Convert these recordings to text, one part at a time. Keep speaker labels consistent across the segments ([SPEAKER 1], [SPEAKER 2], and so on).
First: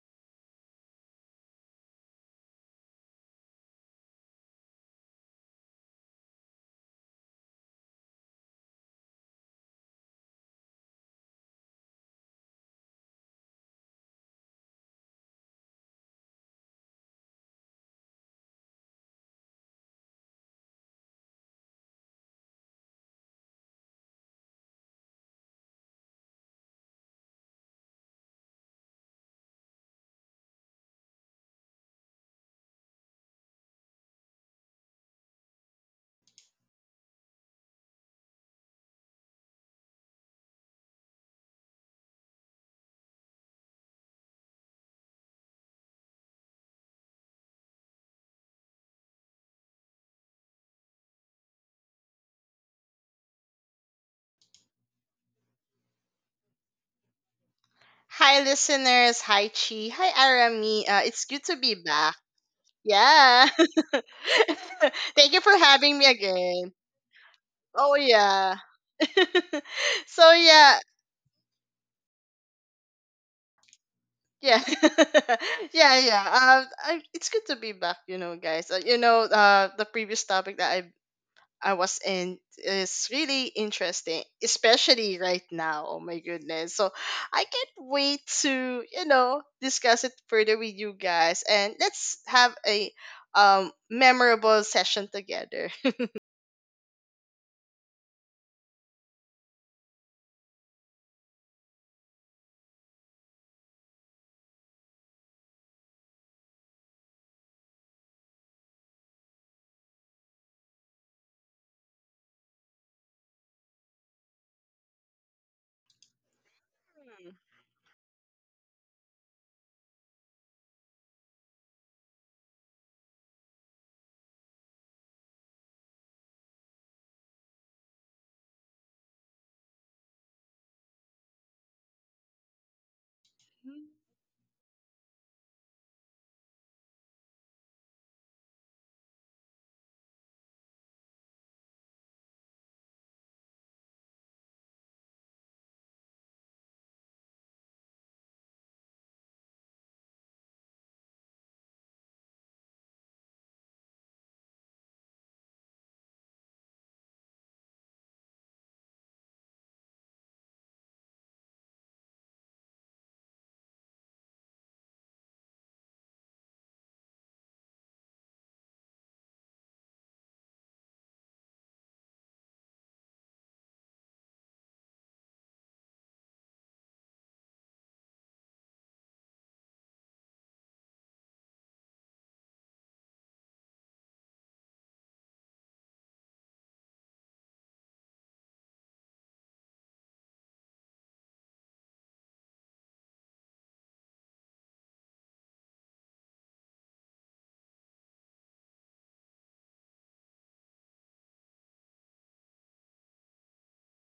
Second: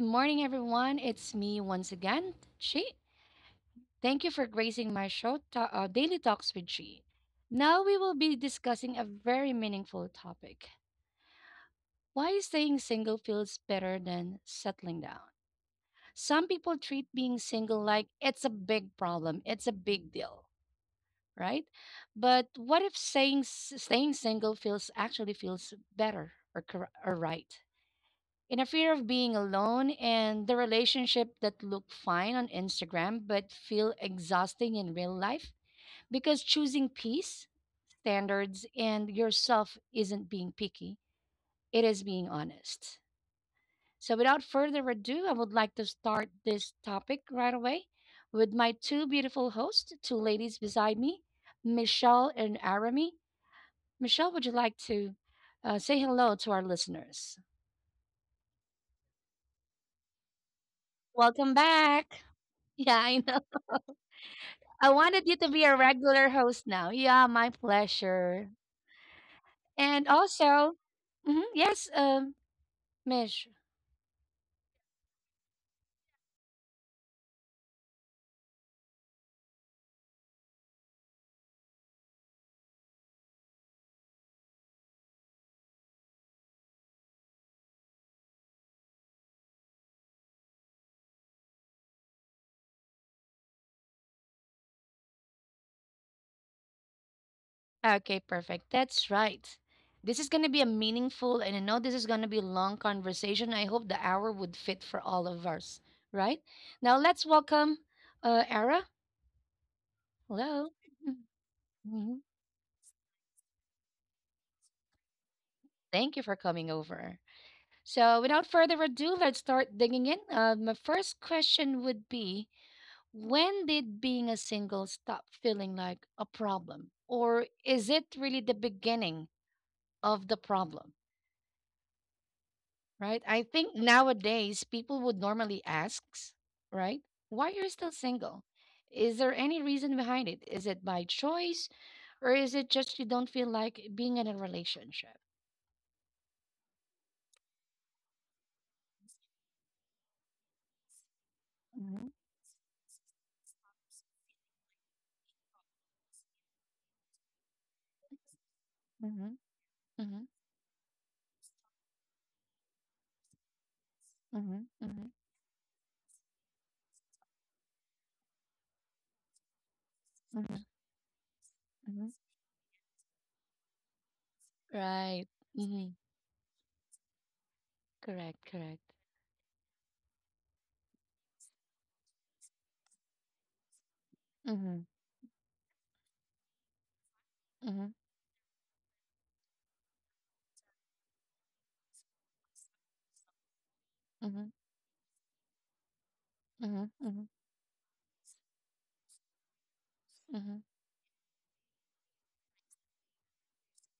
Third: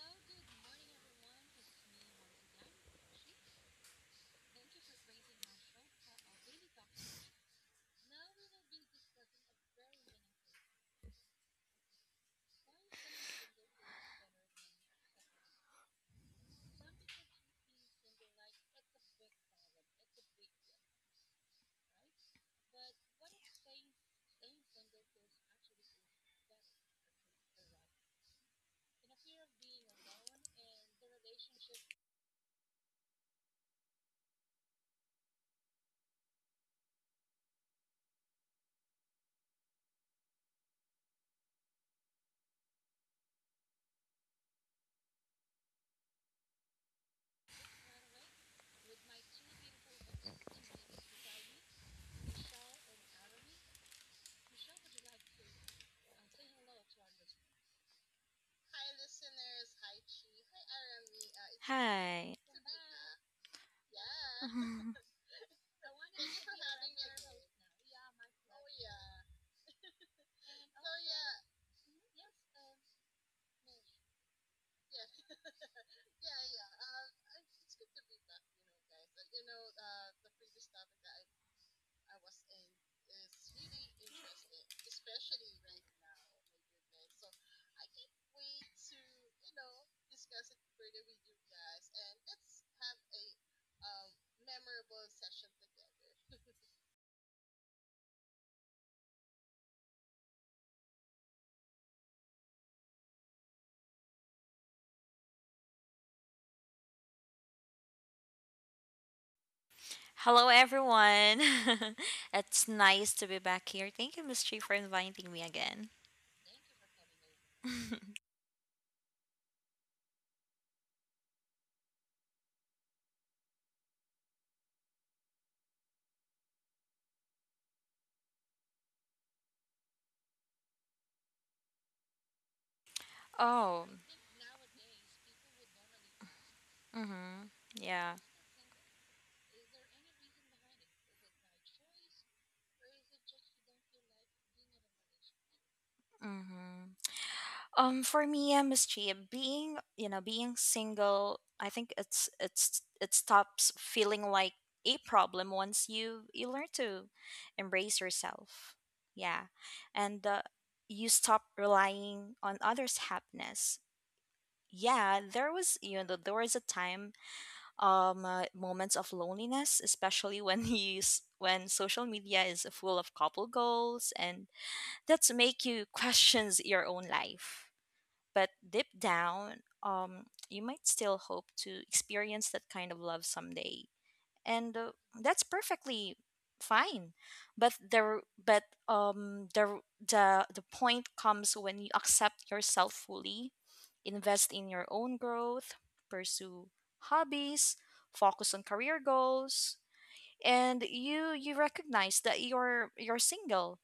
[SPEAKER 1] morning, everyone. It's me once again, Chi. Thank you for gracing my show, Daily Talks with Chi. Now we will be discussing a very meaningful topic. Why staying single feels better than settling down? Some people treat being single like it's a big problem, it's a big deal, right? But what if staying single feels actually feels better or right? In a fear of being alone and the relationship that look fine on Instagram but feel exhausting in real life, because choosing peace, standards, and yourself isn't being picky, it is being honest. So, without further ado, I would like to start this topic right away with my two beautiful hosts, two ladies beside me, Michelle and Arami. Michelle, would you like to say hello to our listeners?
[SPEAKER 2] Hi, listeners. Hi, Chi. Hi, Arami. It's good
[SPEAKER 1] Welcome
[SPEAKER 2] to
[SPEAKER 3] Hi,
[SPEAKER 2] be back.
[SPEAKER 1] back.
[SPEAKER 3] Arami.
[SPEAKER 1] Yeah, I
[SPEAKER 2] Yeah.
[SPEAKER 3] It's Hi.
[SPEAKER 1] I wanted
[SPEAKER 2] Thank
[SPEAKER 1] you
[SPEAKER 2] you
[SPEAKER 1] to
[SPEAKER 2] for
[SPEAKER 1] be a
[SPEAKER 2] having me
[SPEAKER 1] regular host
[SPEAKER 2] again.
[SPEAKER 1] now. Yeah, my
[SPEAKER 2] Oh,
[SPEAKER 1] pleasure.
[SPEAKER 2] yeah.
[SPEAKER 1] And
[SPEAKER 2] Yeah.
[SPEAKER 1] also, mhm, yes, Mish.
[SPEAKER 2] Yeah. Yeah. It's good to be back, you know, guys. The previous topic that I was in is really interesting, especially right now. Oh my goodness. So I can't wait to discuss it further with you guys, and let's have a memorable session together.
[SPEAKER 1] Okay, perfect. That's right. This is going to be a meaningful, and I know this is going to be a long conversation. I hope the hour would fit for all of us, right? Now, let's welcome Era.
[SPEAKER 3] Hello,
[SPEAKER 1] Hello.
[SPEAKER 3] everyone.
[SPEAKER 1] Mhm.
[SPEAKER 3] It's nice to be back here. Thank you, Miss Tree, for inviting me again.
[SPEAKER 1] Thank you for coming over. So, without further ado, let's start digging in. My first question would be: when did being a single stop feeling like a problem? Or is it really the beginning of the problem? Right? I think
[SPEAKER 3] Oh,
[SPEAKER 1] nowadays people would normally ask, right?
[SPEAKER 3] mm-hmm.
[SPEAKER 1] Why you're still
[SPEAKER 3] Yeah.
[SPEAKER 1] single? Is there any reason behind it? Is it by choice or is it just you don't feel like being in a relationship?
[SPEAKER 3] Mm-hmm. For me, Miss Chia, being you know being single, I think
[SPEAKER 1] Mhm,
[SPEAKER 3] it stops feeling like a problem once you learn to embrace yourself.
[SPEAKER 1] mhm,
[SPEAKER 3] Yeah, and
[SPEAKER 1] mhm,
[SPEAKER 3] you stop relying on others' happiness.
[SPEAKER 1] mhm, mhm,
[SPEAKER 3] Yeah, there was a time moments of loneliness, especially
[SPEAKER 1] mhm,
[SPEAKER 3] when when social
[SPEAKER 1] mhm.
[SPEAKER 3] media is full of couple goals, and
[SPEAKER 1] Right.
[SPEAKER 3] that's make you
[SPEAKER 1] Mhm.
[SPEAKER 3] questions your own life,
[SPEAKER 1] Correct,
[SPEAKER 3] but deep
[SPEAKER 1] correct.
[SPEAKER 3] down, you might still hope to experience that kind of love someday, and
[SPEAKER 1] Mm-hmm.
[SPEAKER 3] that's perfectly fine. But
[SPEAKER 1] Mm-hmm.
[SPEAKER 3] there, but the point comes when you accept yourself fully,
[SPEAKER 1] Mm-hmm.
[SPEAKER 3] invest in your own growth, pursue
[SPEAKER 1] Mm-hmm.
[SPEAKER 3] hobbies, focus on career goals, and you recognize that you're single,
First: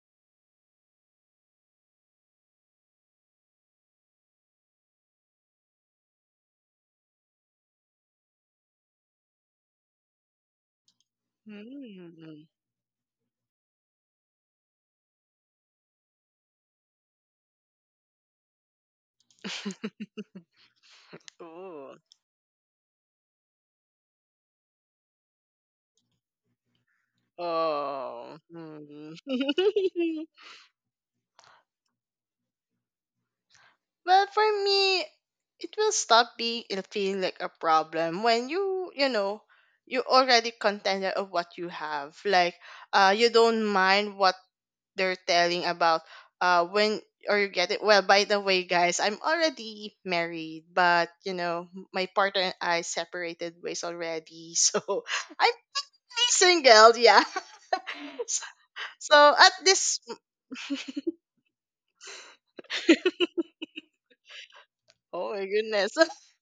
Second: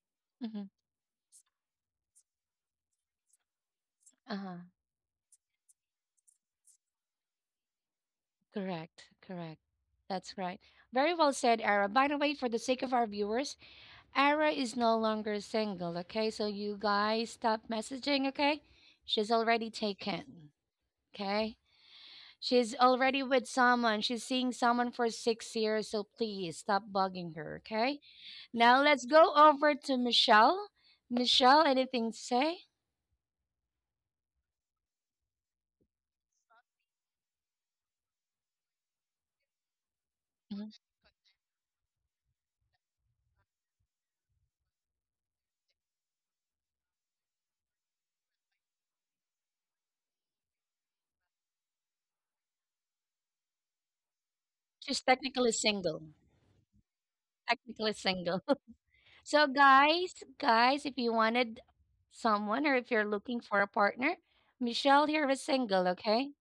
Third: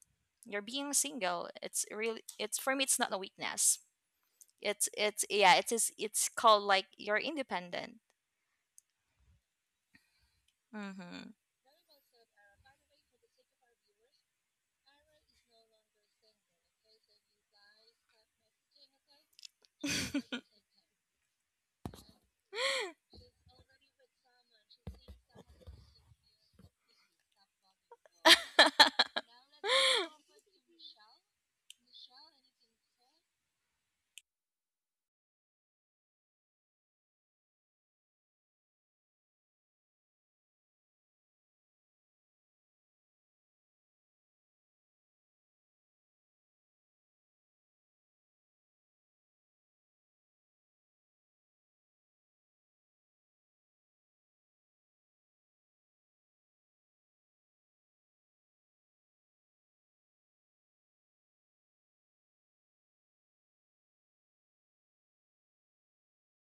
[SPEAKER 3] you're
[SPEAKER 1] Mm-hmm.
[SPEAKER 3] being single, it's really, it's for me, it's not a weakness,
[SPEAKER 1] Uh-huh.
[SPEAKER 3] it's yeah, it is, it's called like you're independent.
[SPEAKER 1] Correct. Correct. That's right. Very well
[SPEAKER 3] Mhm.
[SPEAKER 1] said, Ara. By
[SPEAKER 2] Mm.
[SPEAKER 1] the way, for
[SPEAKER 2] Mm.
[SPEAKER 1] the sake of our viewers, Ara is no longer single, okay? So you guys stop messaging, okay? She's already taken, okay?
[SPEAKER 2] Ooh.
[SPEAKER 1] She's already with someone. She's seeing someone for 6 years, so please stop bugging her, okay?
[SPEAKER 2] Oh.
[SPEAKER 1] Now let's
[SPEAKER 2] Mm.
[SPEAKER 1] go over to Michelle. Michelle, anything to say?
[SPEAKER 2] Well, for me, it will stop being it'll feel like a problem when you know you already
[SPEAKER 1] Mhm.
[SPEAKER 2] contented of what you have. Like you don't mind what they're telling about when or you get it. Well, by the way, guys, I'm already married, but you know, my partner and I separated ways already. So
[SPEAKER 1] She's
[SPEAKER 2] I'm
[SPEAKER 1] technically single.
[SPEAKER 2] pretty single, yeah.
[SPEAKER 1] Technically single.
[SPEAKER 2] so
[SPEAKER 1] So
[SPEAKER 2] at this
[SPEAKER 1] guys, guys, if you wanted someone or if you're looking for a partner, Michelle here
[SPEAKER 2] oh
[SPEAKER 1] is
[SPEAKER 2] my
[SPEAKER 1] single,
[SPEAKER 2] goodness.
[SPEAKER 1] okay?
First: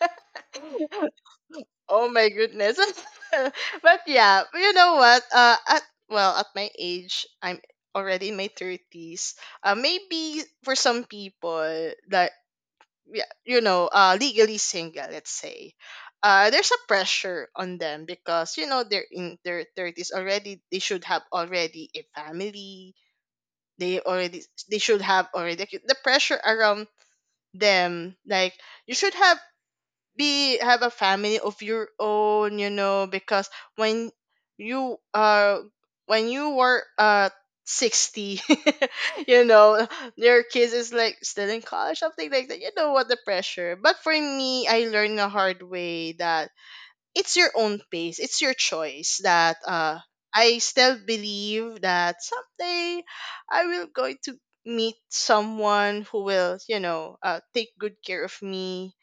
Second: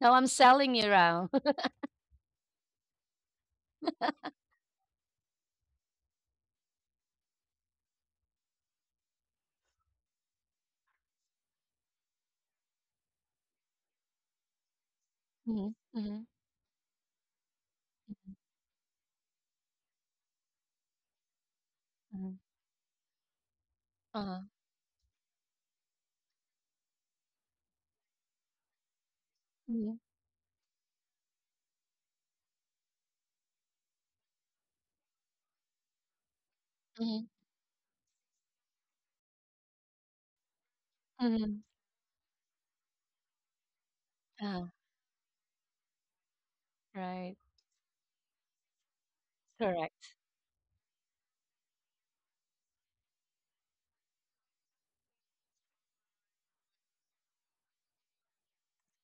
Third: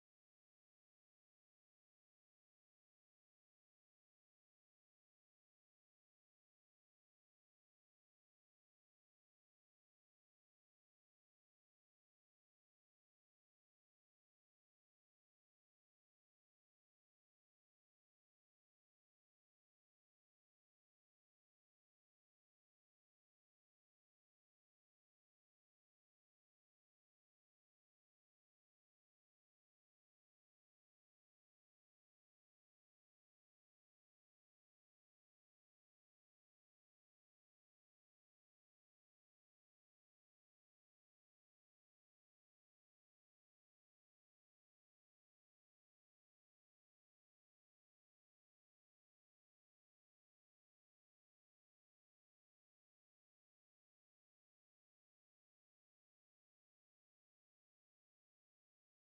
[SPEAKER 1] Now I'm selling you out.
[SPEAKER 2] Oh my goodness. But yeah, you know what? At Well, at my age, I'm already in my thirties. Maybe for some people that, yeah, you know, legally single, let's
[SPEAKER 1] Mhm,
[SPEAKER 2] say.
[SPEAKER 1] mhm,
[SPEAKER 2] There's a pressure on them because you know they're in their thirties already. They should have already a
[SPEAKER 1] mhm,
[SPEAKER 2] family. They
[SPEAKER 1] uh-huh,
[SPEAKER 2] already they should have already the pressure around them. Like you should have
[SPEAKER 1] mhm,
[SPEAKER 2] be have a family of your own, you know, because when you uh when you were
[SPEAKER 1] mhm,
[SPEAKER 2] 60 you know your kids is like still
[SPEAKER 1] mhm,
[SPEAKER 2] in college, something like that, you know what, the pressure. But for
[SPEAKER 1] uh,
[SPEAKER 2] me, I learned the hard way that
[SPEAKER 1] right.
[SPEAKER 2] it's your own pace, it's your choice, that
[SPEAKER 1] Correct.
[SPEAKER 2] I still believe that someday I will going to meet someone who will, you know, take good care of me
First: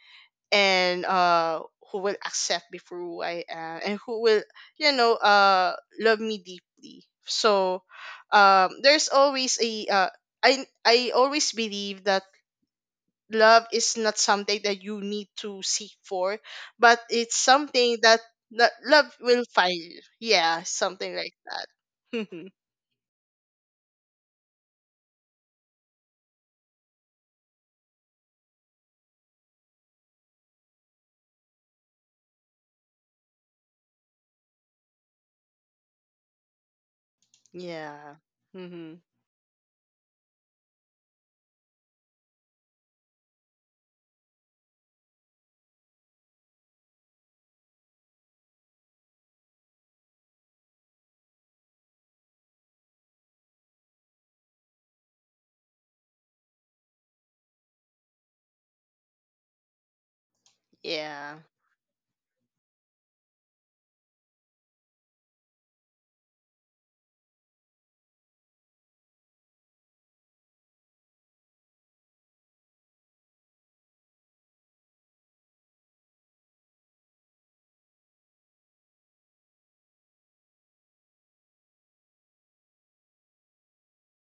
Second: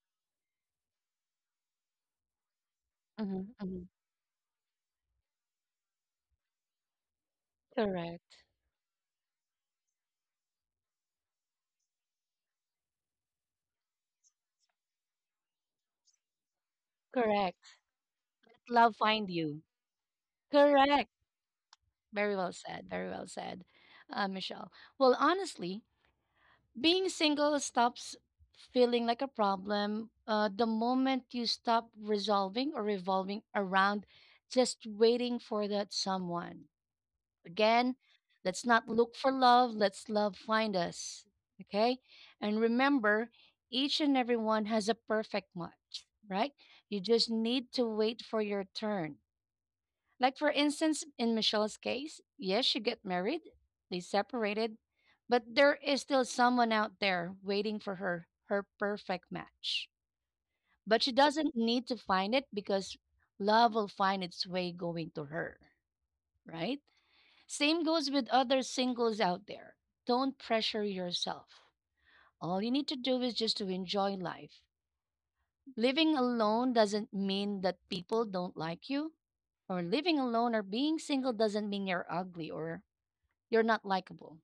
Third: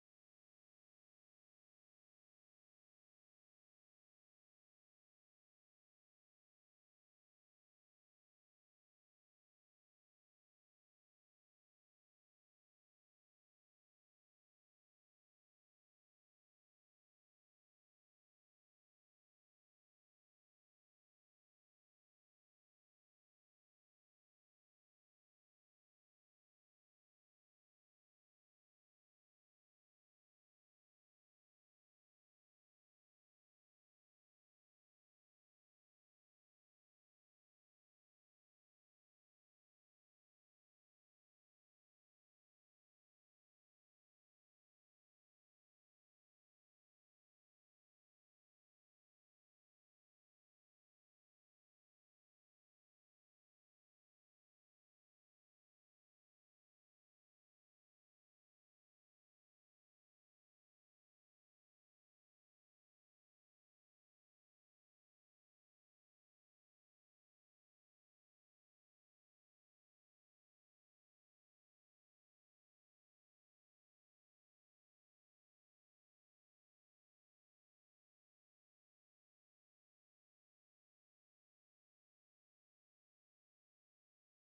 [SPEAKER 2] and who will accept me for who I
[SPEAKER 1] Mhm,
[SPEAKER 2] am
[SPEAKER 1] mhm,
[SPEAKER 2] and who will, you know, love me deeply. So
[SPEAKER 1] correct.
[SPEAKER 2] there's always a I always believe that love is not something that you need to seek for, but it's
[SPEAKER 1] Correct.
[SPEAKER 2] something that
[SPEAKER 1] Love
[SPEAKER 2] love
[SPEAKER 1] find
[SPEAKER 2] will
[SPEAKER 1] you.
[SPEAKER 2] find you, yeah,
[SPEAKER 1] Correct.
[SPEAKER 2] something like that.
[SPEAKER 1] Very well said. Very well said, Michelle. Well, honestly, being single stops feeling like a problem the moment you stop resolving or revolving around just waiting for that someone. Again,
[SPEAKER 2] Yeah.
[SPEAKER 1] let's not
[SPEAKER 2] Hmm.
[SPEAKER 1] look for love, let's love find us. Okay? And remember, each and everyone has a perfect match, right? You just need to wait for your turn. Like, for instance, in Michelle's case, yes, she got married, they separated, but there is still someone out there waiting for her, her perfect match. But she So,
[SPEAKER 2] Yeah.
[SPEAKER 1] doesn't need to find it because love will find its way going to her, right? Same goes with other singles out there. Don't pressure yourself. All you need to do is just to enjoy life. Living alone doesn't mean that people don't like you, or living alone or being single doesn't mean you're ugly or you're not likable,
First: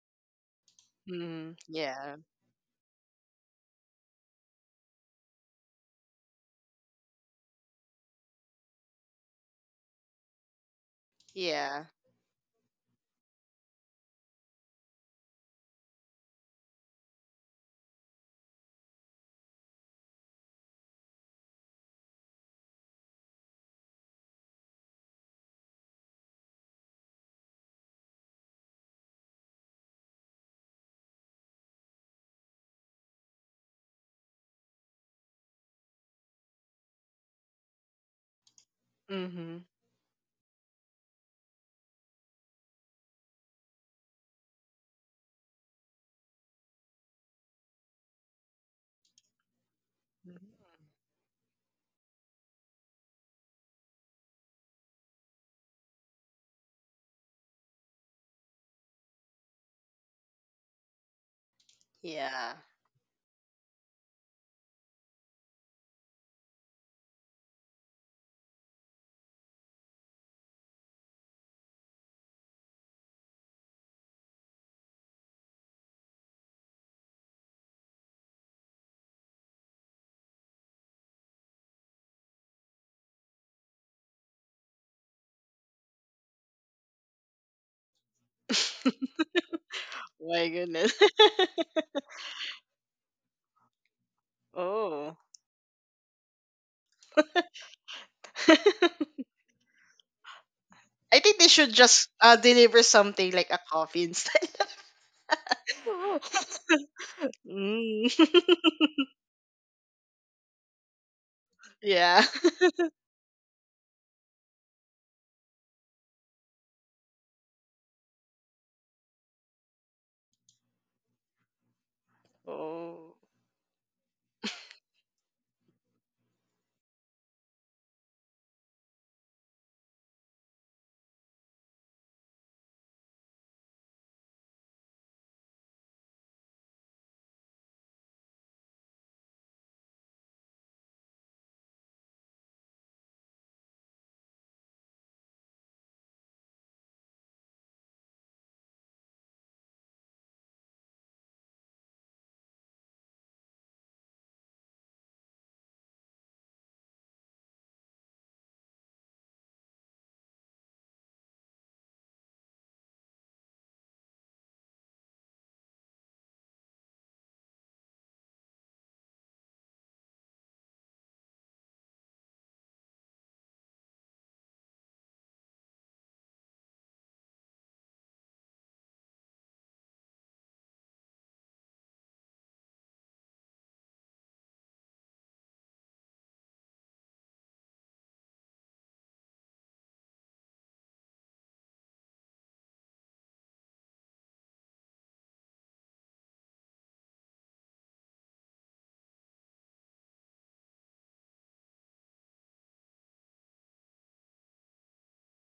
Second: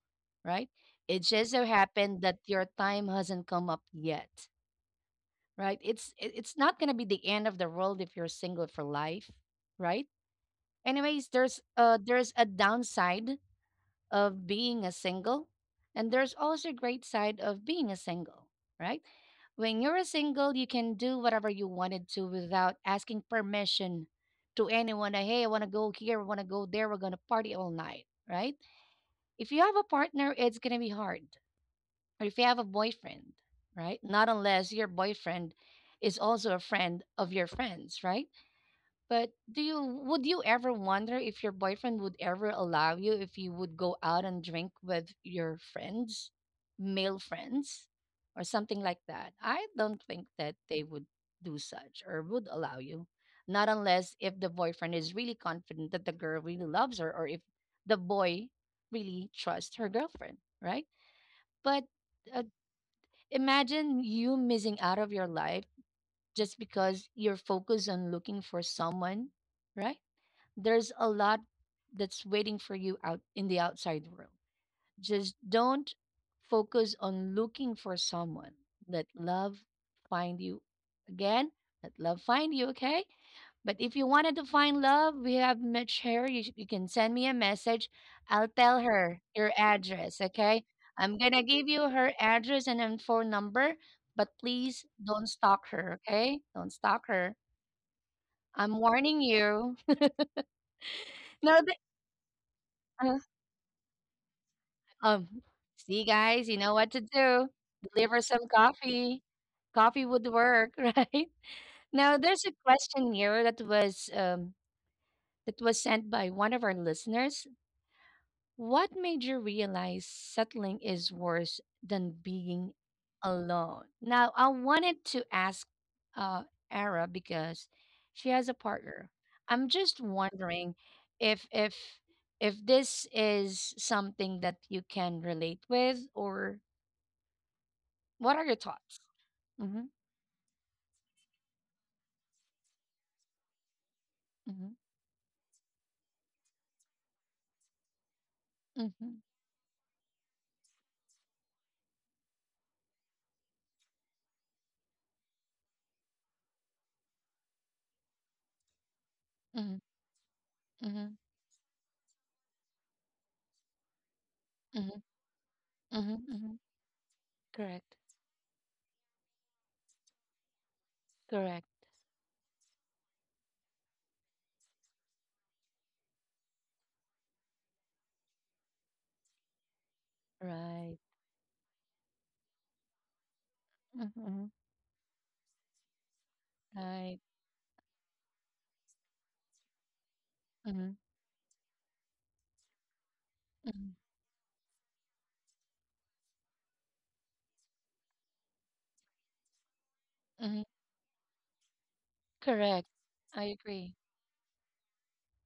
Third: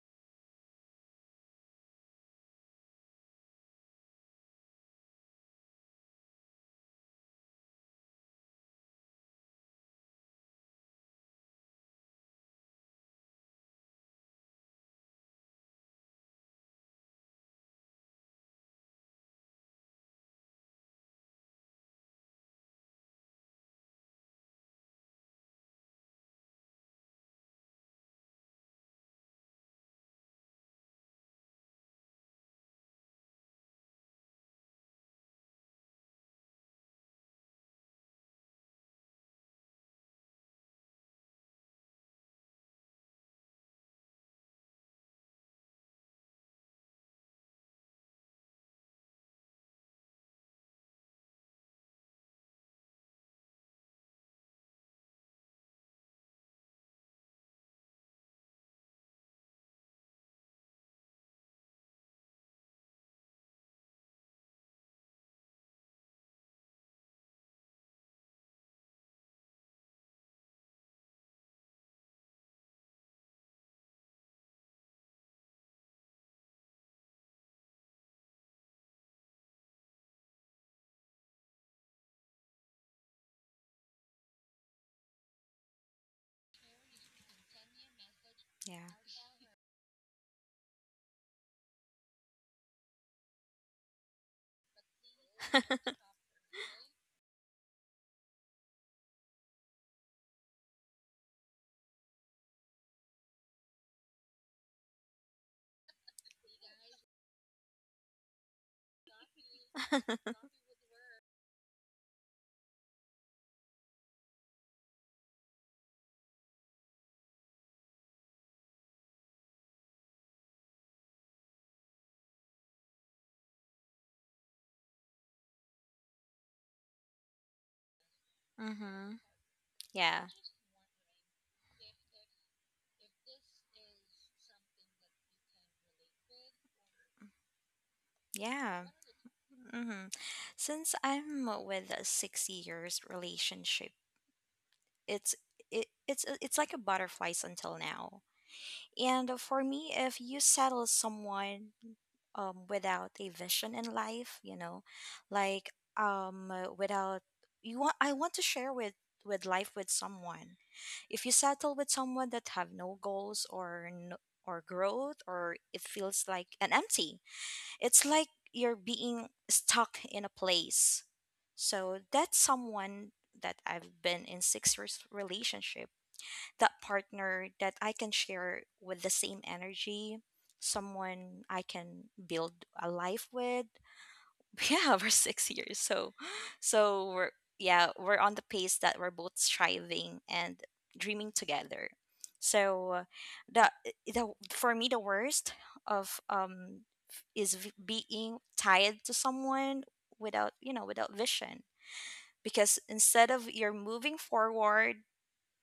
[SPEAKER 1] right? It just
[SPEAKER 2] Hmm.
[SPEAKER 1] so
[SPEAKER 2] Yeah,
[SPEAKER 1] happened that your time hasn't come up yet, right? It's not gonna be the end of the world if you're single for life, right? Anyways, there's
[SPEAKER 2] yeah.
[SPEAKER 1] uh there's a downside of being a single, and there's also a great side of being a single, right? When you're a single, you can do whatever you wanted to without asking permission to anyone. Like, hey, I want to go here, I want to go there. We're gonna party all night, right? If you have a partner, it's going to be hard. Or if you have a boyfriend, right? Not unless your boyfriend is also a friend of your friends, right? But do
[SPEAKER 2] Hmm.
[SPEAKER 1] you would you ever wonder if your boyfriend would ever allow you if you would go out and drink with your friends, male friends, or something like that? I don't think that they would do such or would allow you. Not unless if the boyfriend is really confident that the girl really loves her or if the boy really trusts her girlfriend, right? But uh,
[SPEAKER 2] Yeah.
[SPEAKER 1] imagine you missing out of your life just because you're focused on looking for someone, right? There's a lot that's waiting for you out in the outside world. Just don't focus on looking for someone. Let love find you. Again, let love find you, okay? But if you wanted to find love, we have Mitch here. You can send me a message. I'll tell
[SPEAKER 3] Yeah.
[SPEAKER 1] her your address,
[SPEAKER 2] My
[SPEAKER 1] okay?
[SPEAKER 2] goodness.
[SPEAKER 1] I'm going to give you her address and then phone number, but please
[SPEAKER 2] Oh.
[SPEAKER 1] don't stalk her, okay? Don't stalk her. I'm warning you.
[SPEAKER 2] I think they
[SPEAKER 1] no,
[SPEAKER 2] should just deliver
[SPEAKER 1] th-
[SPEAKER 2] something like a coffee instead.
[SPEAKER 1] Um, See, guys, you know what to do.
[SPEAKER 2] Mm.
[SPEAKER 1] Deliver some coffee. Coffee would work, right? Now,
[SPEAKER 2] Yeah.
[SPEAKER 1] there's a question here that was that was sent by one of our listeners. What made you realize settling is worse than being
[SPEAKER 2] Oh.
[SPEAKER 1] alone? Now, I wanted to ask uh, Ara because she has a partner.
[SPEAKER 3] Mhm.
[SPEAKER 1] I'm just
[SPEAKER 3] Yeah.
[SPEAKER 1] wondering if if if this is something that you can relate with or what are your
[SPEAKER 3] Yeah.
[SPEAKER 1] thoughts? Mm-hmm,
[SPEAKER 3] Mm-hmm. Since I'm with a 6 years relationship,
[SPEAKER 1] mm-hmm,
[SPEAKER 3] it's it, it's like a butterflies until now.
[SPEAKER 1] mm-hmm,
[SPEAKER 3] And for me, if you settle someone without a vision in life, you know, like without I want to share with life
[SPEAKER 1] mm-hmm,
[SPEAKER 3] with someone.
[SPEAKER 1] mm-hmm,
[SPEAKER 3] If you settle with someone that have no goals or no, or
[SPEAKER 1] mm-hmm,
[SPEAKER 3] growth, or it feels
[SPEAKER 1] mm-hmm,
[SPEAKER 3] like an
[SPEAKER 1] mm-hmm.
[SPEAKER 3] empty, it's
[SPEAKER 1] Correct,
[SPEAKER 3] like you're being stuck in a place.
[SPEAKER 1] correct,
[SPEAKER 3] So that's someone that I've been in 6 years relationship, that partner that I can share with the same energy,
[SPEAKER 1] right,
[SPEAKER 3] someone I can build a life with.
[SPEAKER 1] mm-hmm,
[SPEAKER 3] Yeah, we 6 years, so we're
[SPEAKER 1] right,
[SPEAKER 3] yeah we're on the pace that we're both striving and
[SPEAKER 1] mm-hmm,
[SPEAKER 3] dreaming together. So the
[SPEAKER 1] mm-hmm,
[SPEAKER 3] the for me the worst of is being tied to someone without you
[SPEAKER 1] mm-hmm.
[SPEAKER 3] know without vision, because
[SPEAKER 1] Correct.
[SPEAKER 3] instead of
[SPEAKER 1] I
[SPEAKER 3] you're
[SPEAKER 1] agree.
[SPEAKER 3] moving forward,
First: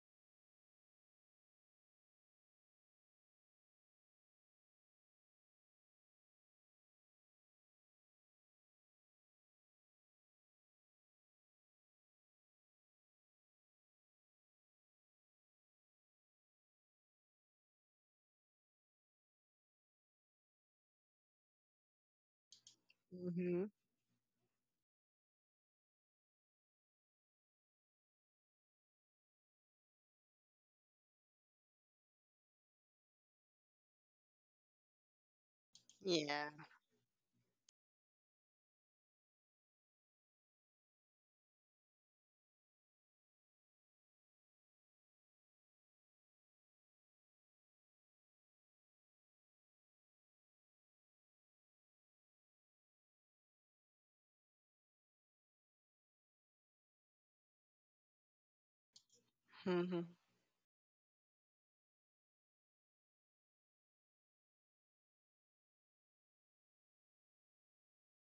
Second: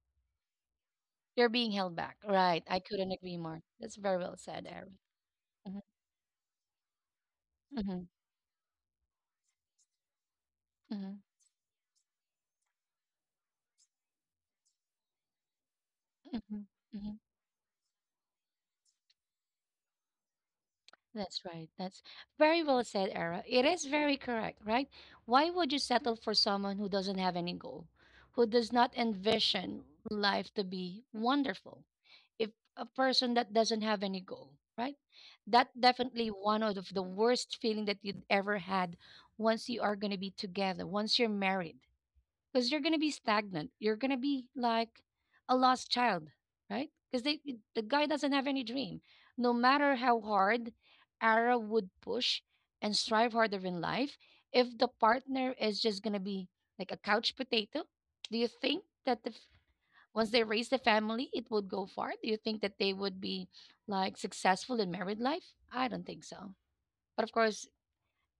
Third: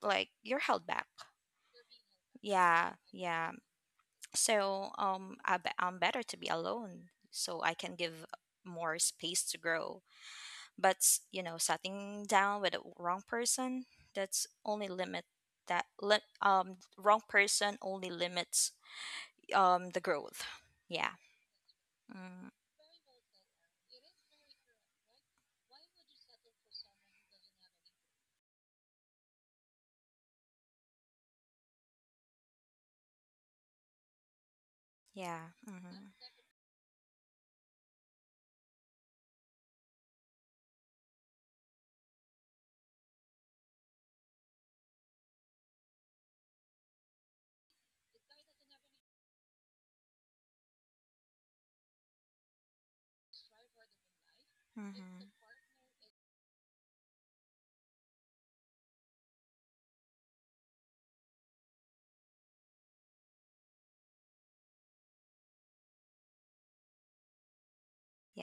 [SPEAKER 3] like you're held back,
[SPEAKER 1] You're being held back. Right. I
[SPEAKER 3] yeah,
[SPEAKER 1] couldn't agree
[SPEAKER 3] yeah.
[SPEAKER 1] more. That's very well said,
[SPEAKER 3] So
[SPEAKER 1] Era. Mm-hmm,
[SPEAKER 3] I'm better to be alone, so I can
[SPEAKER 1] mm-hmm,
[SPEAKER 3] give more space to grow. But
[SPEAKER 1] mm-hmm,
[SPEAKER 3] sitting down with the wrong person, that's only limit,
[SPEAKER 1] mm-hmm,
[SPEAKER 3] wrong
[SPEAKER 1] mm-hmm.
[SPEAKER 3] person only limits the growth. Yeah.
[SPEAKER 1] That's right. That's
[SPEAKER 3] Mm,
[SPEAKER 1] very well said, Era.
[SPEAKER 2] Mm-hmm.
[SPEAKER 1] It is very correct, right? Why would you settle for someone who doesn't have any goal, who does not envision life to be wonderful? If a person that doesn't have any goal, right?
[SPEAKER 3] yeah.
[SPEAKER 1] That
[SPEAKER 3] Mm-hmm.
[SPEAKER 1] definitely
[SPEAKER 2] Yeah.
[SPEAKER 1] one of the worst feeling that you'd ever had once you are going to be together, once you're married, because you're going to be stagnant. You're going to be like a lost child, right? Because the guy doesn't have any dream. No matter how hard Ara would push and strive harder in life, if the
[SPEAKER 3] Mm-hmm.
[SPEAKER 1] partner is just going to be like a couch potato, do you think that the
[SPEAKER 2] Mm-hmm.
[SPEAKER 1] once they raise the family, it would go far. Do you think that they would be like successful in married life? I don't think so. But of course,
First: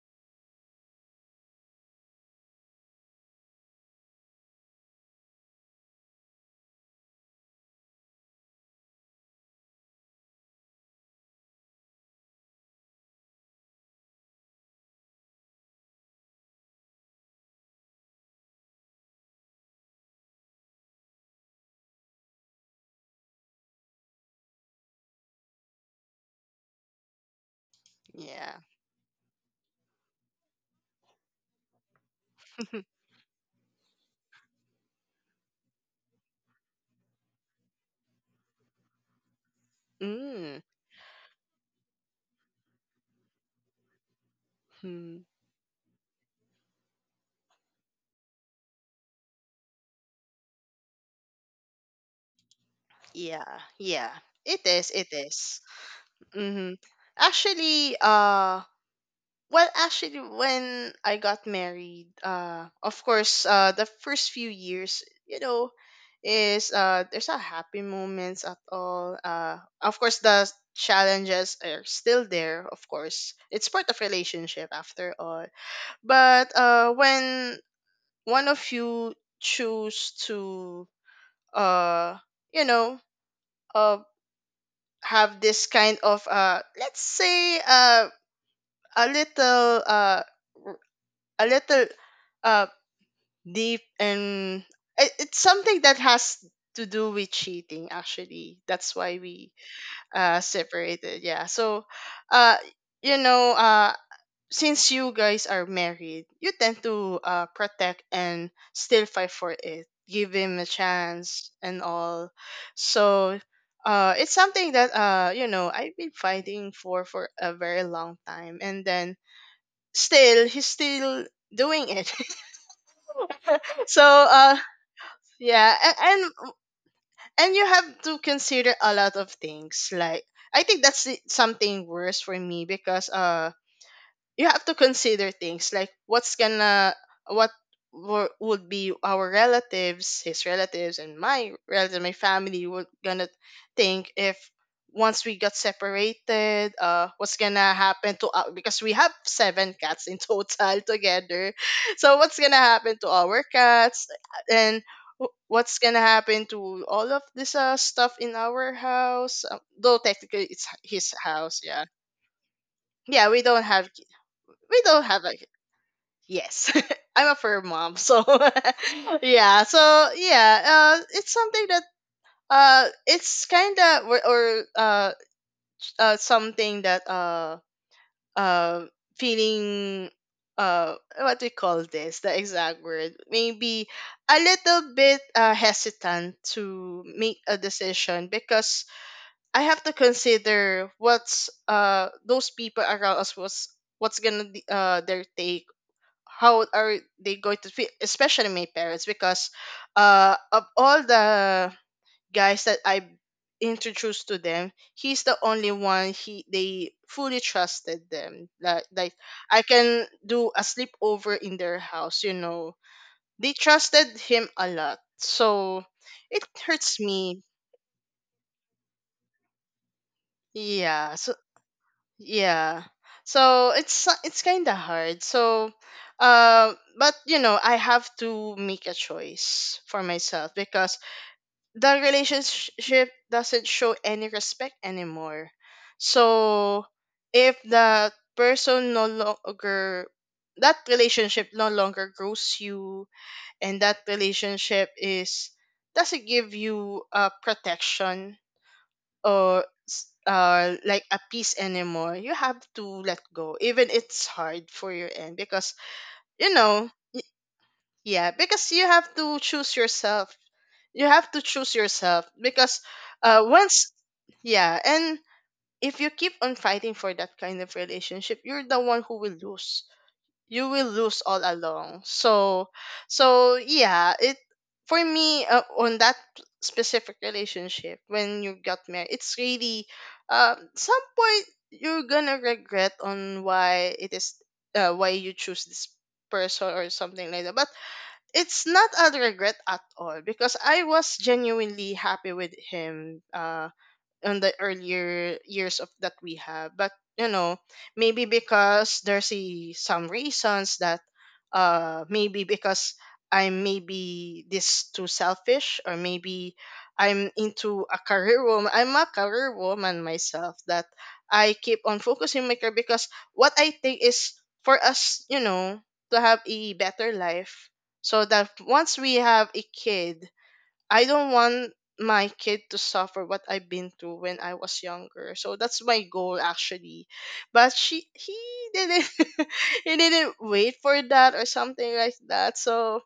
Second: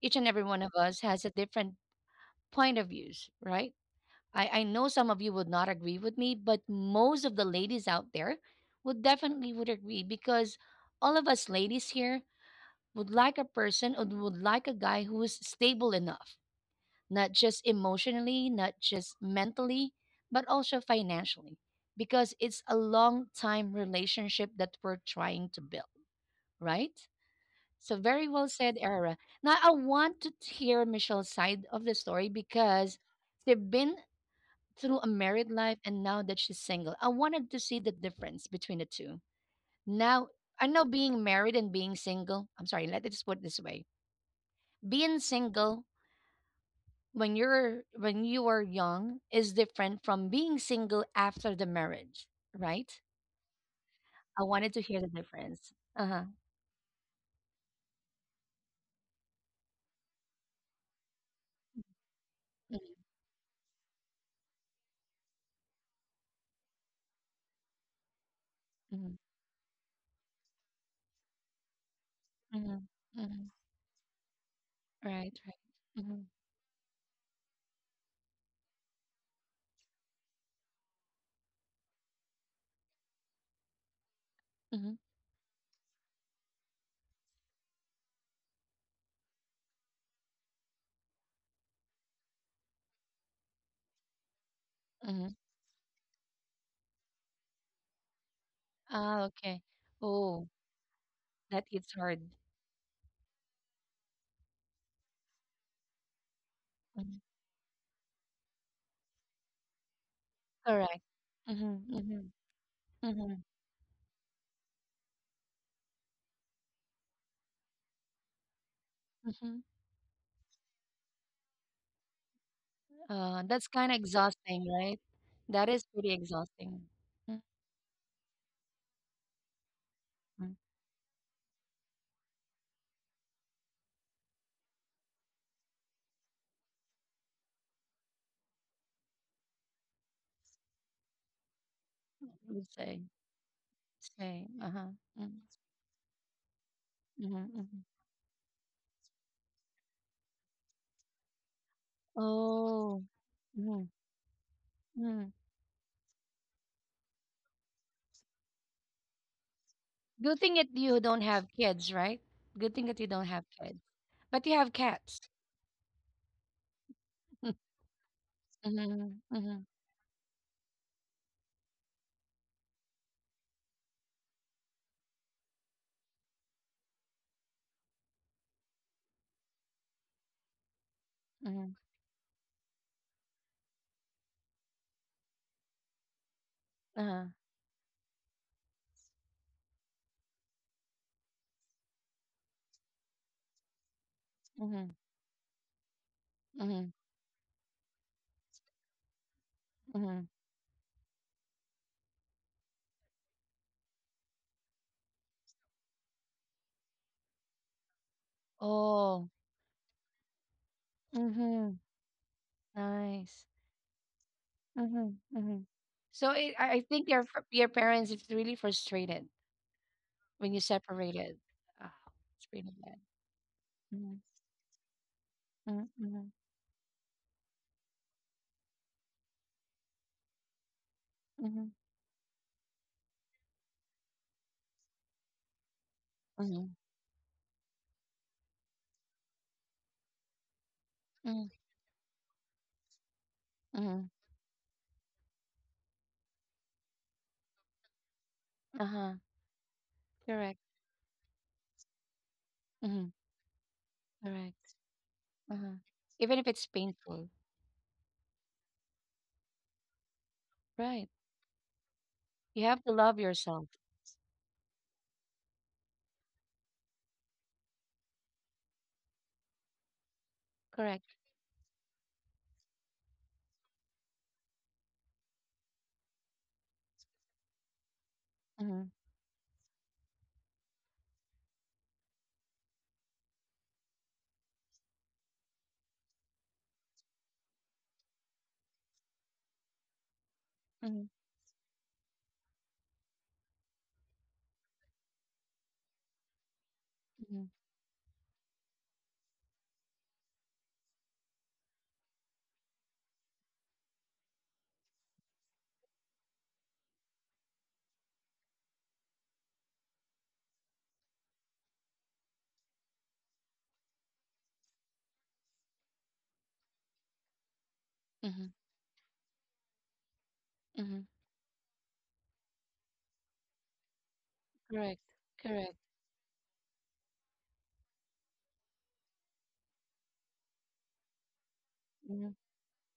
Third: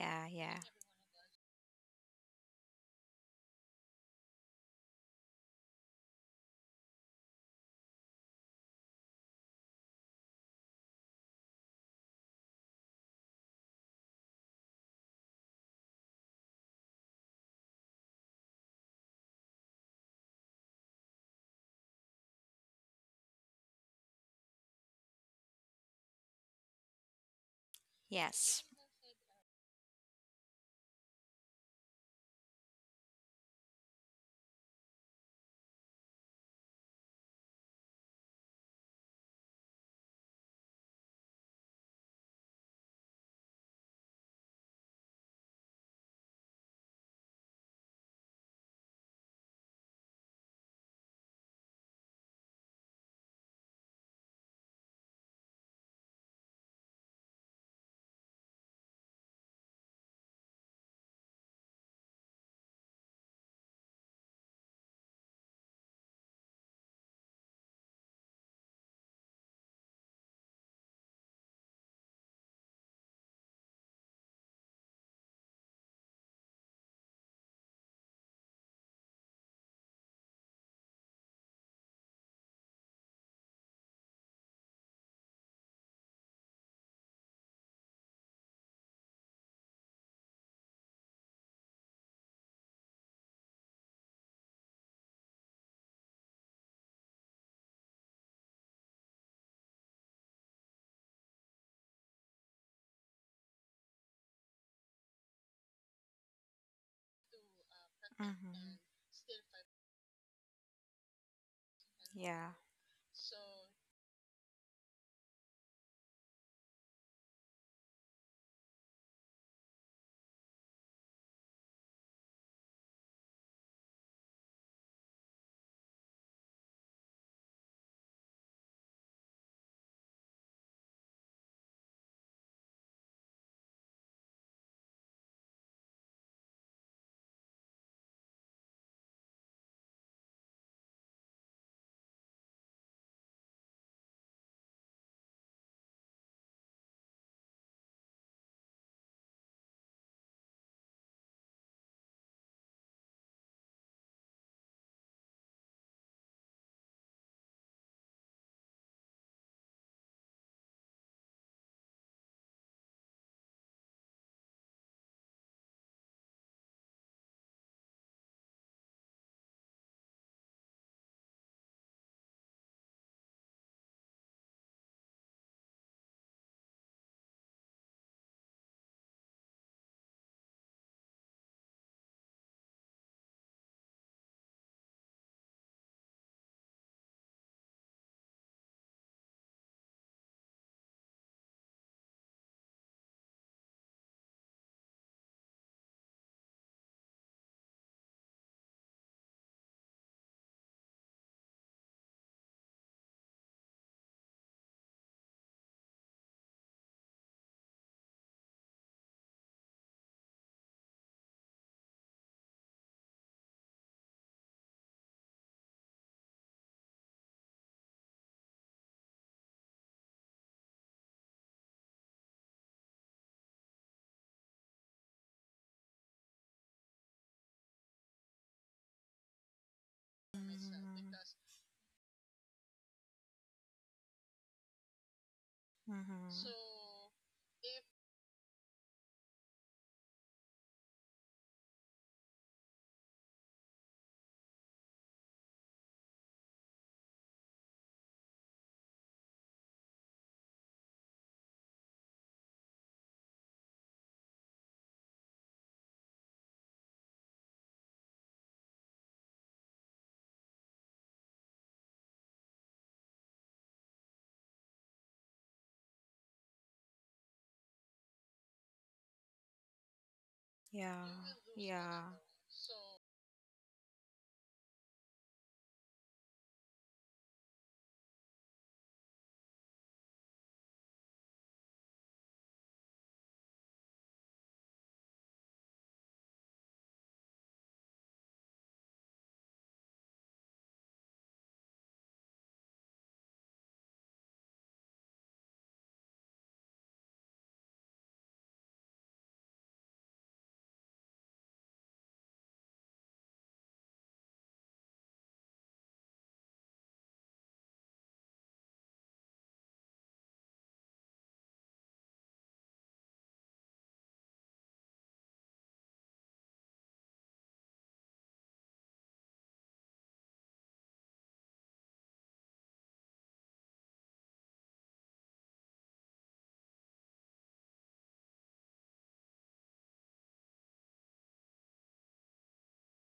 [SPEAKER 1] each and every
[SPEAKER 3] Yeah.
[SPEAKER 1] one of us has a different point of views, right? I know some of you would not agree with me, but most of the ladies out there would definitely would agree because all of us ladies here would like a person or would like a guy who is stable enough, not just emotionally, not just mentally, but also financially, because it's a long time relationship that we're trying to build, right? So, very well
[SPEAKER 2] Yeah.
[SPEAKER 3] Yes.
[SPEAKER 1] said, Era. Now, I want to hear Michelle's side of the story because they've been through a married life and now that she's single. I wanted to see the difference between the two. Now,
[SPEAKER 2] Mm-hmm.
[SPEAKER 1] I know being married and being single, I'm sorry, let me just put it this way: being single when you're when you are young is different from being single after the marriage, right?
[SPEAKER 2] Yeah. Yeah.
[SPEAKER 1] I
[SPEAKER 2] It
[SPEAKER 1] wanted to
[SPEAKER 2] is.
[SPEAKER 1] hear the
[SPEAKER 2] It is.
[SPEAKER 1] difference. Uh huh.
[SPEAKER 2] Mm-hmm. Actually, uh, Well, actually, when I got married, of course, the first few years, you know, is there's not happy moments at all.
[SPEAKER 1] Mm-hmm.
[SPEAKER 2] Of course, the challenges are still there.
[SPEAKER 1] Mm-hmm.
[SPEAKER 2] Of course,
[SPEAKER 1] Hmm.
[SPEAKER 2] it's part of relationship after
[SPEAKER 1] Right. Right.
[SPEAKER 2] all.
[SPEAKER 1] Mm-hmm.
[SPEAKER 2] But when one of you choose to, uh, you know, uh,
[SPEAKER 1] Mm-hmm.
[SPEAKER 2] have this kind of let's say a little a little uh deep, and it,
[SPEAKER 1] Mm-hmm.
[SPEAKER 2] it's something that has to do with cheating, actually, that's why
[SPEAKER 1] Ah.
[SPEAKER 2] we
[SPEAKER 1] Okay. Oh,
[SPEAKER 2] separated, yeah.
[SPEAKER 1] that
[SPEAKER 2] So
[SPEAKER 1] hits hard.
[SPEAKER 2] uh you know, since you guys are married, you tend to
[SPEAKER 1] Mhm.
[SPEAKER 2] protect and
[SPEAKER 3] Mm-hmm.
[SPEAKER 2] still fight for it, give him a
[SPEAKER 1] Correct.
[SPEAKER 2] chance and
[SPEAKER 1] Mm-hmm. Mm-hmm.
[SPEAKER 2] all.
[SPEAKER 3] Yeah.
[SPEAKER 1] Mm-hmm.
[SPEAKER 2] So it's something that you know I've been fighting for a very long time, and then
[SPEAKER 1] Mm-hmm.
[SPEAKER 2] still he's still doing it.
[SPEAKER 1] That's kind of
[SPEAKER 2] So
[SPEAKER 1] exhausting, right? That
[SPEAKER 2] yeah,
[SPEAKER 1] is pretty
[SPEAKER 2] and,
[SPEAKER 1] exhausting.
[SPEAKER 2] and you have to consider a lot of things, like,
[SPEAKER 1] Mm-hmm.
[SPEAKER 2] I think that's something worse for me, because you have to consider things like what's gonna what wo- would be our relatives, his relatives, and my relatives, my
[SPEAKER 1] I
[SPEAKER 2] family
[SPEAKER 1] would
[SPEAKER 2] would
[SPEAKER 1] say.
[SPEAKER 2] gonna think if
[SPEAKER 1] Say. Uh huh.
[SPEAKER 2] once we
[SPEAKER 1] Mm-hmm.
[SPEAKER 2] got separated. What's gonna
[SPEAKER 1] Mm-hmm.
[SPEAKER 2] happen to our, because we have seven cats in total together. So what's gonna happen to
[SPEAKER 1] Oh.
[SPEAKER 2] our
[SPEAKER 1] Mm-hmm.
[SPEAKER 2] cats, and
[SPEAKER 1] Mm.
[SPEAKER 2] what's gonna happen to all of this stuff in our house? Um, though
[SPEAKER 1] Good
[SPEAKER 2] technically
[SPEAKER 1] thing
[SPEAKER 2] it's
[SPEAKER 1] that you
[SPEAKER 2] his
[SPEAKER 1] don't have
[SPEAKER 2] house, yeah.
[SPEAKER 1] kids, right? Good thing that you
[SPEAKER 2] Yeah,
[SPEAKER 1] don't have kids, but you have
[SPEAKER 2] we don't have
[SPEAKER 1] cats.
[SPEAKER 2] a- Yes. I'm a firm mom. So
[SPEAKER 1] Mm-hmm,
[SPEAKER 2] yeah,
[SPEAKER 1] mm-hmm,
[SPEAKER 2] so yeah, it's something that it's kind of, or something that uh feeling, what we
[SPEAKER 1] mm-hmm,
[SPEAKER 2] call this, the exact word maybe, a little bit hesitant to
[SPEAKER 1] uh-huh,
[SPEAKER 2] make a decision, because I have to consider what's those people around us was, what's gonna be,
[SPEAKER 1] mm-hmm,
[SPEAKER 2] their take, how
[SPEAKER 1] mm-hmm,
[SPEAKER 2] are they going to feel, especially my parents, because
[SPEAKER 1] mm-hmm.
[SPEAKER 2] of all the guys that I introduced to them, he's the only one he they fully trusted them, like
[SPEAKER 1] Oh,
[SPEAKER 2] I can do a sleepover in
[SPEAKER 1] mm-hmm,
[SPEAKER 2] their house, you know, they
[SPEAKER 1] nice.
[SPEAKER 2] trusted him a lot.
[SPEAKER 1] Mm-hmm, mm-hmm.
[SPEAKER 2] So
[SPEAKER 1] So
[SPEAKER 2] it
[SPEAKER 1] it, I
[SPEAKER 2] hurts
[SPEAKER 1] think
[SPEAKER 2] me,
[SPEAKER 1] your parents is really frustrated when you
[SPEAKER 2] yeah. So
[SPEAKER 1] separated. Ah, it's really
[SPEAKER 2] yeah.
[SPEAKER 1] bad.
[SPEAKER 2] So it's
[SPEAKER 1] Mm-hmm,
[SPEAKER 2] it's kind of hard.
[SPEAKER 1] mm-hmm,
[SPEAKER 2] So
[SPEAKER 1] mm-hmm,
[SPEAKER 2] but you know, I have to make a choice for myself, because
[SPEAKER 3] Mm-hmm.
[SPEAKER 2] the relationship doesn't show any respect anymore.
[SPEAKER 1] mm-hmm,
[SPEAKER 2] So
[SPEAKER 3] Mm-hmm.
[SPEAKER 2] if the person no longer that
[SPEAKER 1] mm-hmm,
[SPEAKER 2] relationship no longer grows you, and that
[SPEAKER 1] mm-hmm,
[SPEAKER 2] relationship is doesn't give you protection
[SPEAKER 1] uh-huh,
[SPEAKER 2] or
[SPEAKER 1] correct.
[SPEAKER 2] like a piece anymore, you have to
[SPEAKER 1] Mm-hmm,
[SPEAKER 2] let go, even it's hard
[SPEAKER 1] correct.
[SPEAKER 2] for your end, because
[SPEAKER 1] Uh-huh. Even
[SPEAKER 2] you
[SPEAKER 1] if it's
[SPEAKER 2] know y-
[SPEAKER 1] painful,
[SPEAKER 2] yeah, because you have to choose yourself. You
[SPEAKER 1] right?
[SPEAKER 2] have to choose yourself
[SPEAKER 1] You
[SPEAKER 2] because
[SPEAKER 1] have to love yourself.
[SPEAKER 2] once, yeah, and if you keep on fighting for that kind of relationship, you're the one who will lose, you will
[SPEAKER 3] Yeah.
[SPEAKER 2] lose
[SPEAKER 1] Correct.
[SPEAKER 2] all along.
[SPEAKER 3] Yeah.
[SPEAKER 2] So so yeah, it, for me, on that specific relationship, when you got
[SPEAKER 1] Mm-hmm.
[SPEAKER 2] married, it's really some point you're gonna regret on why it is, why you choose this person or something like that. But it's not a regret at all because I
[SPEAKER 1] Mm-hmm.
[SPEAKER 2] was genuinely happy with him. On the earlier years of that we have. But you
[SPEAKER 1] Mm-hmm.
[SPEAKER 2] know, maybe because there's a, some reasons that maybe because I'm maybe this too selfish, or maybe I'm into a career woman, I'm a career woman myself, that I keep on focusing my career, because what I think is, for us, you know, to have a better life, so that
[SPEAKER 1] Mm-hmm.
[SPEAKER 2] once we have a kid, I
[SPEAKER 1] Mm-hmm.
[SPEAKER 2] don't want my kid to suffer what I've been through when I was
[SPEAKER 1] Correct.
[SPEAKER 2] younger. So that's
[SPEAKER 1] Correct.
[SPEAKER 2] my goal, actually. But she he didn't he didn't wait for that or something like
[SPEAKER 1] Mm-hmm.
[SPEAKER 2] that. So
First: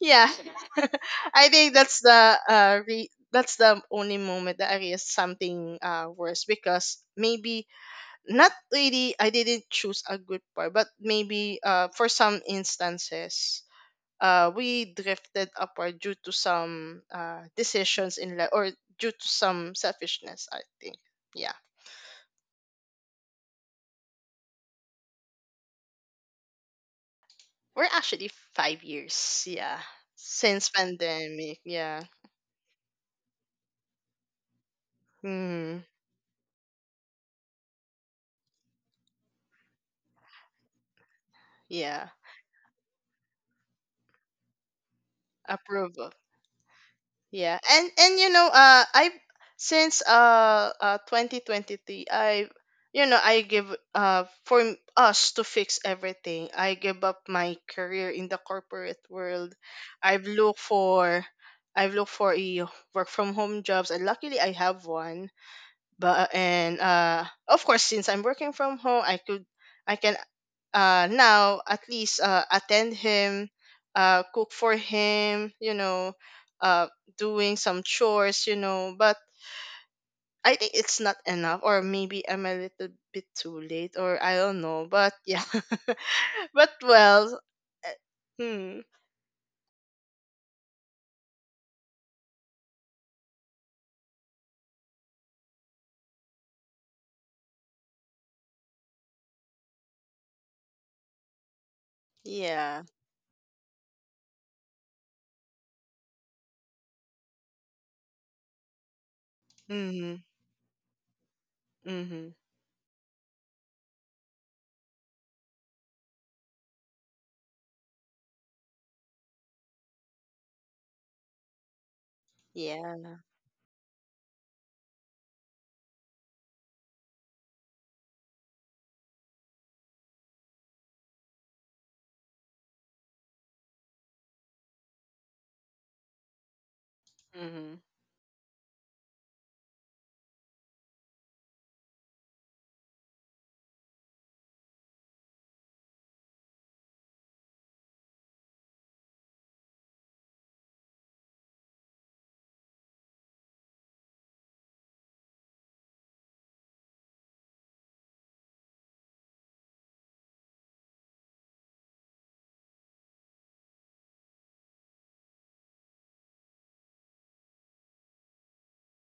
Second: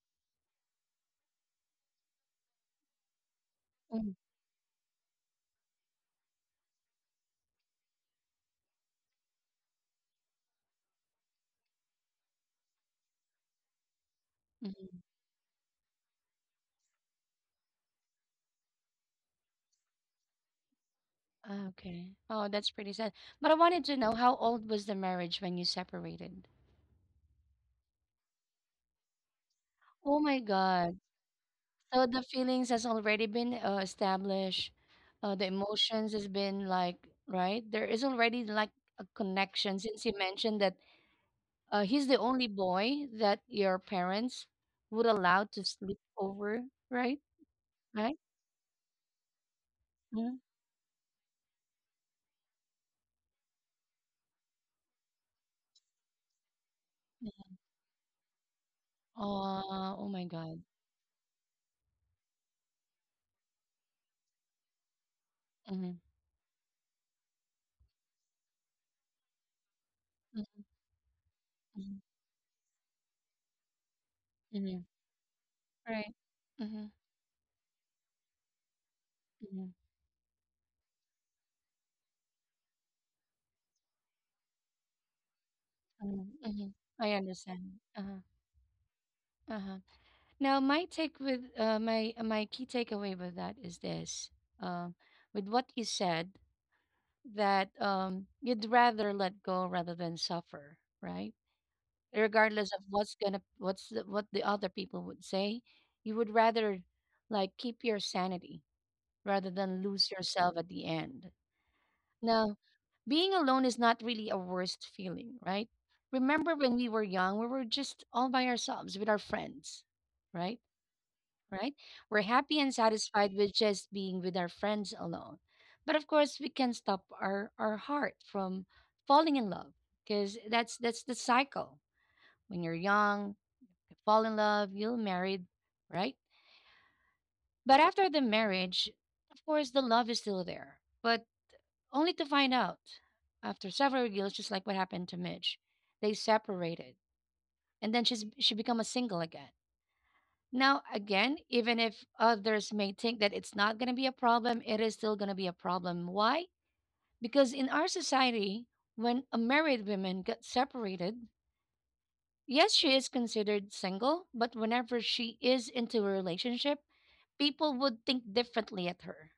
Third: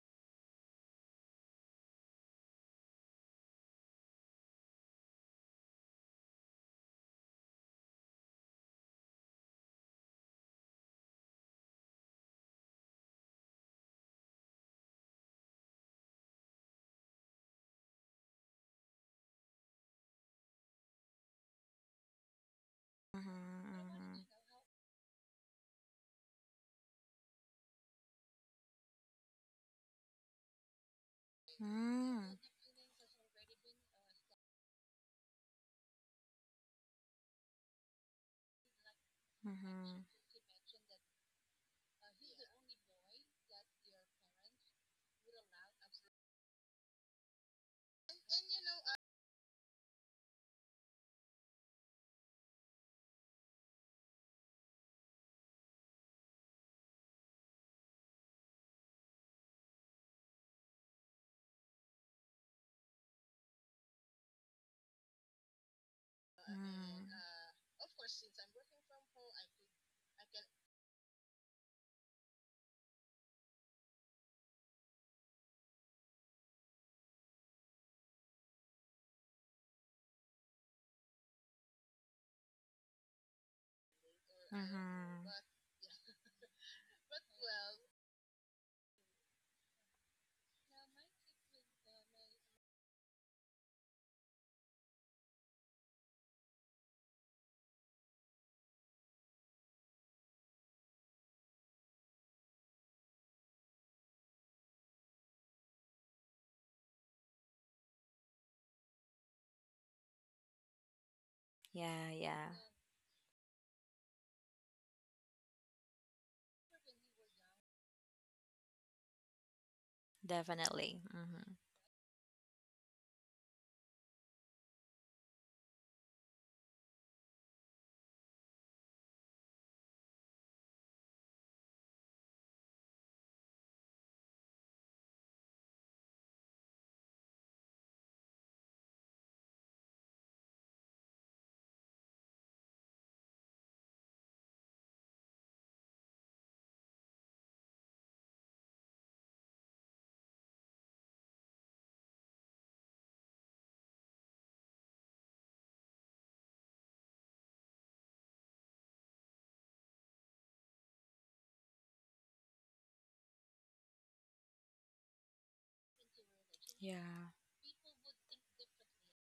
[SPEAKER 2] yeah. I think that's the that's the
[SPEAKER 1] Mm-hmm.
[SPEAKER 2] only moment that I realized something worse, because maybe, not really, I didn't choose a good part, but maybe for some instances we
[SPEAKER 1] Mm-hmm.
[SPEAKER 2] drifted upward due to some decisions in life or due to some selfishness, I think. Yeah.
[SPEAKER 1] Okay. Oh, that's pretty sad. But I wanted to know
[SPEAKER 3] Mm-hmm.
[SPEAKER 1] how old was the marriage when you separated?
[SPEAKER 2] We're actually 5 years. Yeah,
[SPEAKER 1] Oh my
[SPEAKER 2] since
[SPEAKER 1] God.
[SPEAKER 2] pandemic. Yeah.
[SPEAKER 1] So
[SPEAKER 3] Mm-hmm.
[SPEAKER 1] the
[SPEAKER 3] Mm.
[SPEAKER 1] feelings has already been established. The
[SPEAKER 2] Hmm.
[SPEAKER 1] emotions has been like, right? There is already like a connection since
[SPEAKER 3] Mm-hmm.
[SPEAKER 1] you mentioned that he's
[SPEAKER 2] Yeah.
[SPEAKER 1] the only boy that your parents would allow to sleep
[SPEAKER 2] Approve.
[SPEAKER 1] over, right?
[SPEAKER 2] Yeah, and
[SPEAKER 1] Right?
[SPEAKER 2] you know, I since
[SPEAKER 1] Mm-hmm.
[SPEAKER 2] 2023, I give for us to fix everything. I give up my career in the corporate world.
[SPEAKER 1] Oh oh my
[SPEAKER 2] I've looked
[SPEAKER 1] god.
[SPEAKER 2] for I've looked for a work from home jobs, and luckily I have one.
[SPEAKER 1] Mhm,
[SPEAKER 2] But and
[SPEAKER 3] Mm.
[SPEAKER 2] of course, since I'm working from home, I can
[SPEAKER 1] mm,
[SPEAKER 2] now at
[SPEAKER 1] mhm,
[SPEAKER 2] least attend him, cook for
[SPEAKER 1] mhm,
[SPEAKER 2] him, you
[SPEAKER 1] right.
[SPEAKER 2] know,
[SPEAKER 1] Mhm,
[SPEAKER 2] uh, doing some chores, you know. But
[SPEAKER 1] mhm,
[SPEAKER 2] I think it's not enough, or maybe I'm a little bit too late, or I don't know.
[SPEAKER 3] Mm-hmm.
[SPEAKER 2] But yeah,
[SPEAKER 1] mhm, mhm.
[SPEAKER 2] but
[SPEAKER 1] I
[SPEAKER 2] well,
[SPEAKER 1] understand.
[SPEAKER 2] uh,
[SPEAKER 1] Uh-huh,
[SPEAKER 2] hmm,
[SPEAKER 1] uh-huh. Now, my take with uh, my key takeaway with that is this: um, with what you said, that you'd rather let go rather than suffer, right? Regardless of
[SPEAKER 2] yeah,
[SPEAKER 1] what the other people would say, you would rather like keep your sanity rather than lose
[SPEAKER 2] mm-hmm,
[SPEAKER 1] yourself at the end.
[SPEAKER 3] Yeah, yeah.
[SPEAKER 2] mm-hmm,
[SPEAKER 1] Now, being alone is not really a worst feeling, right? Remember when we were young, we were just all by ourselves with our friends, right?
[SPEAKER 3] Definitely. Mm-hmm.
[SPEAKER 1] Right? We're happy and satisfied
[SPEAKER 2] yeah,
[SPEAKER 1] with just being with our friends alone. But of course, we can stop our heart from falling in love because that's the cycle. When you're young, you fall in love, you're married, right? But
[SPEAKER 2] mm-hmm,
[SPEAKER 1] after the marriage, of course, the love is still there. But only to find out after several years, just like what happened to Midge, they separated, and then she become a single again. Now again, even if others may think that it's not gonna be a problem, it is still gonna be a problem. Why? Because in our society, when a married woman gets separated, yes, she is considered single, but whenever she is into a relationship,
[SPEAKER 3] Yeah.
[SPEAKER 1] people would think differently at her,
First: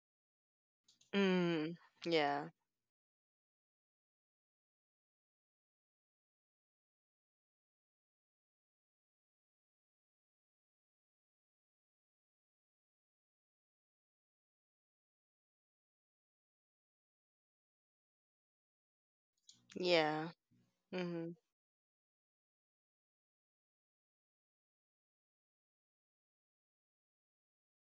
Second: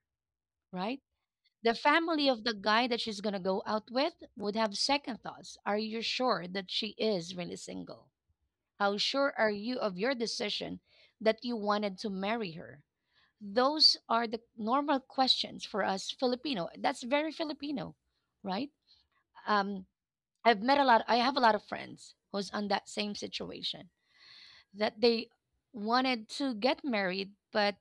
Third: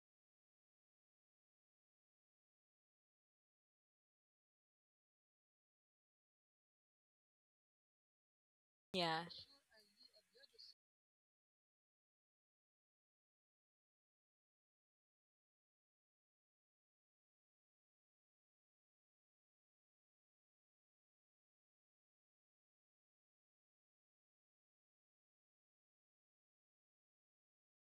[SPEAKER 1] right? The
[SPEAKER 2] mm,
[SPEAKER 1] family of
[SPEAKER 2] yeah,
[SPEAKER 1] the guy that she's going to go out with would have second thoughts. Are you sure that she is really single? How
[SPEAKER 3] Yeah.
[SPEAKER 1] sure are you of your decision that you wanted to marry her? Those are the normal questions for us Filipino. That's very Filipino, right? Um,
[SPEAKER 2] yeah,
[SPEAKER 1] I
[SPEAKER 2] mm-hmm,
[SPEAKER 1] have a lot of friends who's on that same situation that they wanted to get married, but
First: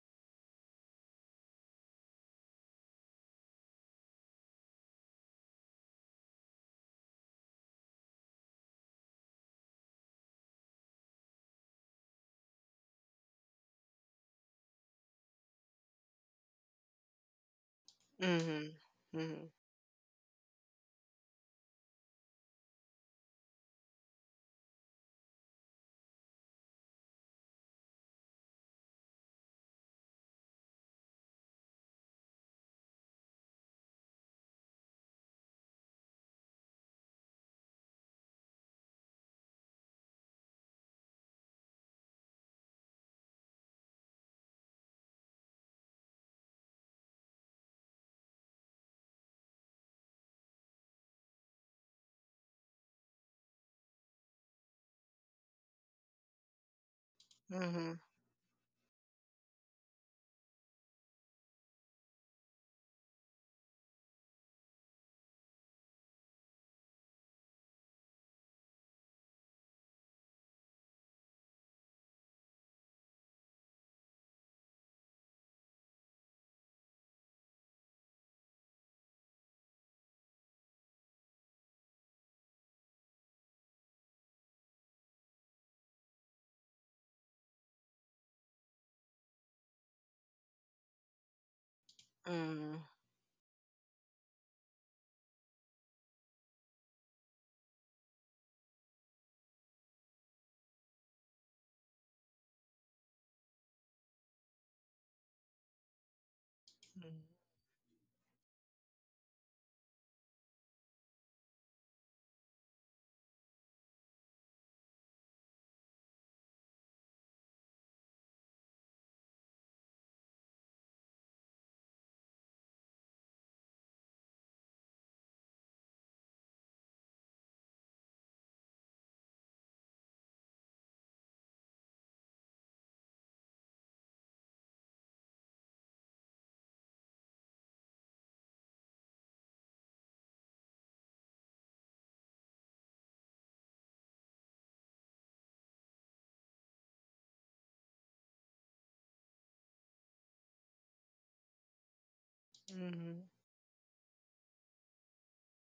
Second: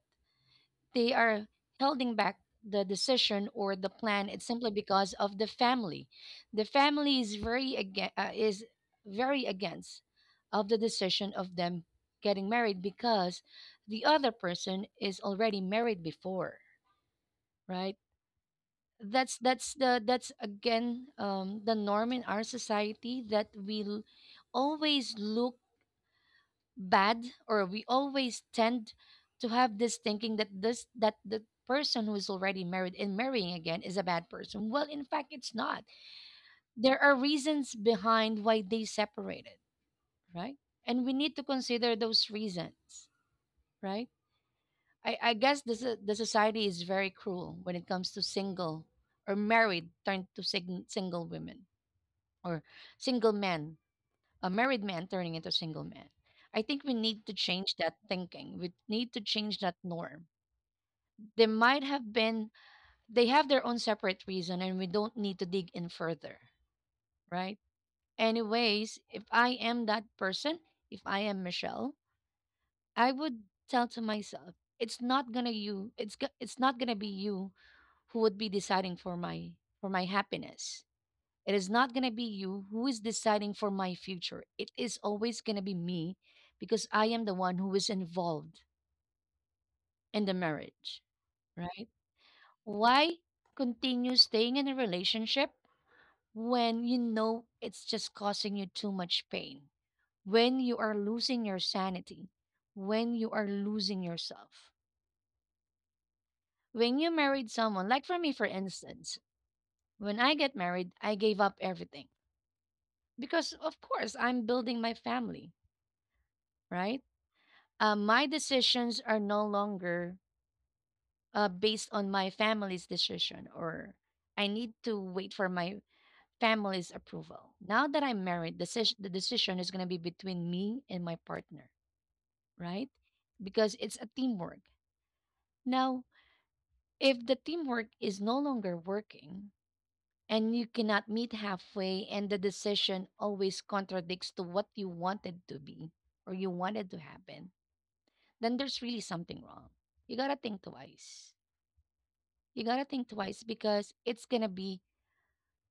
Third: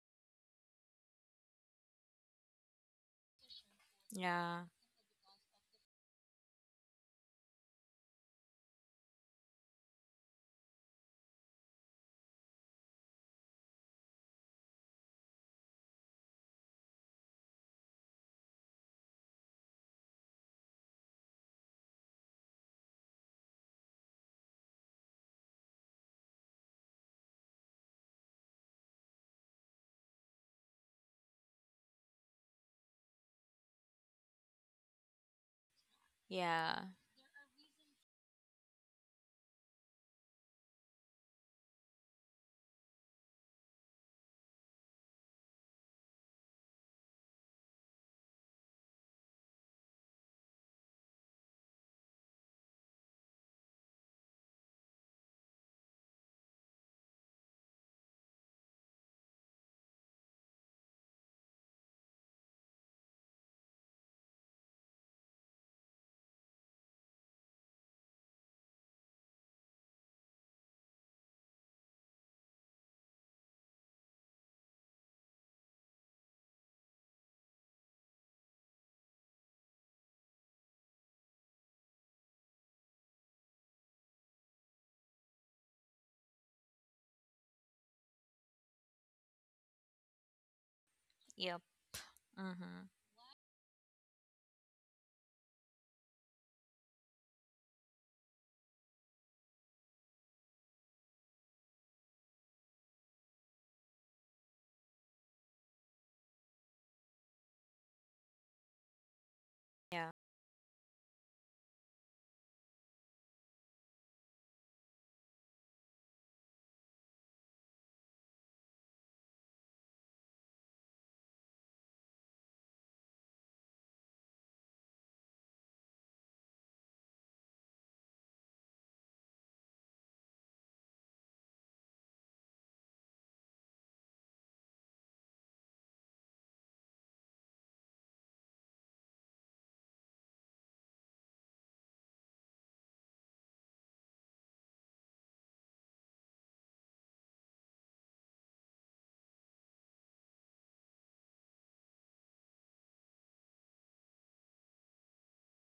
[SPEAKER 1] they are holding back the decision or the plan. It's
[SPEAKER 3] Yeah.
[SPEAKER 1] simply because of the family. The family is very against, very against of the decision of them getting married because the other person is already married before, right?
[SPEAKER 2] mm-hmm,
[SPEAKER 1] That's again, the norm in our society that we always look bad, or we always tend to have this thinking that this that the person who is already married and marrying again is a bad person. Well, in fact, it's not.
[SPEAKER 3] Yeah.
[SPEAKER 1] There are reasons behind why they separated, right? And we need to consider those reasons, right? I guess the society is very cruel when it comes to single or married turned to single women, or single men, a married man turning into a single man. I think we need to
[SPEAKER 2] mm-hmm,
[SPEAKER 1] change
[SPEAKER 2] mm-hmm,
[SPEAKER 1] that thinking. We need to change that norm. They might have been, they have their own separate reason, and we don't need to dig in further, right? Anyways, if I am that person, if I am Michelle, I would tell to myself, it's not gonna be you who would be deciding for my happiness. It is not going to be you who is deciding for my future. It is always going to be me because I am the one who is involved in the marriage,
[SPEAKER 3] Yep.
[SPEAKER 1] right?
[SPEAKER 2] mm-hmm,
[SPEAKER 3] Mm-hmm.
[SPEAKER 1] Why continue staying in a relationship when you know it's just causing you too much pain? When you are losing your sanity, when you are losing yourself. When
[SPEAKER 2] mm-hmm.
[SPEAKER 1] you married someone, like for me, for instance,
[SPEAKER 3] Yeah.
[SPEAKER 1] when I get married, I gave up everything because, of course, I'm building my family, right? My decisions are no longer based on my family's decision, or I need to wait for my family's approval. Now that I'm married, the decision is going to be between me and my partner, right? Because it's a teamwork now. If the teamwork is no longer working, and you cannot meet halfway, and the decision always contradicts to what you wanted to be or you wanted to happen, then there's really something wrong. You got to think twice. You gotta think twice because it's gonna be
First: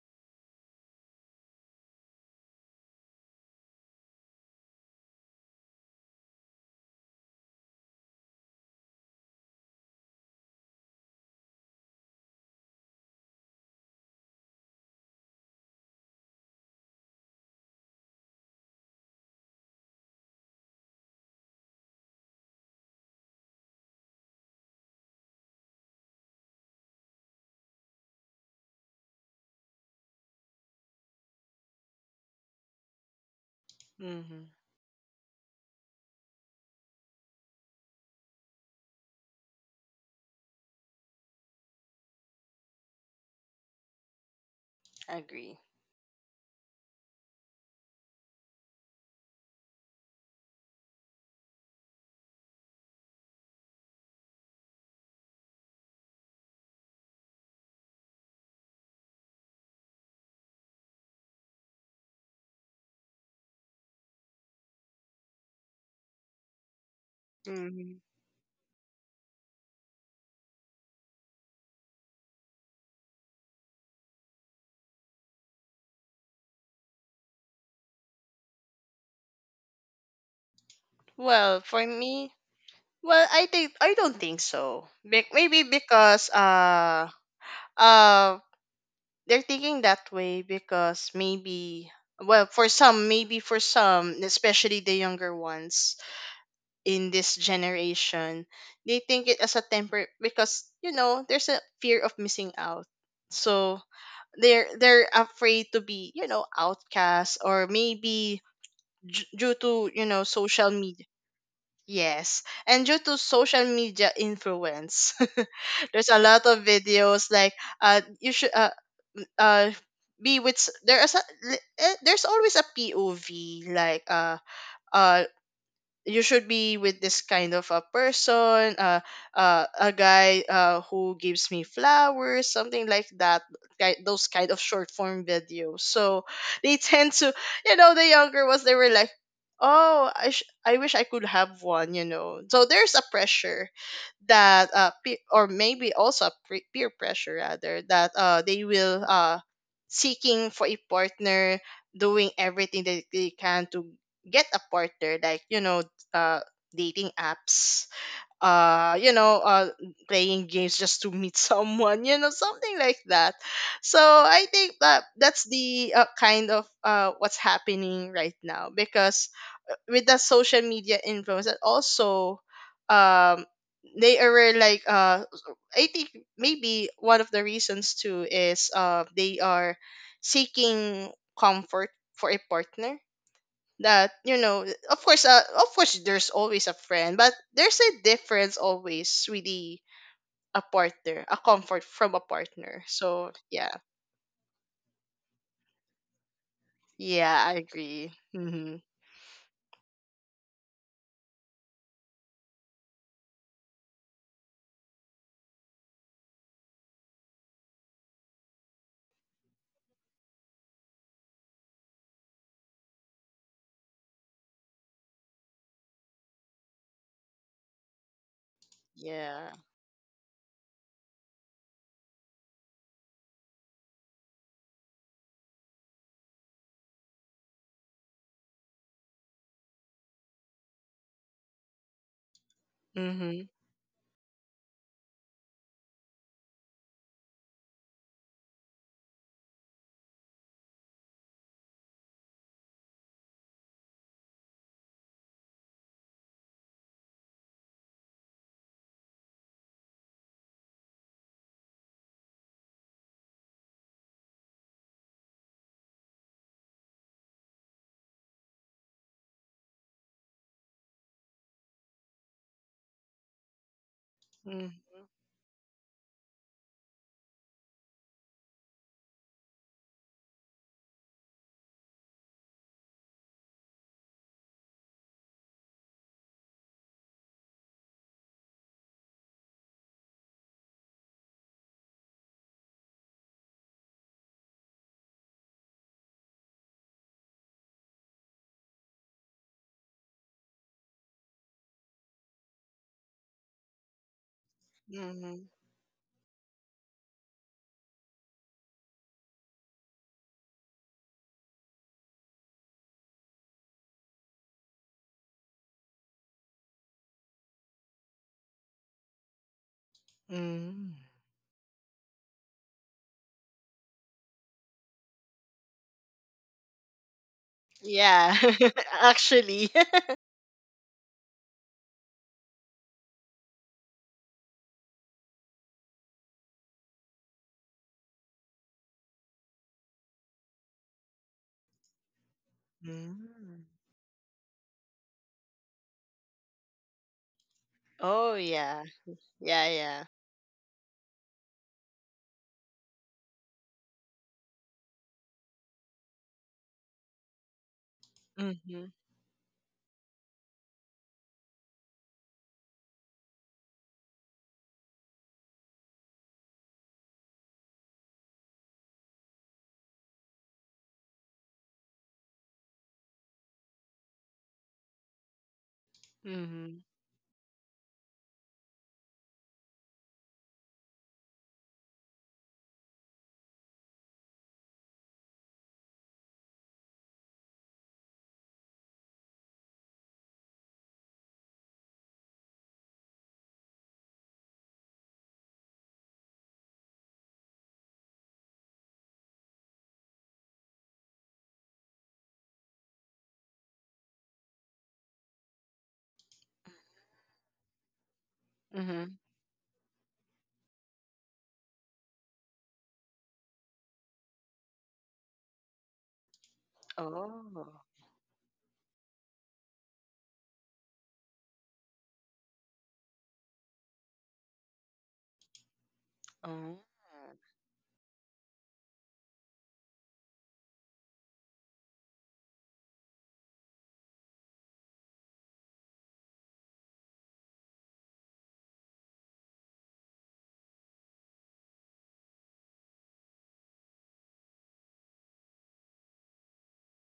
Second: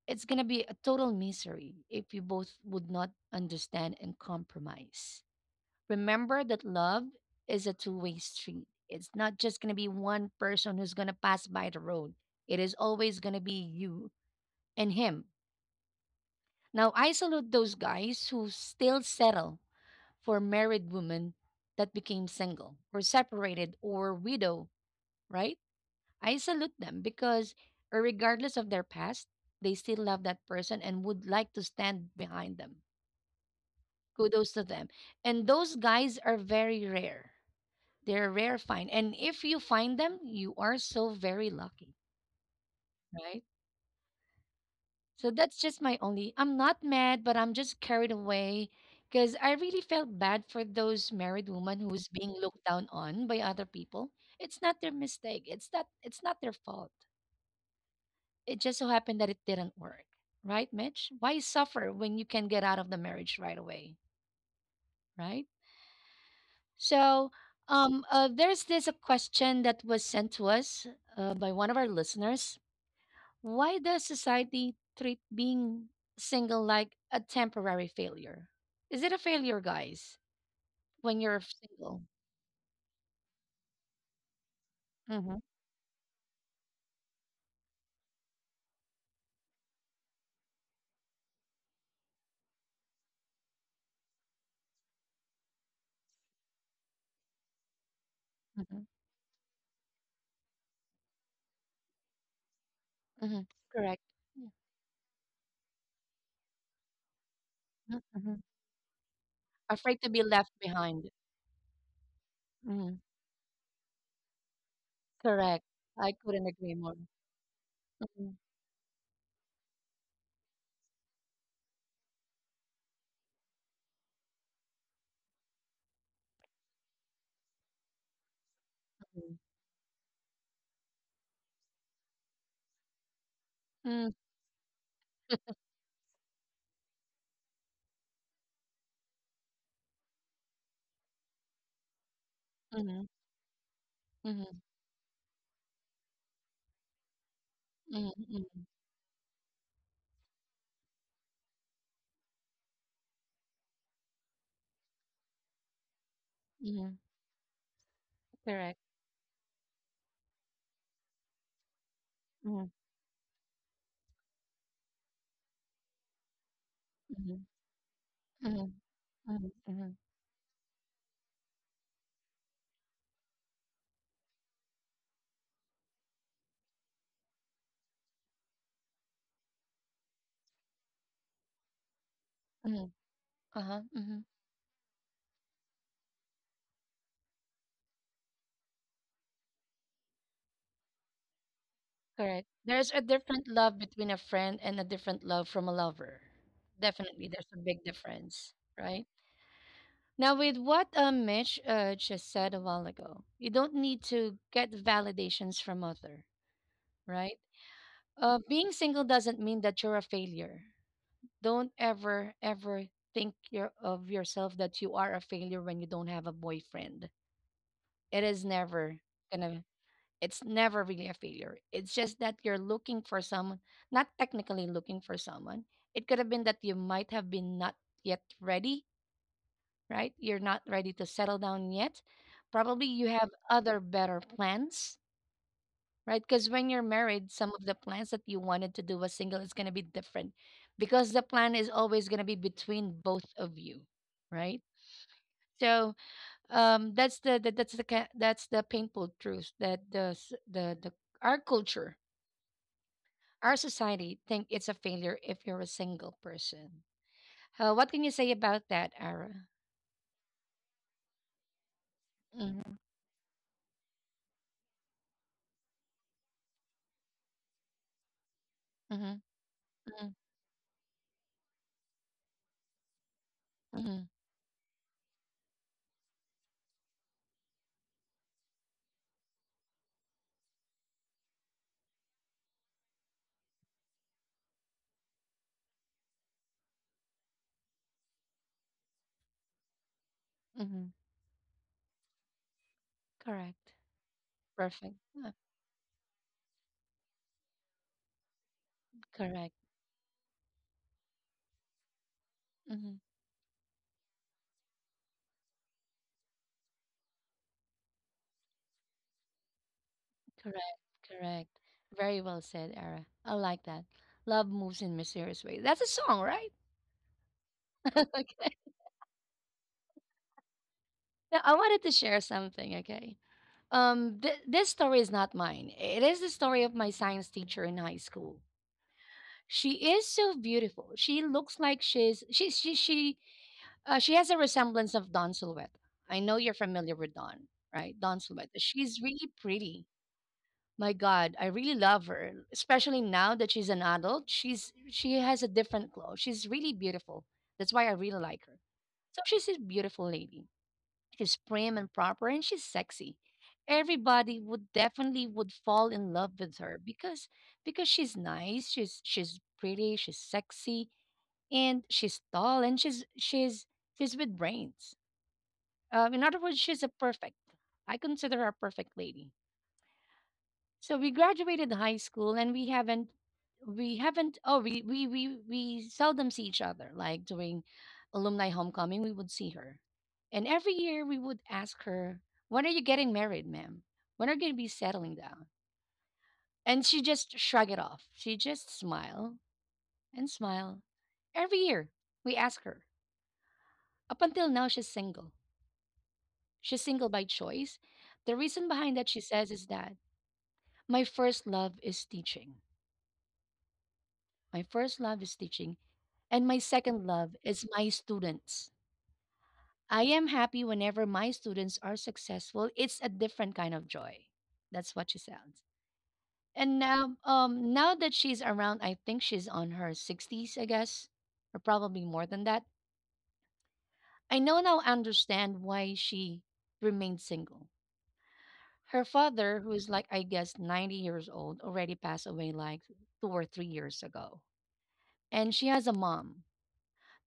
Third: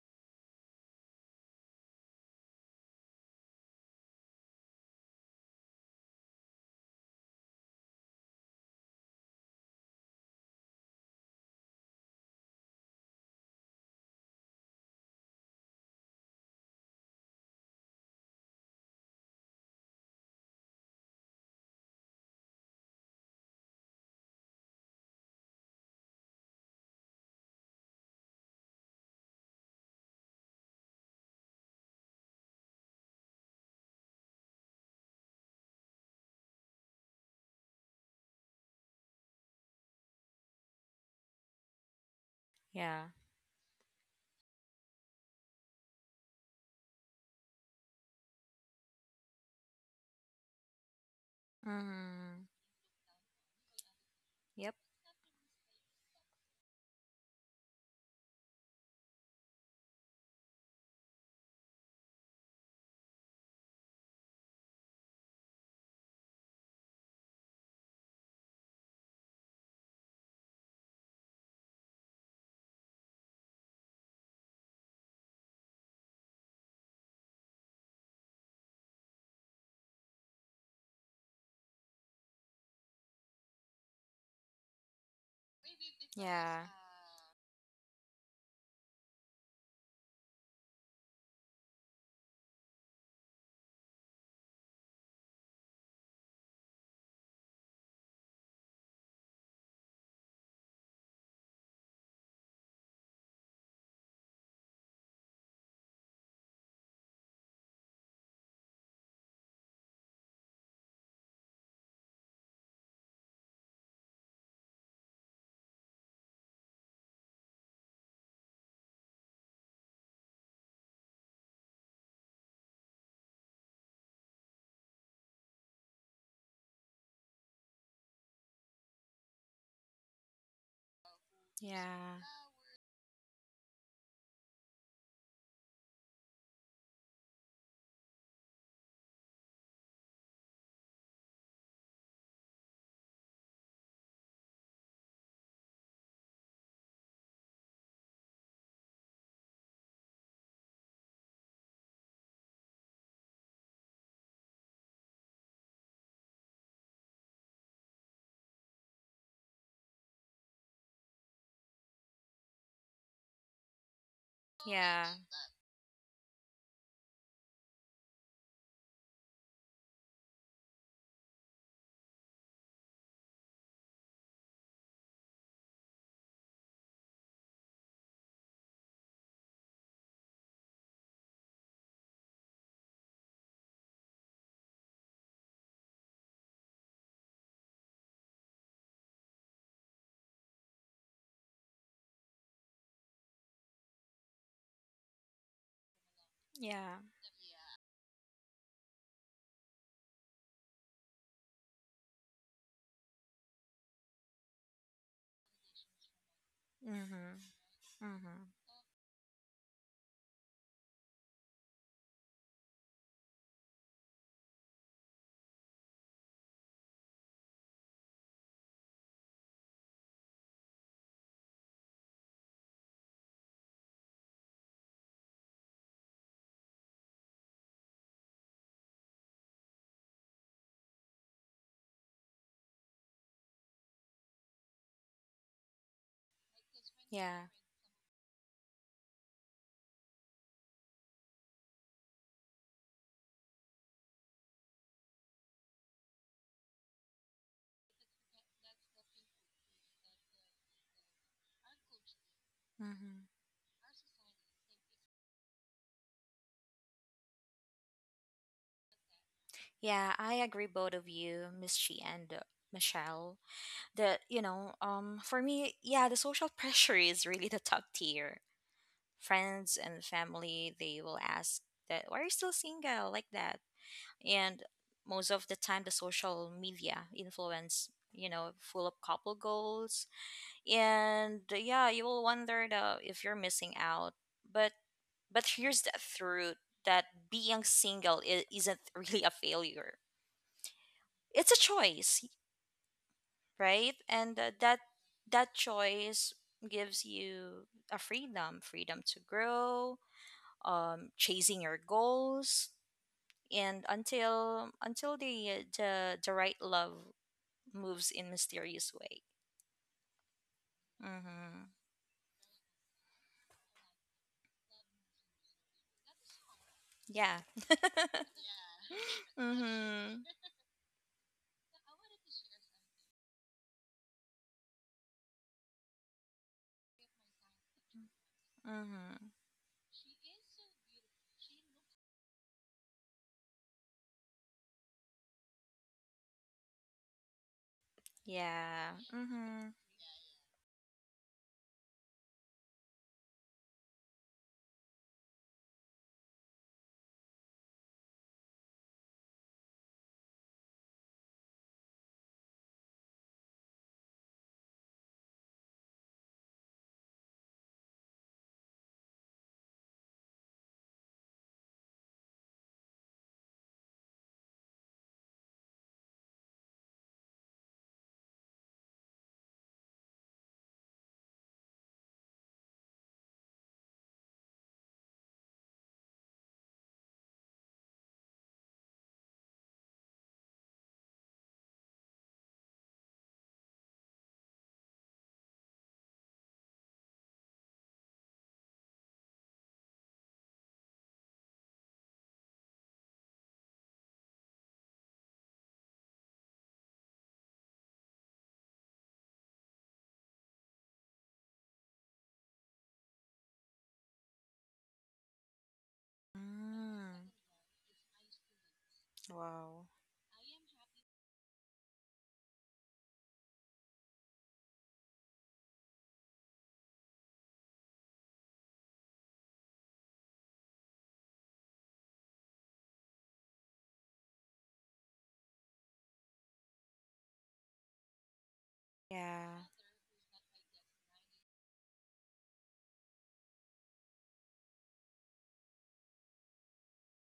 [SPEAKER 1] it's gonna be a total misery if you both would not understand and compromise. Remember that love is a two-way street. It's not just gonna be one person who's gonna pass by the road. It is always gonna be you and him. Now I salute those guys who still settle for married women that became single or separated or widow, right? I salute them because, regardless of their past, they still love that person and would like to stand behind them.
[SPEAKER 2] Mm-hmm.
[SPEAKER 1] Kudos to them. And those guys are very rare. They're a rare find. And if you find them, you are so very lucky, right? So
[SPEAKER 2] Agree.
[SPEAKER 1] that's just my only. I'm not mad, but I'm just carried away because I really felt bad for those married women who's
[SPEAKER 3] Mm-hmm.
[SPEAKER 1] being looked down on by other people. It's
[SPEAKER 3] Yep.
[SPEAKER 1] not their mistake. It's not. It's not their fault. It just so happened that it didn't work, right, Mitch? Why suffer when you can get out of the marriage right away, right? So,
[SPEAKER 2] Mhm.
[SPEAKER 1] there's this a question that was sent to us by one of our listeners. Why does society treat being single like a temporary failure? Is it a failure, guys, when you're
[SPEAKER 2] Well, for
[SPEAKER 1] single?
[SPEAKER 2] me, well, I think I don't think so.
[SPEAKER 1] Mm-hmm,
[SPEAKER 2] Maybe because
[SPEAKER 3] Yeah.
[SPEAKER 2] uh they're thinking that way because maybe, well, for some, maybe for some, especially the younger ones in this generation,
[SPEAKER 1] mm-hmm,
[SPEAKER 2] they think it as a temper because, you know, there's a fear of missing out,
[SPEAKER 1] mm-hmm.
[SPEAKER 2] so
[SPEAKER 1] Correct.
[SPEAKER 2] they're afraid to be, you know, outcast, or
[SPEAKER 1] Mhm,
[SPEAKER 2] maybe
[SPEAKER 1] mhm.
[SPEAKER 2] due to, you
[SPEAKER 1] Afraid to
[SPEAKER 2] know,
[SPEAKER 1] be left
[SPEAKER 2] social media.
[SPEAKER 1] behind.
[SPEAKER 2] Yes, and due
[SPEAKER 1] Mhm,
[SPEAKER 2] to social media influence,
[SPEAKER 1] correct.
[SPEAKER 2] there's
[SPEAKER 1] I
[SPEAKER 2] a lot
[SPEAKER 1] couldn't
[SPEAKER 2] of
[SPEAKER 1] agree more.
[SPEAKER 2] videos like, you
[SPEAKER 1] Mhm,
[SPEAKER 2] should m- uh be with there is a, there's always a POV like, uh you should be with this kind of a person, a guy who gives me
[SPEAKER 3] Yeah.
[SPEAKER 2] flowers, something like that,
[SPEAKER 1] mhm.
[SPEAKER 2] those kind of short form videos. So they tend to, you know, the younger ones they were like, oh, I wish I could have one, you know, so there's a
[SPEAKER 1] Mhm,
[SPEAKER 2] pressure
[SPEAKER 1] mhm,
[SPEAKER 2] that or maybe also a peer pressure rather, that
[SPEAKER 1] mhm,
[SPEAKER 2] they
[SPEAKER 1] mhm,
[SPEAKER 2] will, seeking for a partner, doing everything that they can to get a partner, like, you know, uh,
[SPEAKER 1] mhm,
[SPEAKER 2] dating apps,
[SPEAKER 1] correct.
[SPEAKER 2] uh, you know, uh, playing games just to meet someone, you know,
[SPEAKER 1] Mhm,
[SPEAKER 2] something like that. So I think that
[SPEAKER 3] Yeah.
[SPEAKER 2] that's the kind of what's
[SPEAKER 1] mhm,
[SPEAKER 2] happening right now,
[SPEAKER 1] mhm,
[SPEAKER 2] because
[SPEAKER 1] mhm, mhm,
[SPEAKER 2] with the social media influence, and also um, they are like, I think maybe one of the reasons too is they are seeking comfort for a partner,
[SPEAKER 1] mhm, uh-huh,
[SPEAKER 2] that,
[SPEAKER 1] mhm,
[SPEAKER 2] you know, of course, of course there's always a friend, but there's a difference always with the a partner, a comfort from a
[SPEAKER 1] correct.
[SPEAKER 2] partner,
[SPEAKER 1] There's a
[SPEAKER 2] so
[SPEAKER 1] different
[SPEAKER 2] yeah.
[SPEAKER 1] love between a friend and a different love from a lover.
[SPEAKER 3] Yeah.
[SPEAKER 1] Definitely,
[SPEAKER 2] Yeah, I
[SPEAKER 1] there's a big
[SPEAKER 2] agree.
[SPEAKER 1] difference,
[SPEAKER 2] Mm-hmm.
[SPEAKER 1] right? Now, with what Mitch just said a while ago, you don't need to get validations from other,
[SPEAKER 3] Mm-hmm.
[SPEAKER 1] right?
[SPEAKER 3] Mm-hmm.
[SPEAKER 1] Being single doesn't mean that you're a failure. Don't ever, ever think of yourself that you are a failure when you don't have a boyfriend. It is never
[SPEAKER 2] Yeah.
[SPEAKER 1] gonna it's never really a failure. It's just that you're looking for someone, not technically looking for someone. It could have been that you might have been not yet ready, right? You're not ready to settle down yet. Probably you have
[SPEAKER 2] Mm-hmm.
[SPEAKER 1] other better plans, right? Because when you're married,
[SPEAKER 3] Yeah.
[SPEAKER 1] some of the plans that you wanted to do as single is gonna be different because the plan is always gonna be between both of you, right? So, that's the painful truth, that the s- the our culture
[SPEAKER 3] Mm-hmm.
[SPEAKER 1] our society think it's a failure if you're a single person. What can you say about that, Ara?
[SPEAKER 3] Yeah, I agree both of you, Miss Chi and
[SPEAKER 1] Hmm.
[SPEAKER 3] Michelle. For me, yeah, the social pressure is really the top tier.
[SPEAKER 1] Hmm.
[SPEAKER 3] Friends and family, they will ask that, why are you still single, like that?
[SPEAKER 1] Hmm.
[SPEAKER 3] And most of the time, the social media influence, full of couple goals, and yeah, you will wonder if you're missing out. But but here's the truth, that being single isn't really a failure.
[SPEAKER 1] Hmm.
[SPEAKER 3] It's a choice,
[SPEAKER 1] Correct.
[SPEAKER 3] right? And that
[SPEAKER 1] Perfect. Uh,
[SPEAKER 2] Mm-hmm.
[SPEAKER 3] that choice gives you a freedom to
[SPEAKER 1] Correct.
[SPEAKER 3] grow, chasing your goals,
[SPEAKER 1] Hmm.
[SPEAKER 3] and until the right love moves in mysterious way.
[SPEAKER 2] Mm-hmm.
[SPEAKER 1] Correct. Correct.
[SPEAKER 3] Mm-hmm.
[SPEAKER 1] Very well said, Ara, I like that. Love moves in mysterious ways. That's a song, right?
[SPEAKER 3] Yeah.
[SPEAKER 2] Yeah.
[SPEAKER 1] Okay.
[SPEAKER 2] Actually.
[SPEAKER 3] Mm-hmm.
[SPEAKER 1] Now I wanted to share something. Okay. This story is not mine. It is the story of my science teacher in high school.
[SPEAKER 3] Mm-hmm.
[SPEAKER 1] She is so beautiful. She looks like she's
[SPEAKER 2] Mm.
[SPEAKER 1] she has a resemblance of Don Silhouette. I know you're familiar with Don, right? Don
[SPEAKER 2] Oh,
[SPEAKER 1] Silhouette.
[SPEAKER 3] Yeah.
[SPEAKER 2] yeah,
[SPEAKER 1] She's really
[SPEAKER 3] Mm-hmm.
[SPEAKER 2] yeah,
[SPEAKER 1] pretty.
[SPEAKER 2] yeah.
[SPEAKER 1] My God, I really love her, especially now that she's an adult. She has a different glow. She's really beautiful. That's why I really like her.
[SPEAKER 2] Mm-hmm.
[SPEAKER 1] So she's a beautiful lady. She's prim and proper and she's sexy. Everybody would definitely would fall in love with her because she's nice, she's pretty, she's sexy, and she's tall, and she's with brains. In other words, she's a
[SPEAKER 2] Mm-hmm.
[SPEAKER 1] perfect. I consider her a perfect lady. So we graduated high school and we haven't oh we seldom see each other, like during alumni homecoming we would see her. And every year we would ask her, "When are you getting married, ma'am? When are you going to be settling down?" And she just shrug it off. She just smile and smile. Every year we ask her. Up until now she's single. She's single by choice. The reason behind that she
[SPEAKER 2] Mm-hmm.
[SPEAKER 1] says is that my first love is teaching. My first love is teaching. And my second
[SPEAKER 3] Mm.
[SPEAKER 1] love is my
[SPEAKER 2] Oh,
[SPEAKER 1] students.
[SPEAKER 3] Wow.
[SPEAKER 1] I am happy whenever my students are successful. It's a different kind of joy. That's what she sounds. And
[SPEAKER 2] oh.
[SPEAKER 1] now, now that she's around, I think she's on her 60s, I guess, or probably more than that. I know now understand why she remained single. Her
[SPEAKER 3] Yeah.
[SPEAKER 1] father, who is like, I guess, 90 years old, already passed away like 2 or 3 years ago. And she has a mom.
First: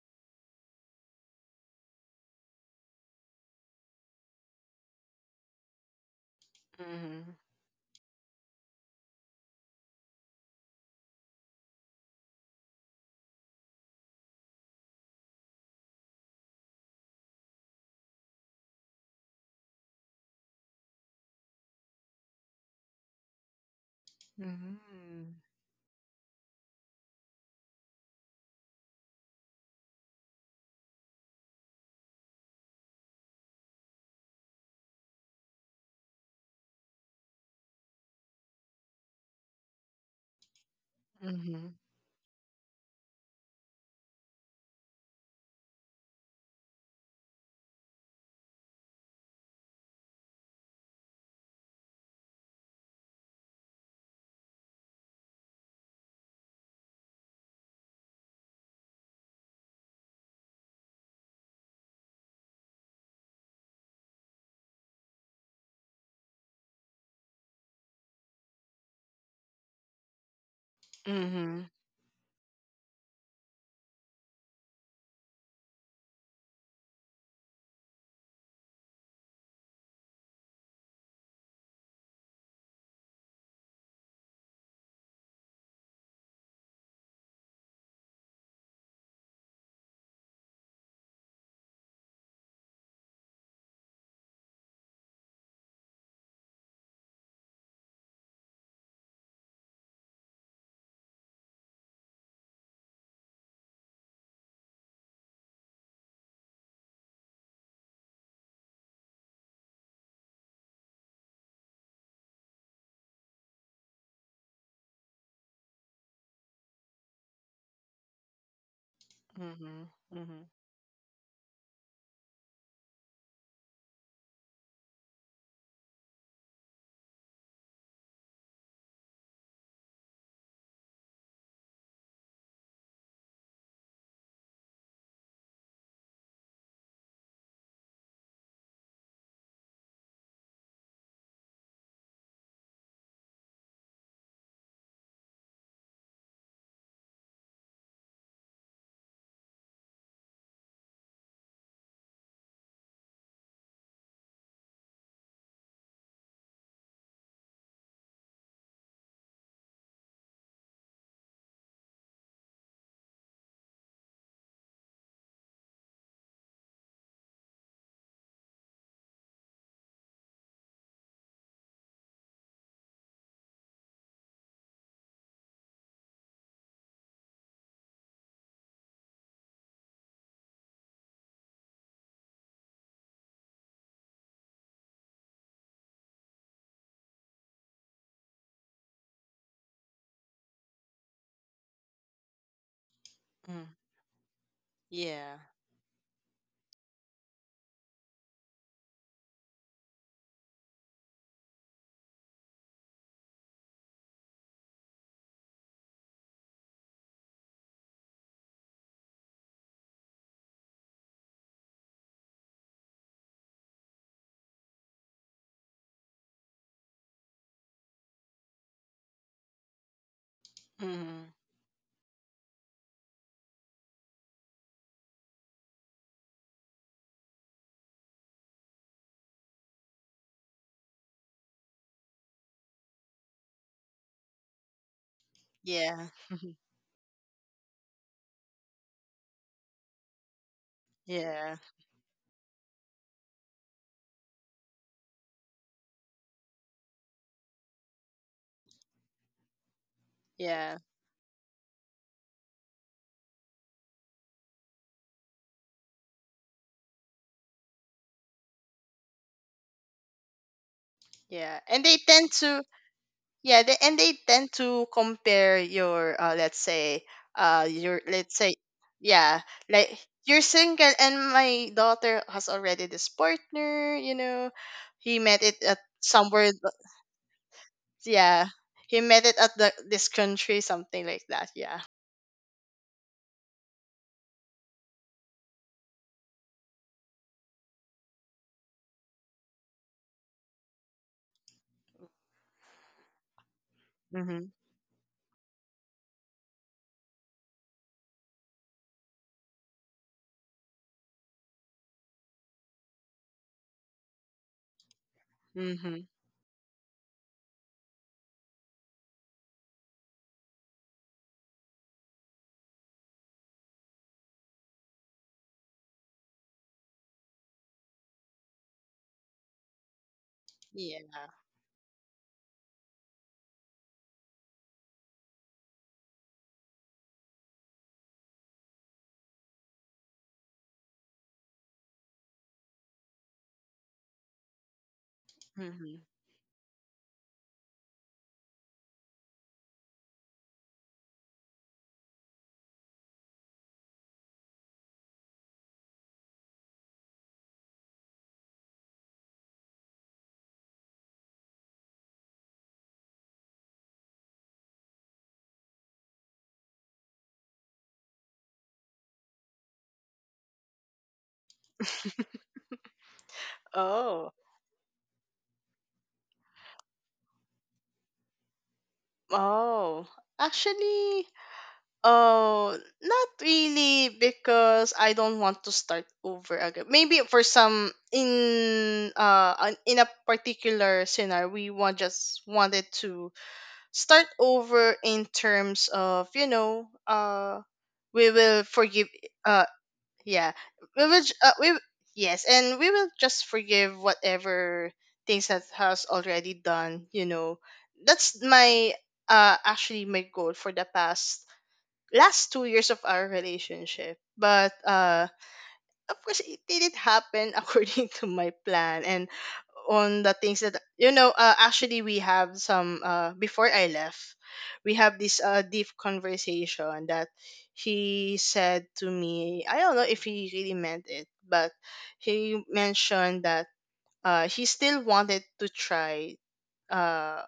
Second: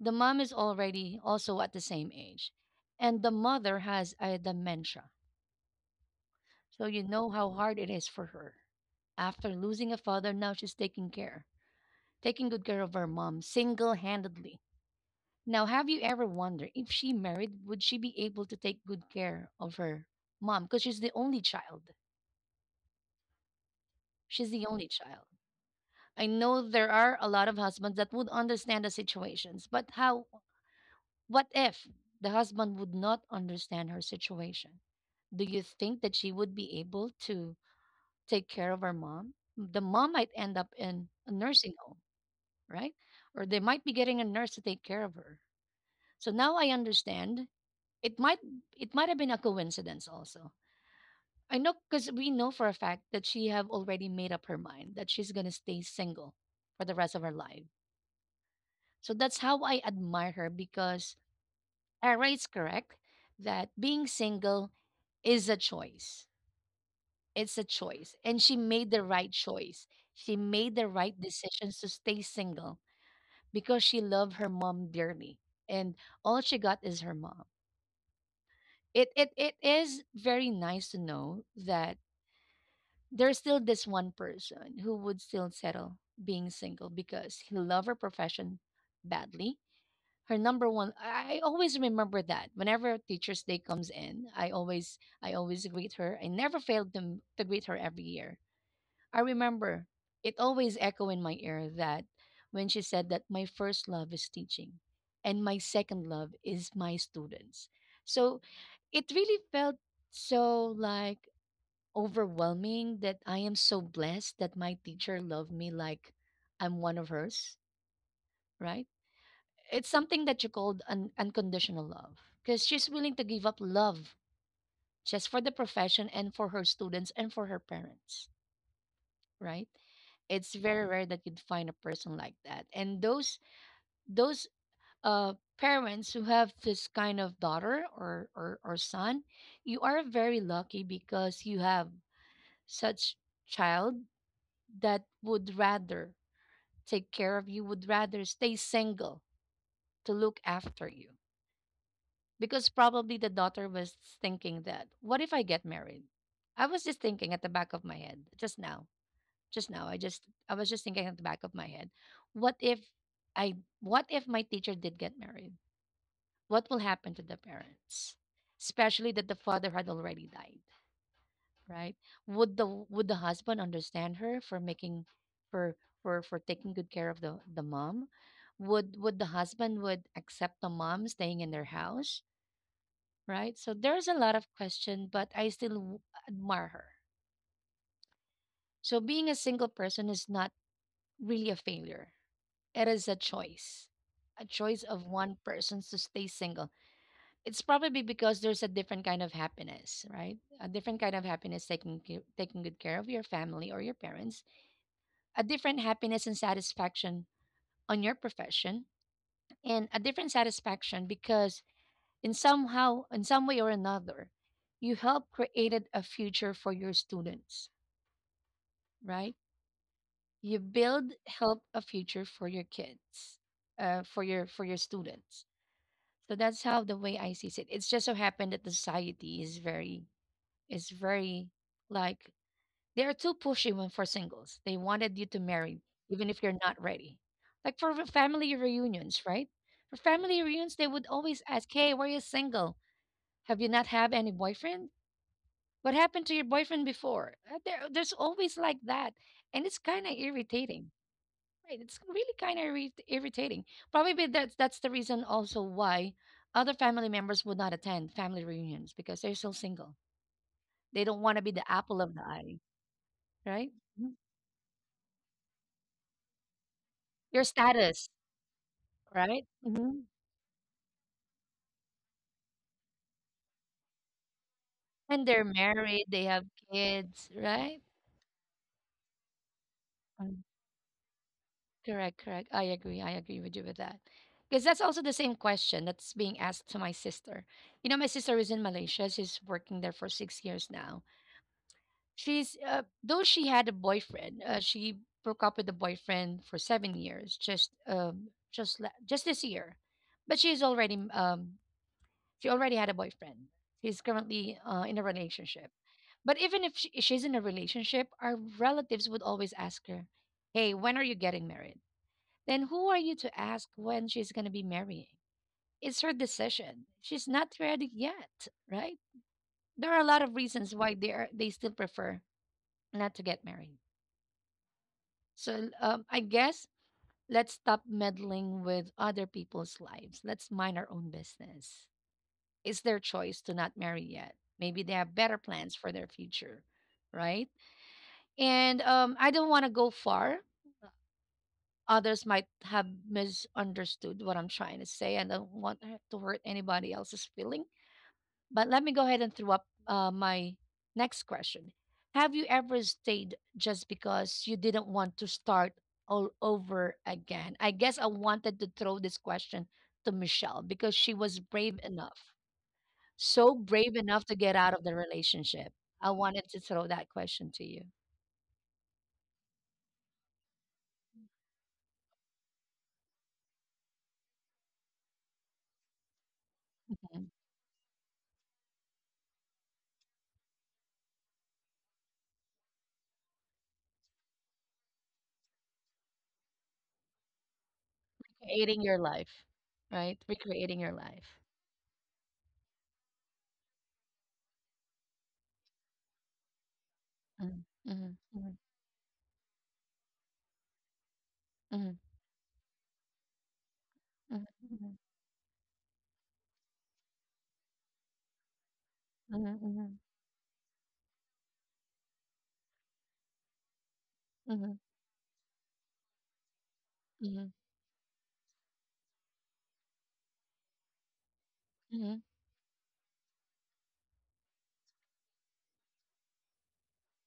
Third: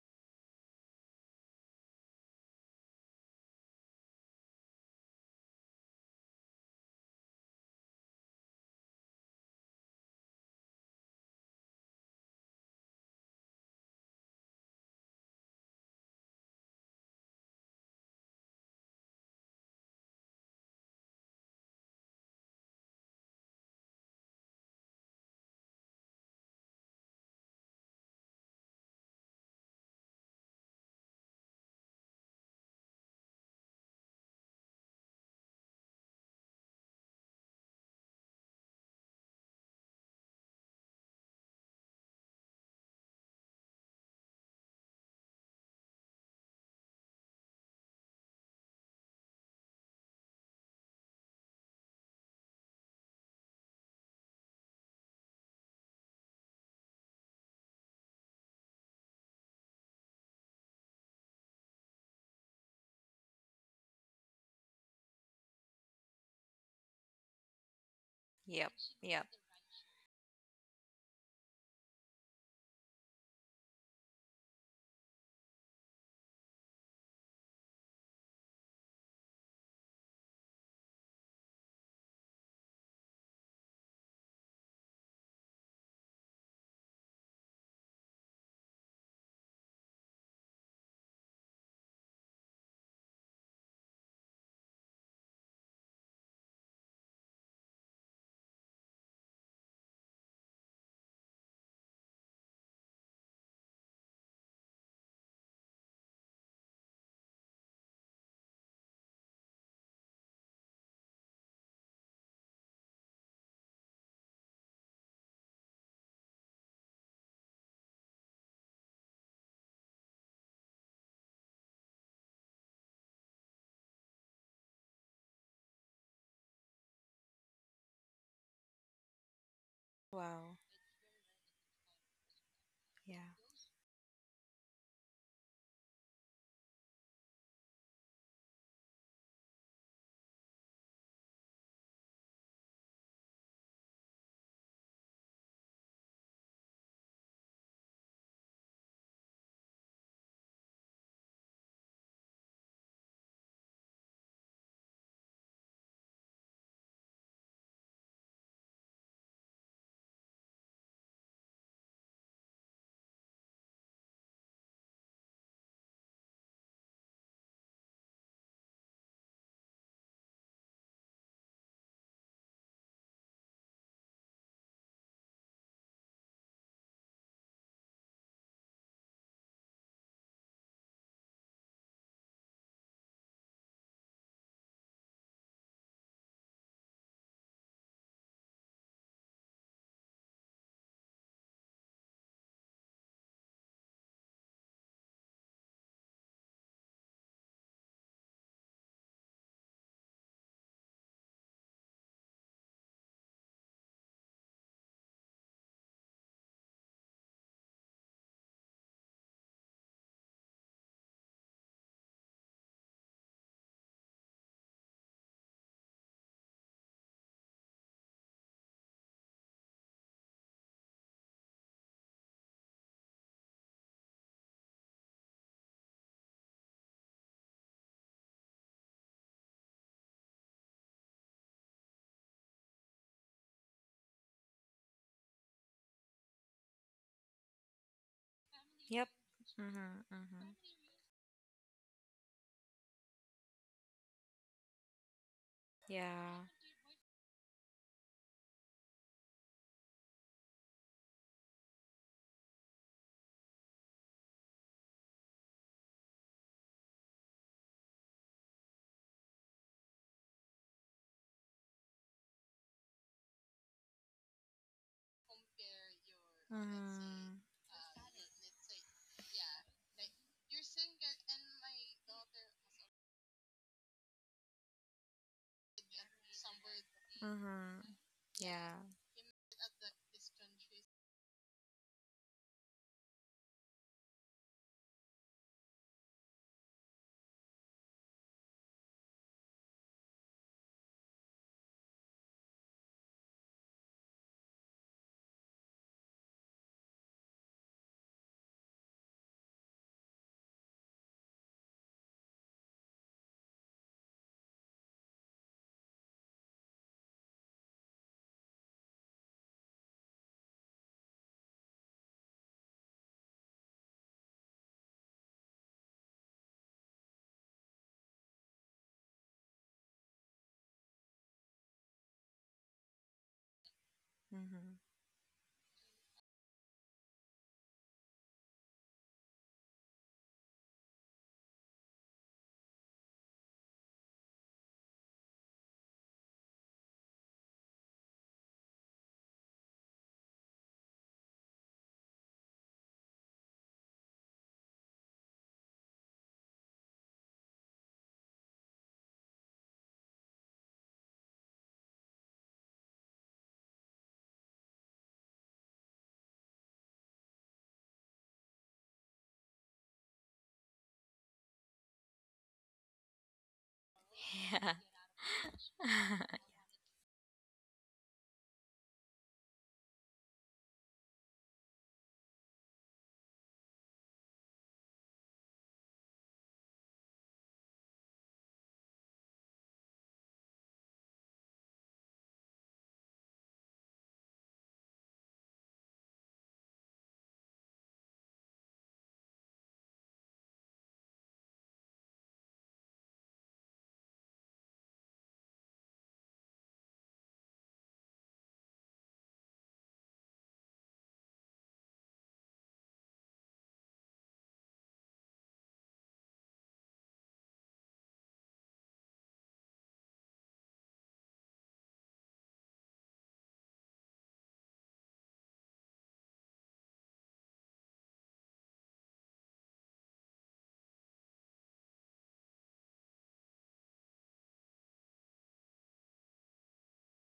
[SPEAKER 1] The mom is already also at the same age, and the mother has a dementia. So you know
[SPEAKER 2] Mm-hmm.
[SPEAKER 1] how hard it is for her. After losing a father, now she's taking good care of her mom single handedly. Now, have you ever wondered if she married, would she be able to take good care of her mom? Because she's the only child. She's the only child.
[SPEAKER 2] Mm-hmm.
[SPEAKER 1] I know there are a lot of husbands that would understand the situations, but how What if the husband would not understand her situation? Do you think that she would be able to take care of her mom? The mom might end up in a
[SPEAKER 2] Mm-hmm.
[SPEAKER 1] nursing home, right? Or they might be getting a nurse to take care of her. So now I understand it might it might have been a coincidence also. I know because we know for a fact that she have already made up her mind that she's gonna stay single for the rest of her life. So that's how I admire her because Ara is correct that being single is a choice. It's a choice. And she
[SPEAKER 3] Yep.
[SPEAKER 1] made the
[SPEAKER 3] Yep.
[SPEAKER 1] right choice. She made the right
[SPEAKER 2] Mm-hmm.
[SPEAKER 1] decisions to stay single because she loved her mom dearly. And all she got is her mom. It is very nice to know that there's still this one person who would still settle being single because he loved her profession badly. Her number one. I always remember that. Whenever Teachers Day comes in, I always greet her. I never failed to greet her every year. I remember it always echo in my ear that when she said that my first love is teaching and my second love is my students. So it really felt so like overwhelming that I am so blessed that my teacher loved me like I'm one of hers, right? It's
[SPEAKER 2] Mhm.
[SPEAKER 1] something that you
[SPEAKER 2] Mhm.
[SPEAKER 1] called unconditional love because she's willing to give up love just for the profession and for her students and for her parents, right? It's
[SPEAKER 3] Wow.
[SPEAKER 1] very rare that you'd find a person like that. And
[SPEAKER 3] Yeah.
[SPEAKER 1] those parents who have this kind of daughter or or son, you are very lucky because you have such child that would rather take care of you, would rather stay single to look after you. Because probably the daughter was thinking that, what if I get married? I was just thinking at the back of my head just now I just I was just thinking at the back of my head, what if I what if my teacher did get married? What will happen to the parents? Especially that the father had already died, right? Would the husband understand her for making for for taking good care of the mom? Would the husband would accept the mom staying in their house, right? So there's a lot of question, but I still admire her. So being a single person is not really a failure. It is
[SPEAKER 2] Mm.
[SPEAKER 1] a choice of one
[SPEAKER 2] Yeah.
[SPEAKER 1] person to stay single. It's probably because there's a different kind of happiness, right? A different kind of happiness taking good care of your family or your parents, a different happiness and satisfaction on your profession, and a different satisfaction because in somehow, in some way or another, you help created a future for your students, right? You build
[SPEAKER 2] Mhm.
[SPEAKER 1] help a future for your kids, for your students. So that's how the way I see it. It's just so happened that the society is very like they are too pushy. When for singles, they wanted you to marry
[SPEAKER 2] Yeah.
[SPEAKER 1] even if you're not ready, like for family
[SPEAKER 3] Yep.
[SPEAKER 1] reunions, right?
[SPEAKER 3] Mm-hmm.
[SPEAKER 1] For family
[SPEAKER 3] Mm-hmm.
[SPEAKER 1] reunions, they would always
[SPEAKER 2] Yeah.
[SPEAKER 1] ask, hey, were you single? Have you not had any boyfriend? What happened to
[SPEAKER 3] Yeah.
[SPEAKER 1] your boyfriend before? There's always like that. And it's kind of
[SPEAKER 2] Yeah.
[SPEAKER 1] irritating. Right, it's really kind of irritating. Probably that's the reason also why other family members would not attend family reunions because they're still single. They don't want to be
[SPEAKER 2] Yeah.
[SPEAKER 1] the
[SPEAKER 2] And they
[SPEAKER 1] apple of the
[SPEAKER 2] tend
[SPEAKER 1] eye,
[SPEAKER 2] to, yeah,
[SPEAKER 1] right?
[SPEAKER 2] they, and
[SPEAKER 1] Mhm.
[SPEAKER 2] they tend to compare your let's say,
[SPEAKER 3] Mm-hmm.
[SPEAKER 1] Your
[SPEAKER 2] your,
[SPEAKER 1] status,
[SPEAKER 2] let's say, yeah,
[SPEAKER 1] right?
[SPEAKER 2] like,
[SPEAKER 1] Hmm.
[SPEAKER 2] you're single and my daughter has already this partner, you know. He
[SPEAKER 1] And
[SPEAKER 2] met
[SPEAKER 1] they're
[SPEAKER 2] it at
[SPEAKER 1] married, they
[SPEAKER 2] somewhere
[SPEAKER 1] have kids,
[SPEAKER 3] Mm-hmm.
[SPEAKER 1] right?
[SPEAKER 2] yeah.
[SPEAKER 3] Yeah.
[SPEAKER 2] He met it at the this
[SPEAKER 1] Mm.
[SPEAKER 2] country, something like that. Yeah.
[SPEAKER 1] Correct, correct. I agree. I agree with you with that. Because that's also the same question that's being asked to my sister. You know, my sister is in Malaysia. She's working there for 6 years now. She's though she had a
[SPEAKER 2] Mhm.
[SPEAKER 1] boyfriend, she broke up with the boyfriend for 7 years, just just this year, but she's already she already had a boyfriend. He's currently in a relationship.
[SPEAKER 2] Mhm.
[SPEAKER 1] But even if she's in a relationship, our relatives would always ask her, "Hey, when are you getting married?" Then who are you to ask when she's going to be marrying? It's her decision. She's not ready yet, right? There are a lot of reasons
[SPEAKER 2] Yeah.
[SPEAKER 1] why they still prefer not to get married.
[SPEAKER 3] Mm-hmm.
[SPEAKER 1] So I guess let's stop meddling with other people's lives. Let's mind our own business. It's their choice to not marry yet. Maybe they have better plans
[SPEAKER 2] Mhm.
[SPEAKER 1] for their future, right? And I don't want to go far. Others might have misunderstood what I'm trying to say. I don't want to hurt anybody else's feeling. But let me go ahead and throw up my next question. Have you ever stayed just because you didn't want to start all over again? I guess I wanted to throw this question to Michelle because she was brave enough, so brave
[SPEAKER 2] Oh.
[SPEAKER 1] enough to get
[SPEAKER 3] Yeah.
[SPEAKER 1] out of the relationship. I wanted to throw that question to you.
[SPEAKER 2] Oh, actually, oh, not really, because I don't want to start over again. Maybe for
[SPEAKER 1] Mhm.
[SPEAKER 2] some in in a particular scenario, we want just wanted to start over in terms of, you know, we will
[SPEAKER 1] Creating your
[SPEAKER 2] forgive,
[SPEAKER 1] life,
[SPEAKER 2] uh
[SPEAKER 1] right?
[SPEAKER 2] yeah,
[SPEAKER 1] Recreating your
[SPEAKER 2] we
[SPEAKER 1] life.
[SPEAKER 2] will. j- Uh, we yes, and we will just forgive whatever things that has already done. You know,
[SPEAKER 1] Mhm, mhm,
[SPEAKER 2] that's
[SPEAKER 1] mhm,
[SPEAKER 2] my, actually, my goal for the past
[SPEAKER 1] mhm,
[SPEAKER 2] last 2 years of our relationship.
[SPEAKER 1] mhm,
[SPEAKER 2] But
[SPEAKER 1] mhm,
[SPEAKER 2] of course, it didn't happen according to my plan, and
[SPEAKER 1] mhm, mhm,
[SPEAKER 2] on the things that, you know. Actually, we have some, before I left,
[SPEAKER 1] mhm,
[SPEAKER 2] we have this, deep conversation that
[SPEAKER 1] mhm,
[SPEAKER 2] he said to me. I don't know if he really meant it, but
[SPEAKER 1] mhm,
[SPEAKER 2] he mentioned that, he still wanted to try, uh,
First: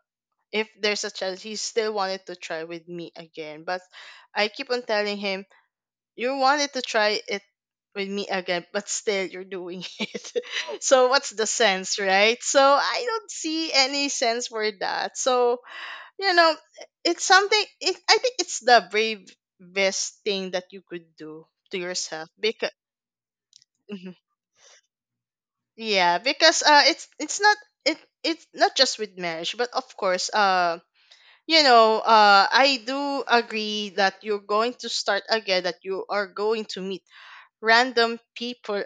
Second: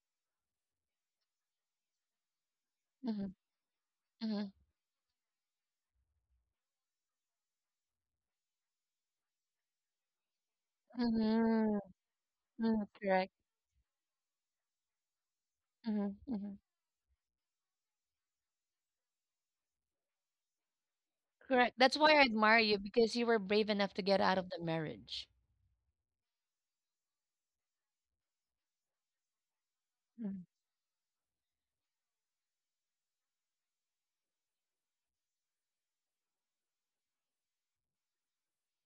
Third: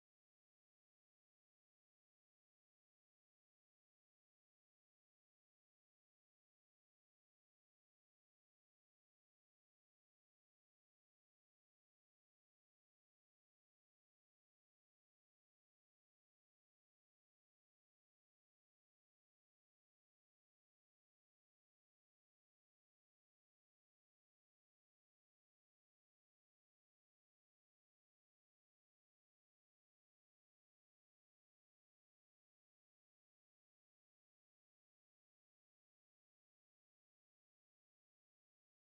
[SPEAKER 2] if there's a chance, he still wanted to try with me
[SPEAKER 1] mhm,
[SPEAKER 2] again. But I
[SPEAKER 1] mhm.
[SPEAKER 2] keep on telling him, you wanted to try it with me again, but still you're doing it. So what's the
[SPEAKER 1] Mhm.
[SPEAKER 2] sense, right? So
[SPEAKER 1] Mm,
[SPEAKER 2] I don't
[SPEAKER 1] correct.
[SPEAKER 2] see any sense for that. So
[SPEAKER 1] Mhm,
[SPEAKER 2] you know,
[SPEAKER 1] mhm.
[SPEAKER 2] it's something. I think it's the bravest thing that you could do to
[SPEAKER 1] Correct. That's why I
[SPEAKER 2] yourself,
[SPEAKER 1] admire
[SPEAKER 2] because
[SPEAKER 1] you because you were brave enough to get out of the marriage.
[SPEAKER 2] yeah, because it's not, it it's not just with marriage, but of course,
[SPEAKER 1] Mm,
[SPEAKER 2] you know, I do agree that you're going to start again, that you are going to meet random people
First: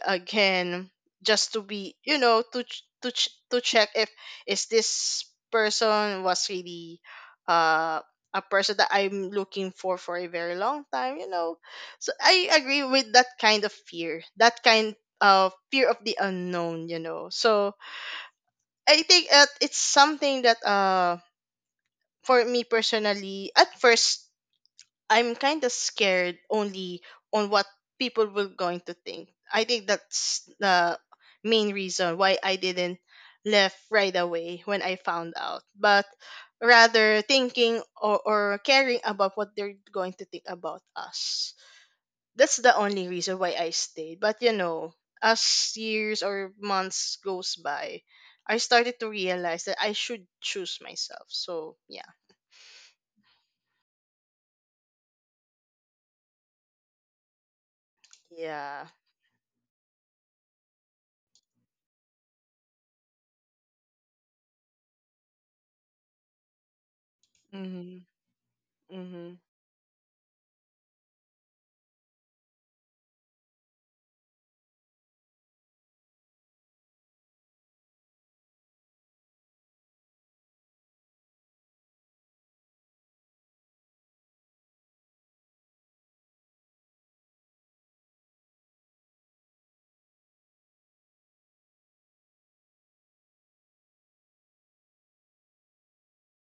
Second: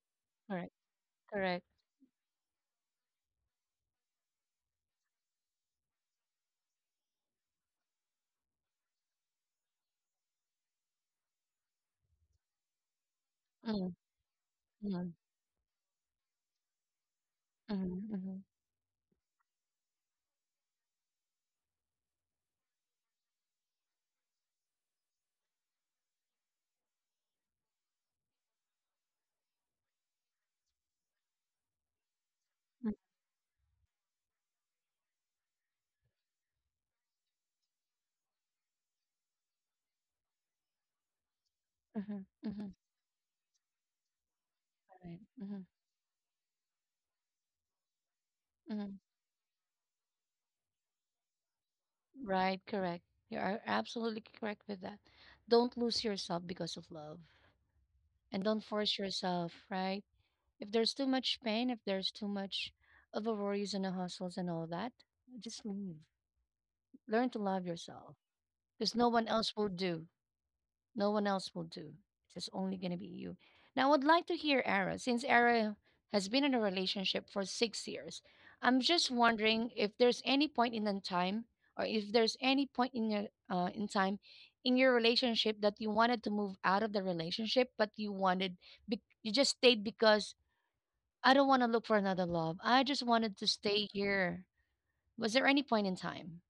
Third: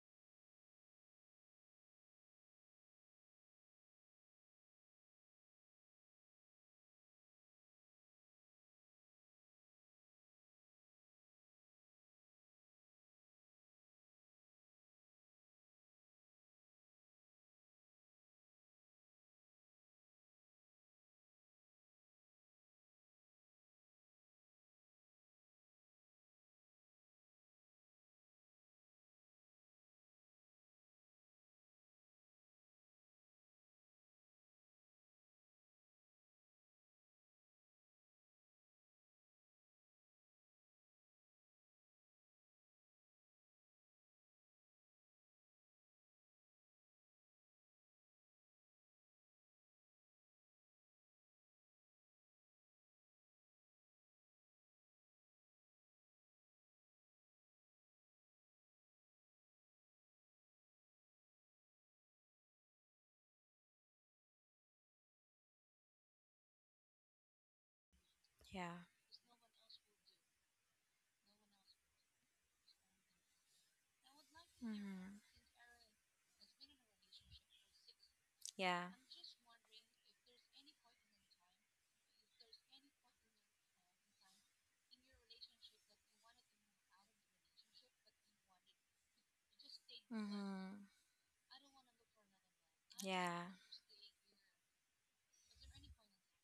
[SPEAKER 1] correct.
[SPEAKER 2] again, just to
[SPEAKER 1] Correct.
[SPEAKER 2] be, you know, to to check if is this person was really, uh a person that I'm looking for a very long time, you know. So I agree with that kind of
[SPEAKER 1] Mm,
[SPEAKER 2] fear, that kind
[SPEAKER 1] mm,
[SPEAKER 2] of fear of the unknown, you know. So
[SPEAKER 1] mhm, mhm,
[SPEAKER 2] I think that it's something that, for me personally, at first, I'm kind of scared only on what people were going to think. I think that's the main reason why I
[SPEAKER 1] mm,
[SPEAKER 2] didn't left right away when I found out, but rather thinking or caring about what they're going to think about us.
[SPEAKER 1] mhm,
[SPEAKER 2] That's the
[SPEAKER 1] mhm.
[SPEAKER 2] only reason why I stayed. But you know,
[SPEAKER 1] Right. Mhm,
[SPEAKER 2] as years or months goes by, I started
[SPEAKER 1] mhm.
[SPEAKER 2] to realize that I should choose myself. So yeah,
[SPEAKER 1] Right. Correct. You are absolutely correct with that. Don't lose yourself because of love, and don't
[SPEAKER 2] yeah.
[SPEAKER 1] force yourself. Right. If there's too much pain, if there's too much of the worries and the hustles and all that, just leave. Learn to love
[SPEAKER 2] Mm-hmm.
[SPEAKER 1] yourself
[SPEAKER 3] Yeah.
[SPEAKER 1] because no one else will do. No one else will do. It's just only going to be you. Now, I would like to hear Ara,
[SPEAKER 3] Mm-hmm.
[SPEAKER 1] since Ara has been in a relationship for 6 years. I'm
[SPEAKER 3] Yeah.
[SPEAKER 1] just wondering if there's any point in the time, or if there's any point in your in time in your relationship that you wanted to move out of the relationship, but you wanted you just stayed because
[SPEAKER 3] Mm-hmm.
[SPEAKER 1] I don't want to look for another love. I just wanted to
[SPEAKER 3] Yeah,
[SPEAKER 1] stay here. Was there any point in time?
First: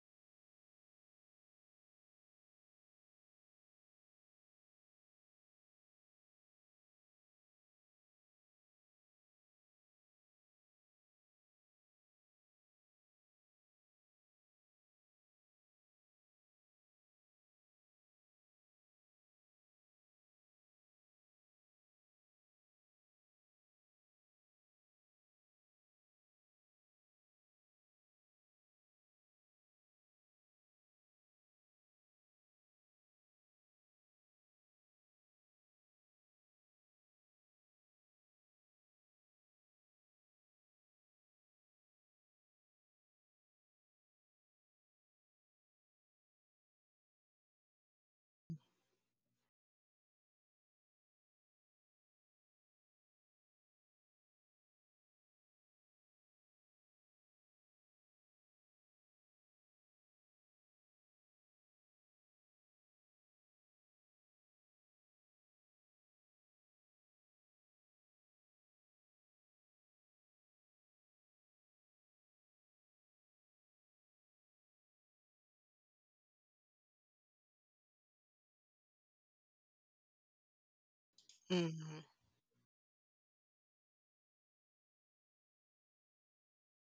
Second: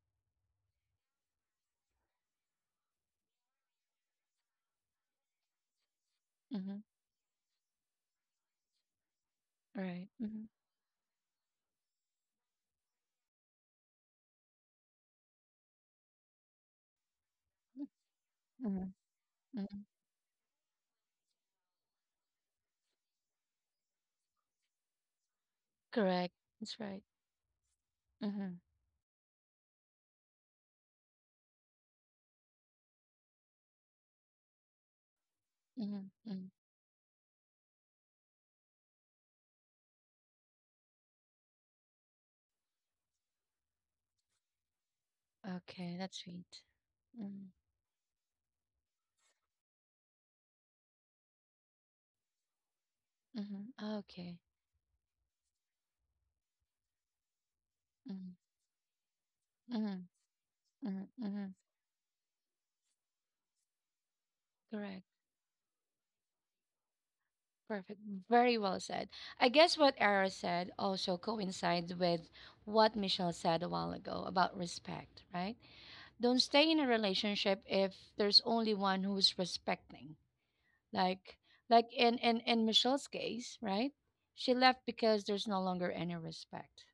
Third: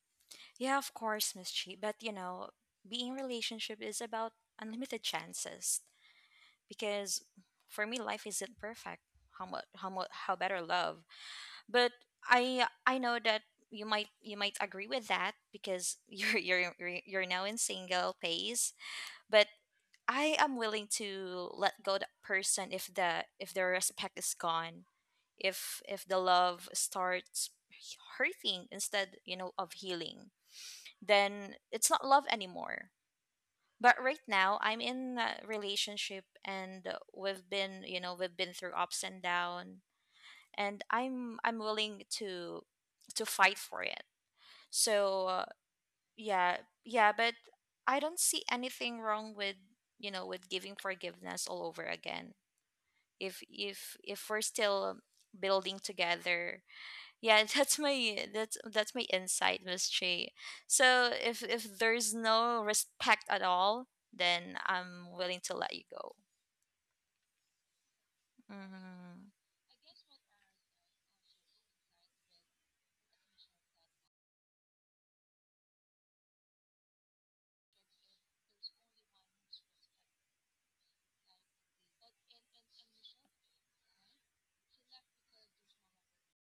[SPEAKER 3] Yeah, of course, Miss Chi. But being relationship is about unlimited chances,
[SPEAKER 1] Mm-hmm.
[SPEAKER 3] because for me life isn't perfect. How much how
[SPEAKER 1] Right.
[SPEAKER 3] much how
[SPEAKER 1] Mm-hmm.
[SPEAKER 3] better love. But I know that you might agree with that, because you're now in single phase.
[SPEAKER 1] Mm-hmm. Mm-hmm,
[SPEAKER 3] But
[SPEAKER 1] mm-hmm.
[SPEAKER 3] I am willing to let go that person if their respect is gone, if
[SPEAKER 1] Correct.
[SPEAKER 3] if the
[SPEAKER 1] That's right.
[SPEAKER 3] love starts
[SPEAKER 1] Mm-hmm.
[SPEAKER 3] hurting instead, of healing, then it's not love anymore. But right now, I'm in
[SPEAKER 1] Mhm,
[SPEAKER 3] a
[SPEAKER 1] mm.
[SPEAKER 3] relationship, and we've been through ups and down, and I'm willing to fight for it. So
[SPEAKER 1] Okay, that's sweet.
[SPEAKER 3] yeah,
[SPEAKER 1] Mm,
[SPEAKER 3] yeah, but I don't see anything wrong with you know with giving forgiveness all over again,
[SPEAKER 1] mhm.
[SPEAKER 3] if
[SPEAKER 1] Okay.
[SPEAKER 3] if if we're still building together, yeah.
[SPEAKER 1] Mm,
[SPEAKER 3] That's my
[SPEAKER 1] mhm,
[SPEAKER 3] insight, Miss Che.
[SPEAKER 1] mhm, mhm.
[SPEAKER 3] So, if there's no respect at all,
[SPEAKER 1] Correct.
[SPEAKER 3] then I'm willing to let you go.
[SPEAKER 1] Perfect. Very well said. I guess
[SPEAKER 3] Mm-hmm.
[SPEAKER 1] what Ara said also coincides with what Michelle said a while ago about respect, right? Don't stay in a relationship if there's only one who's respecting. Like like
[SPEAKER 2] Mm-hmm.
[SPEAKER 1] in in in Michelle's case, right? She left because there's no longer any respect.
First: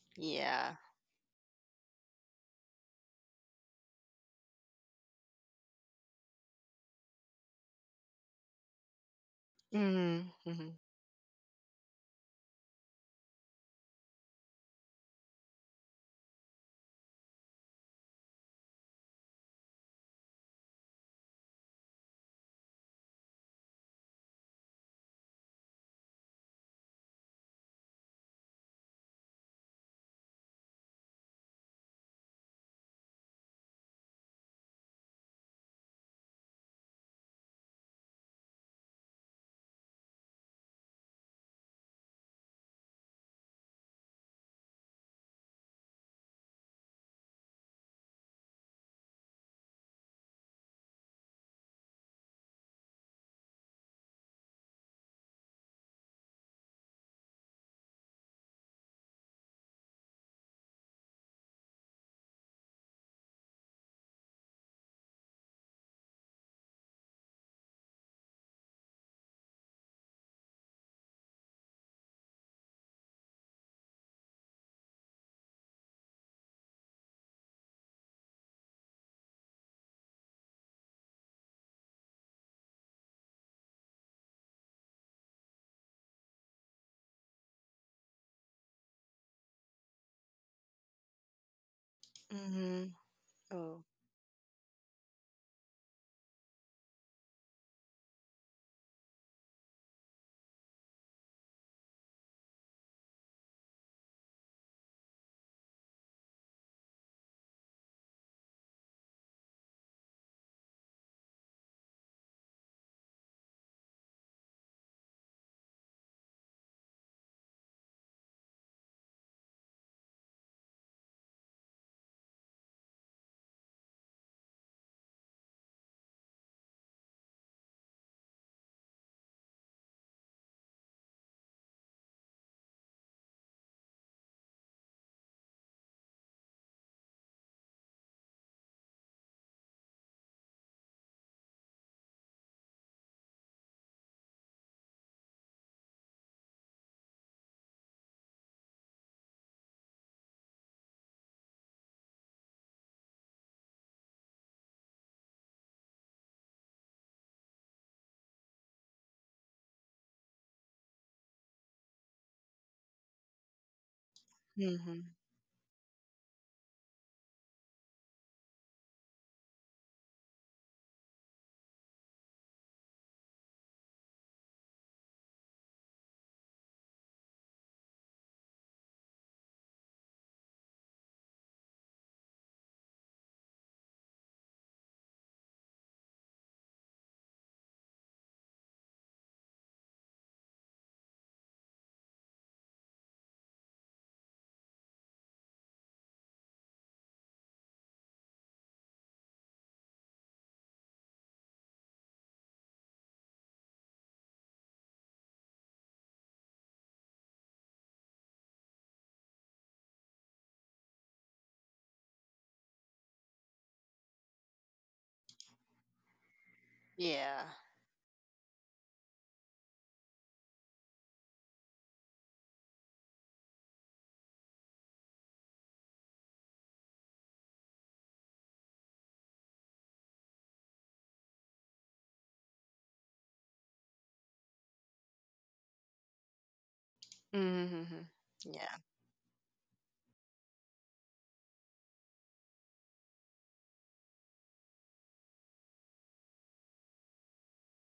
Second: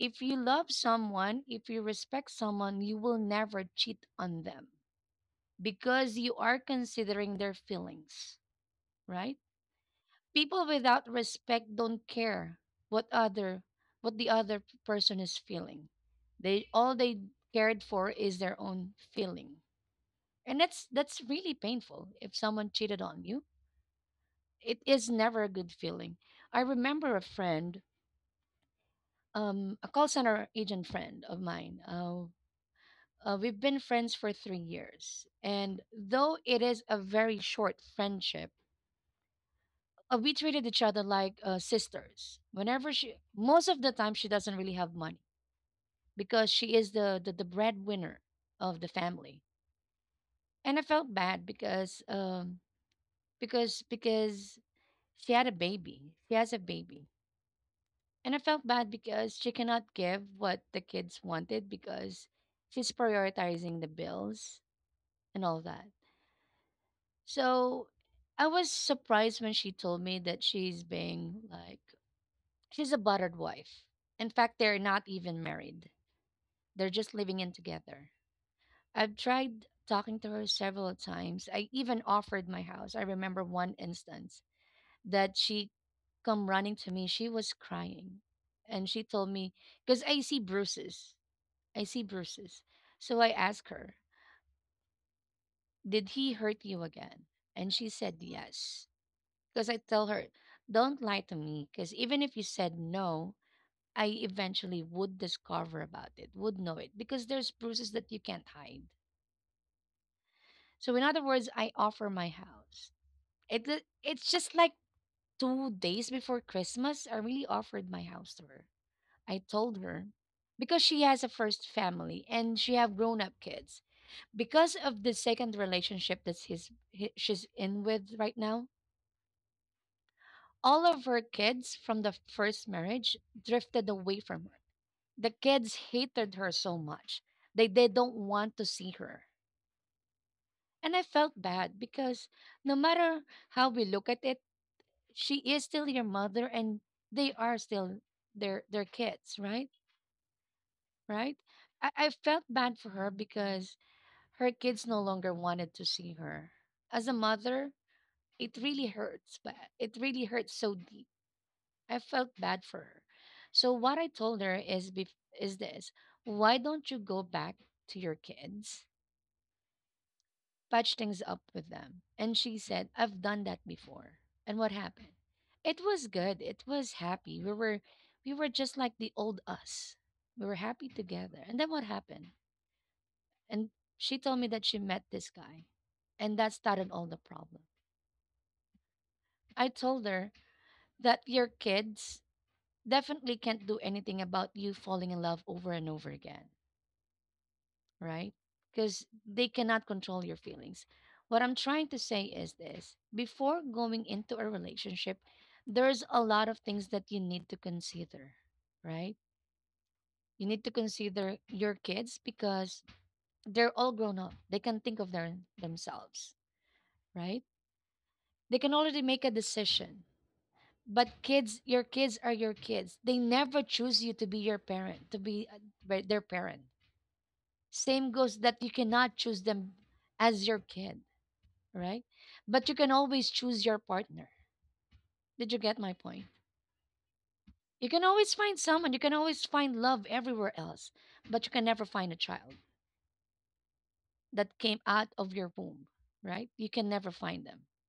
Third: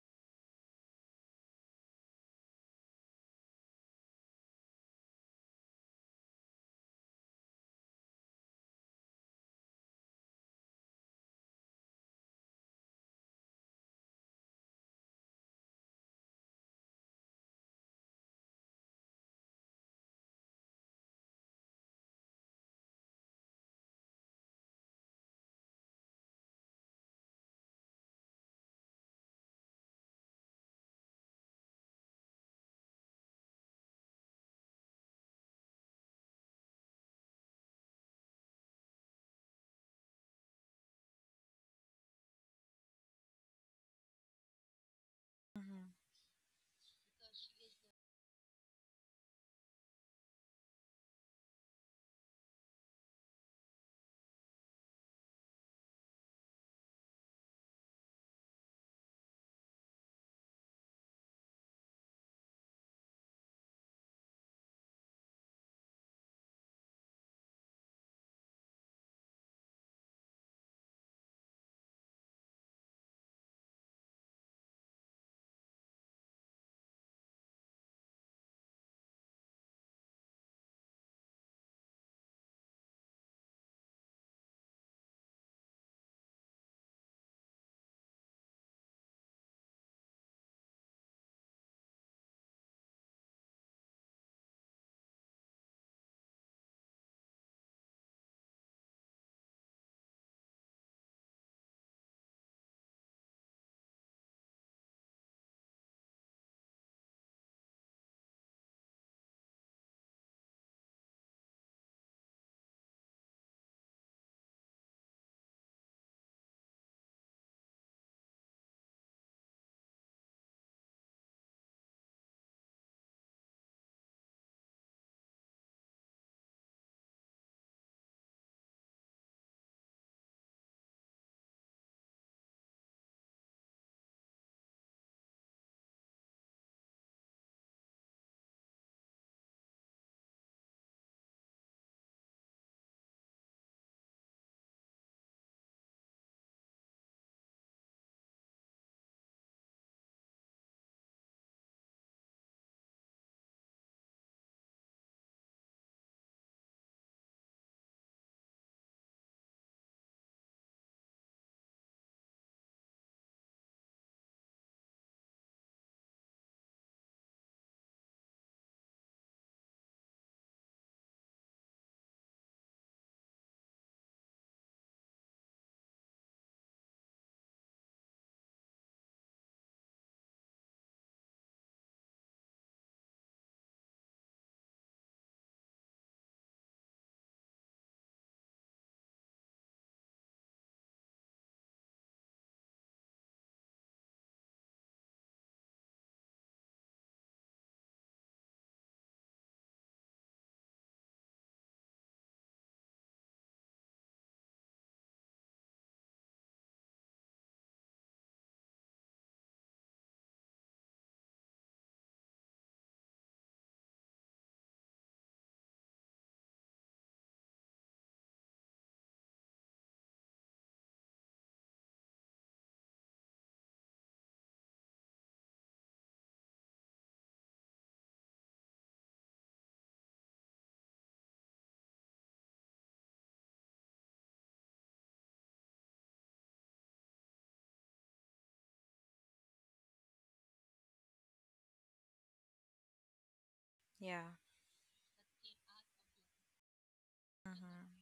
[SPEAKER 1] If you love
[SPEAKER 2] Yeah.
[SPEAKER 1] someone, if you respect someone, you will never cheat on them because you are considering their feelings, right?
[SPEAKER 2] Mhm,
[SPEAKER 1] People
[SPEAKER 2] mhm.
[SPEAKER 1] without respect don't care what other what the other person is feeling. They cared for is their own feeling. And that's really painful if someone cheated on you. It is never a good feeling. I remember a friend, a call center agent friend of mine. We've been friends for 3 years. And though it is a very short friendship, we treated each other like sisters. Whenever most of the time, she doesn't really have money
[SPEAKER 3] Mm-hmm.
[SPEAKER 1] because she is the breadwinner of the family. And I felt bad because, because she had a baby. She has a baby. And I felt bad because she cannot give what the kids wanted because she's prioritizing the bills and all that. So I was surprised when she told me that she's being like, she's a buttered wife. In fact, they're not even married, they're just living in together. I've tried talking to her several times. I even offered my house. I remember one instance that she come running to me. She was crying. And she told me, because I see bruises. I see bruises.
[SPEAKER 2] Mhm.
[SPEAKER 1] So I asked
[SPEAKER 2] Oh.
[SPEAKER 1] her, did he hurt you again? And she said, yes. Because I tell her, don't lie to me. Because even if you said no, I eventually would discover about it, would know it, because there's bruises that you can't hide. So, in other words, I offer my house. It's just like 2 days before Christmas, I really offered my house to her. I told her because she has a first family and she have grown up kids. Because of the second relationship that's she's in with right now, all of her kids from the first marriage drifted away from her. The kids hated her so much. They don't want to see her. And I felt bad because no matter how we look at it, she is still your mother and they are still their kids, right? Right? I felt bad for her because her kids no longer wanted to see her. As a mother, it really hurts, but it really hurts so deep. I felt bad for her. So what I told her is
[SPEAKER 2] Mhm.
[SPEAKER 1] is this: why don't you go back to your kids, patch things up with them? And she said, I've done that before. And what happened? It was good. It was happy. We were just like the old us. We were happy together. And then what happened? And She told me that she met this guy, and that started all the problem. I told her that your kids definitely can't do anything about you falling in love over and over again. Right? Because they cannot control your feelings. What I'm trying to say is this: before going into a relationship, there's a lot of things that you need to consider, right? You need to consider your kids because they're all grown up. They can think of their themselves, right?
[SPEAKER 2] Yeah.
[SPEAKER 1] They can already make a decision. But kids, your kids are your kids. They never choose you to be your parent, to be their parent. Same goes that you cannot choose them as your kid, right? But you can always choose your partner. Did you get my point? You can
[SPEAKER 2] Mhm.
[SPEAKER 1] always find
[SPEAKER 2] Yeah.
[SPEAKER 1] someone, you can always find love everywhere else, but you can never find a child
[SPEAKER 3] Yeah.
[SPEAKER 1] that came out of your womb, right? You can never find them.
[SPEAKER 3] mm-hmm.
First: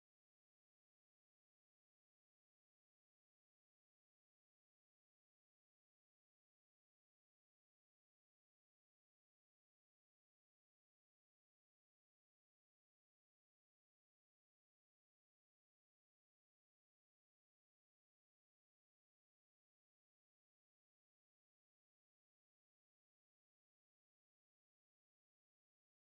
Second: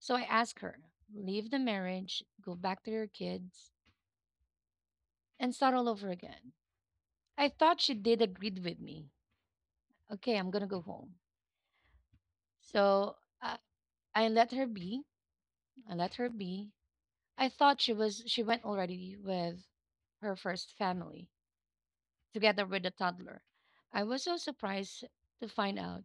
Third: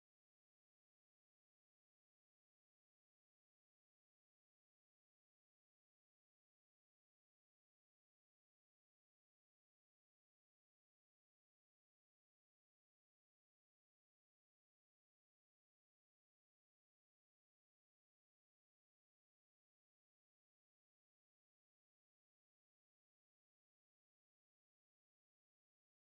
[SPEAKER 1] So I asked her, leave the marriage, go back to your kids, and start all over again. I thought she did agree with me. Okay, I'm gonna go home. So I, I let her be. I let her be. I thought she went already with her first family together with the toddler. I was so surprised to find out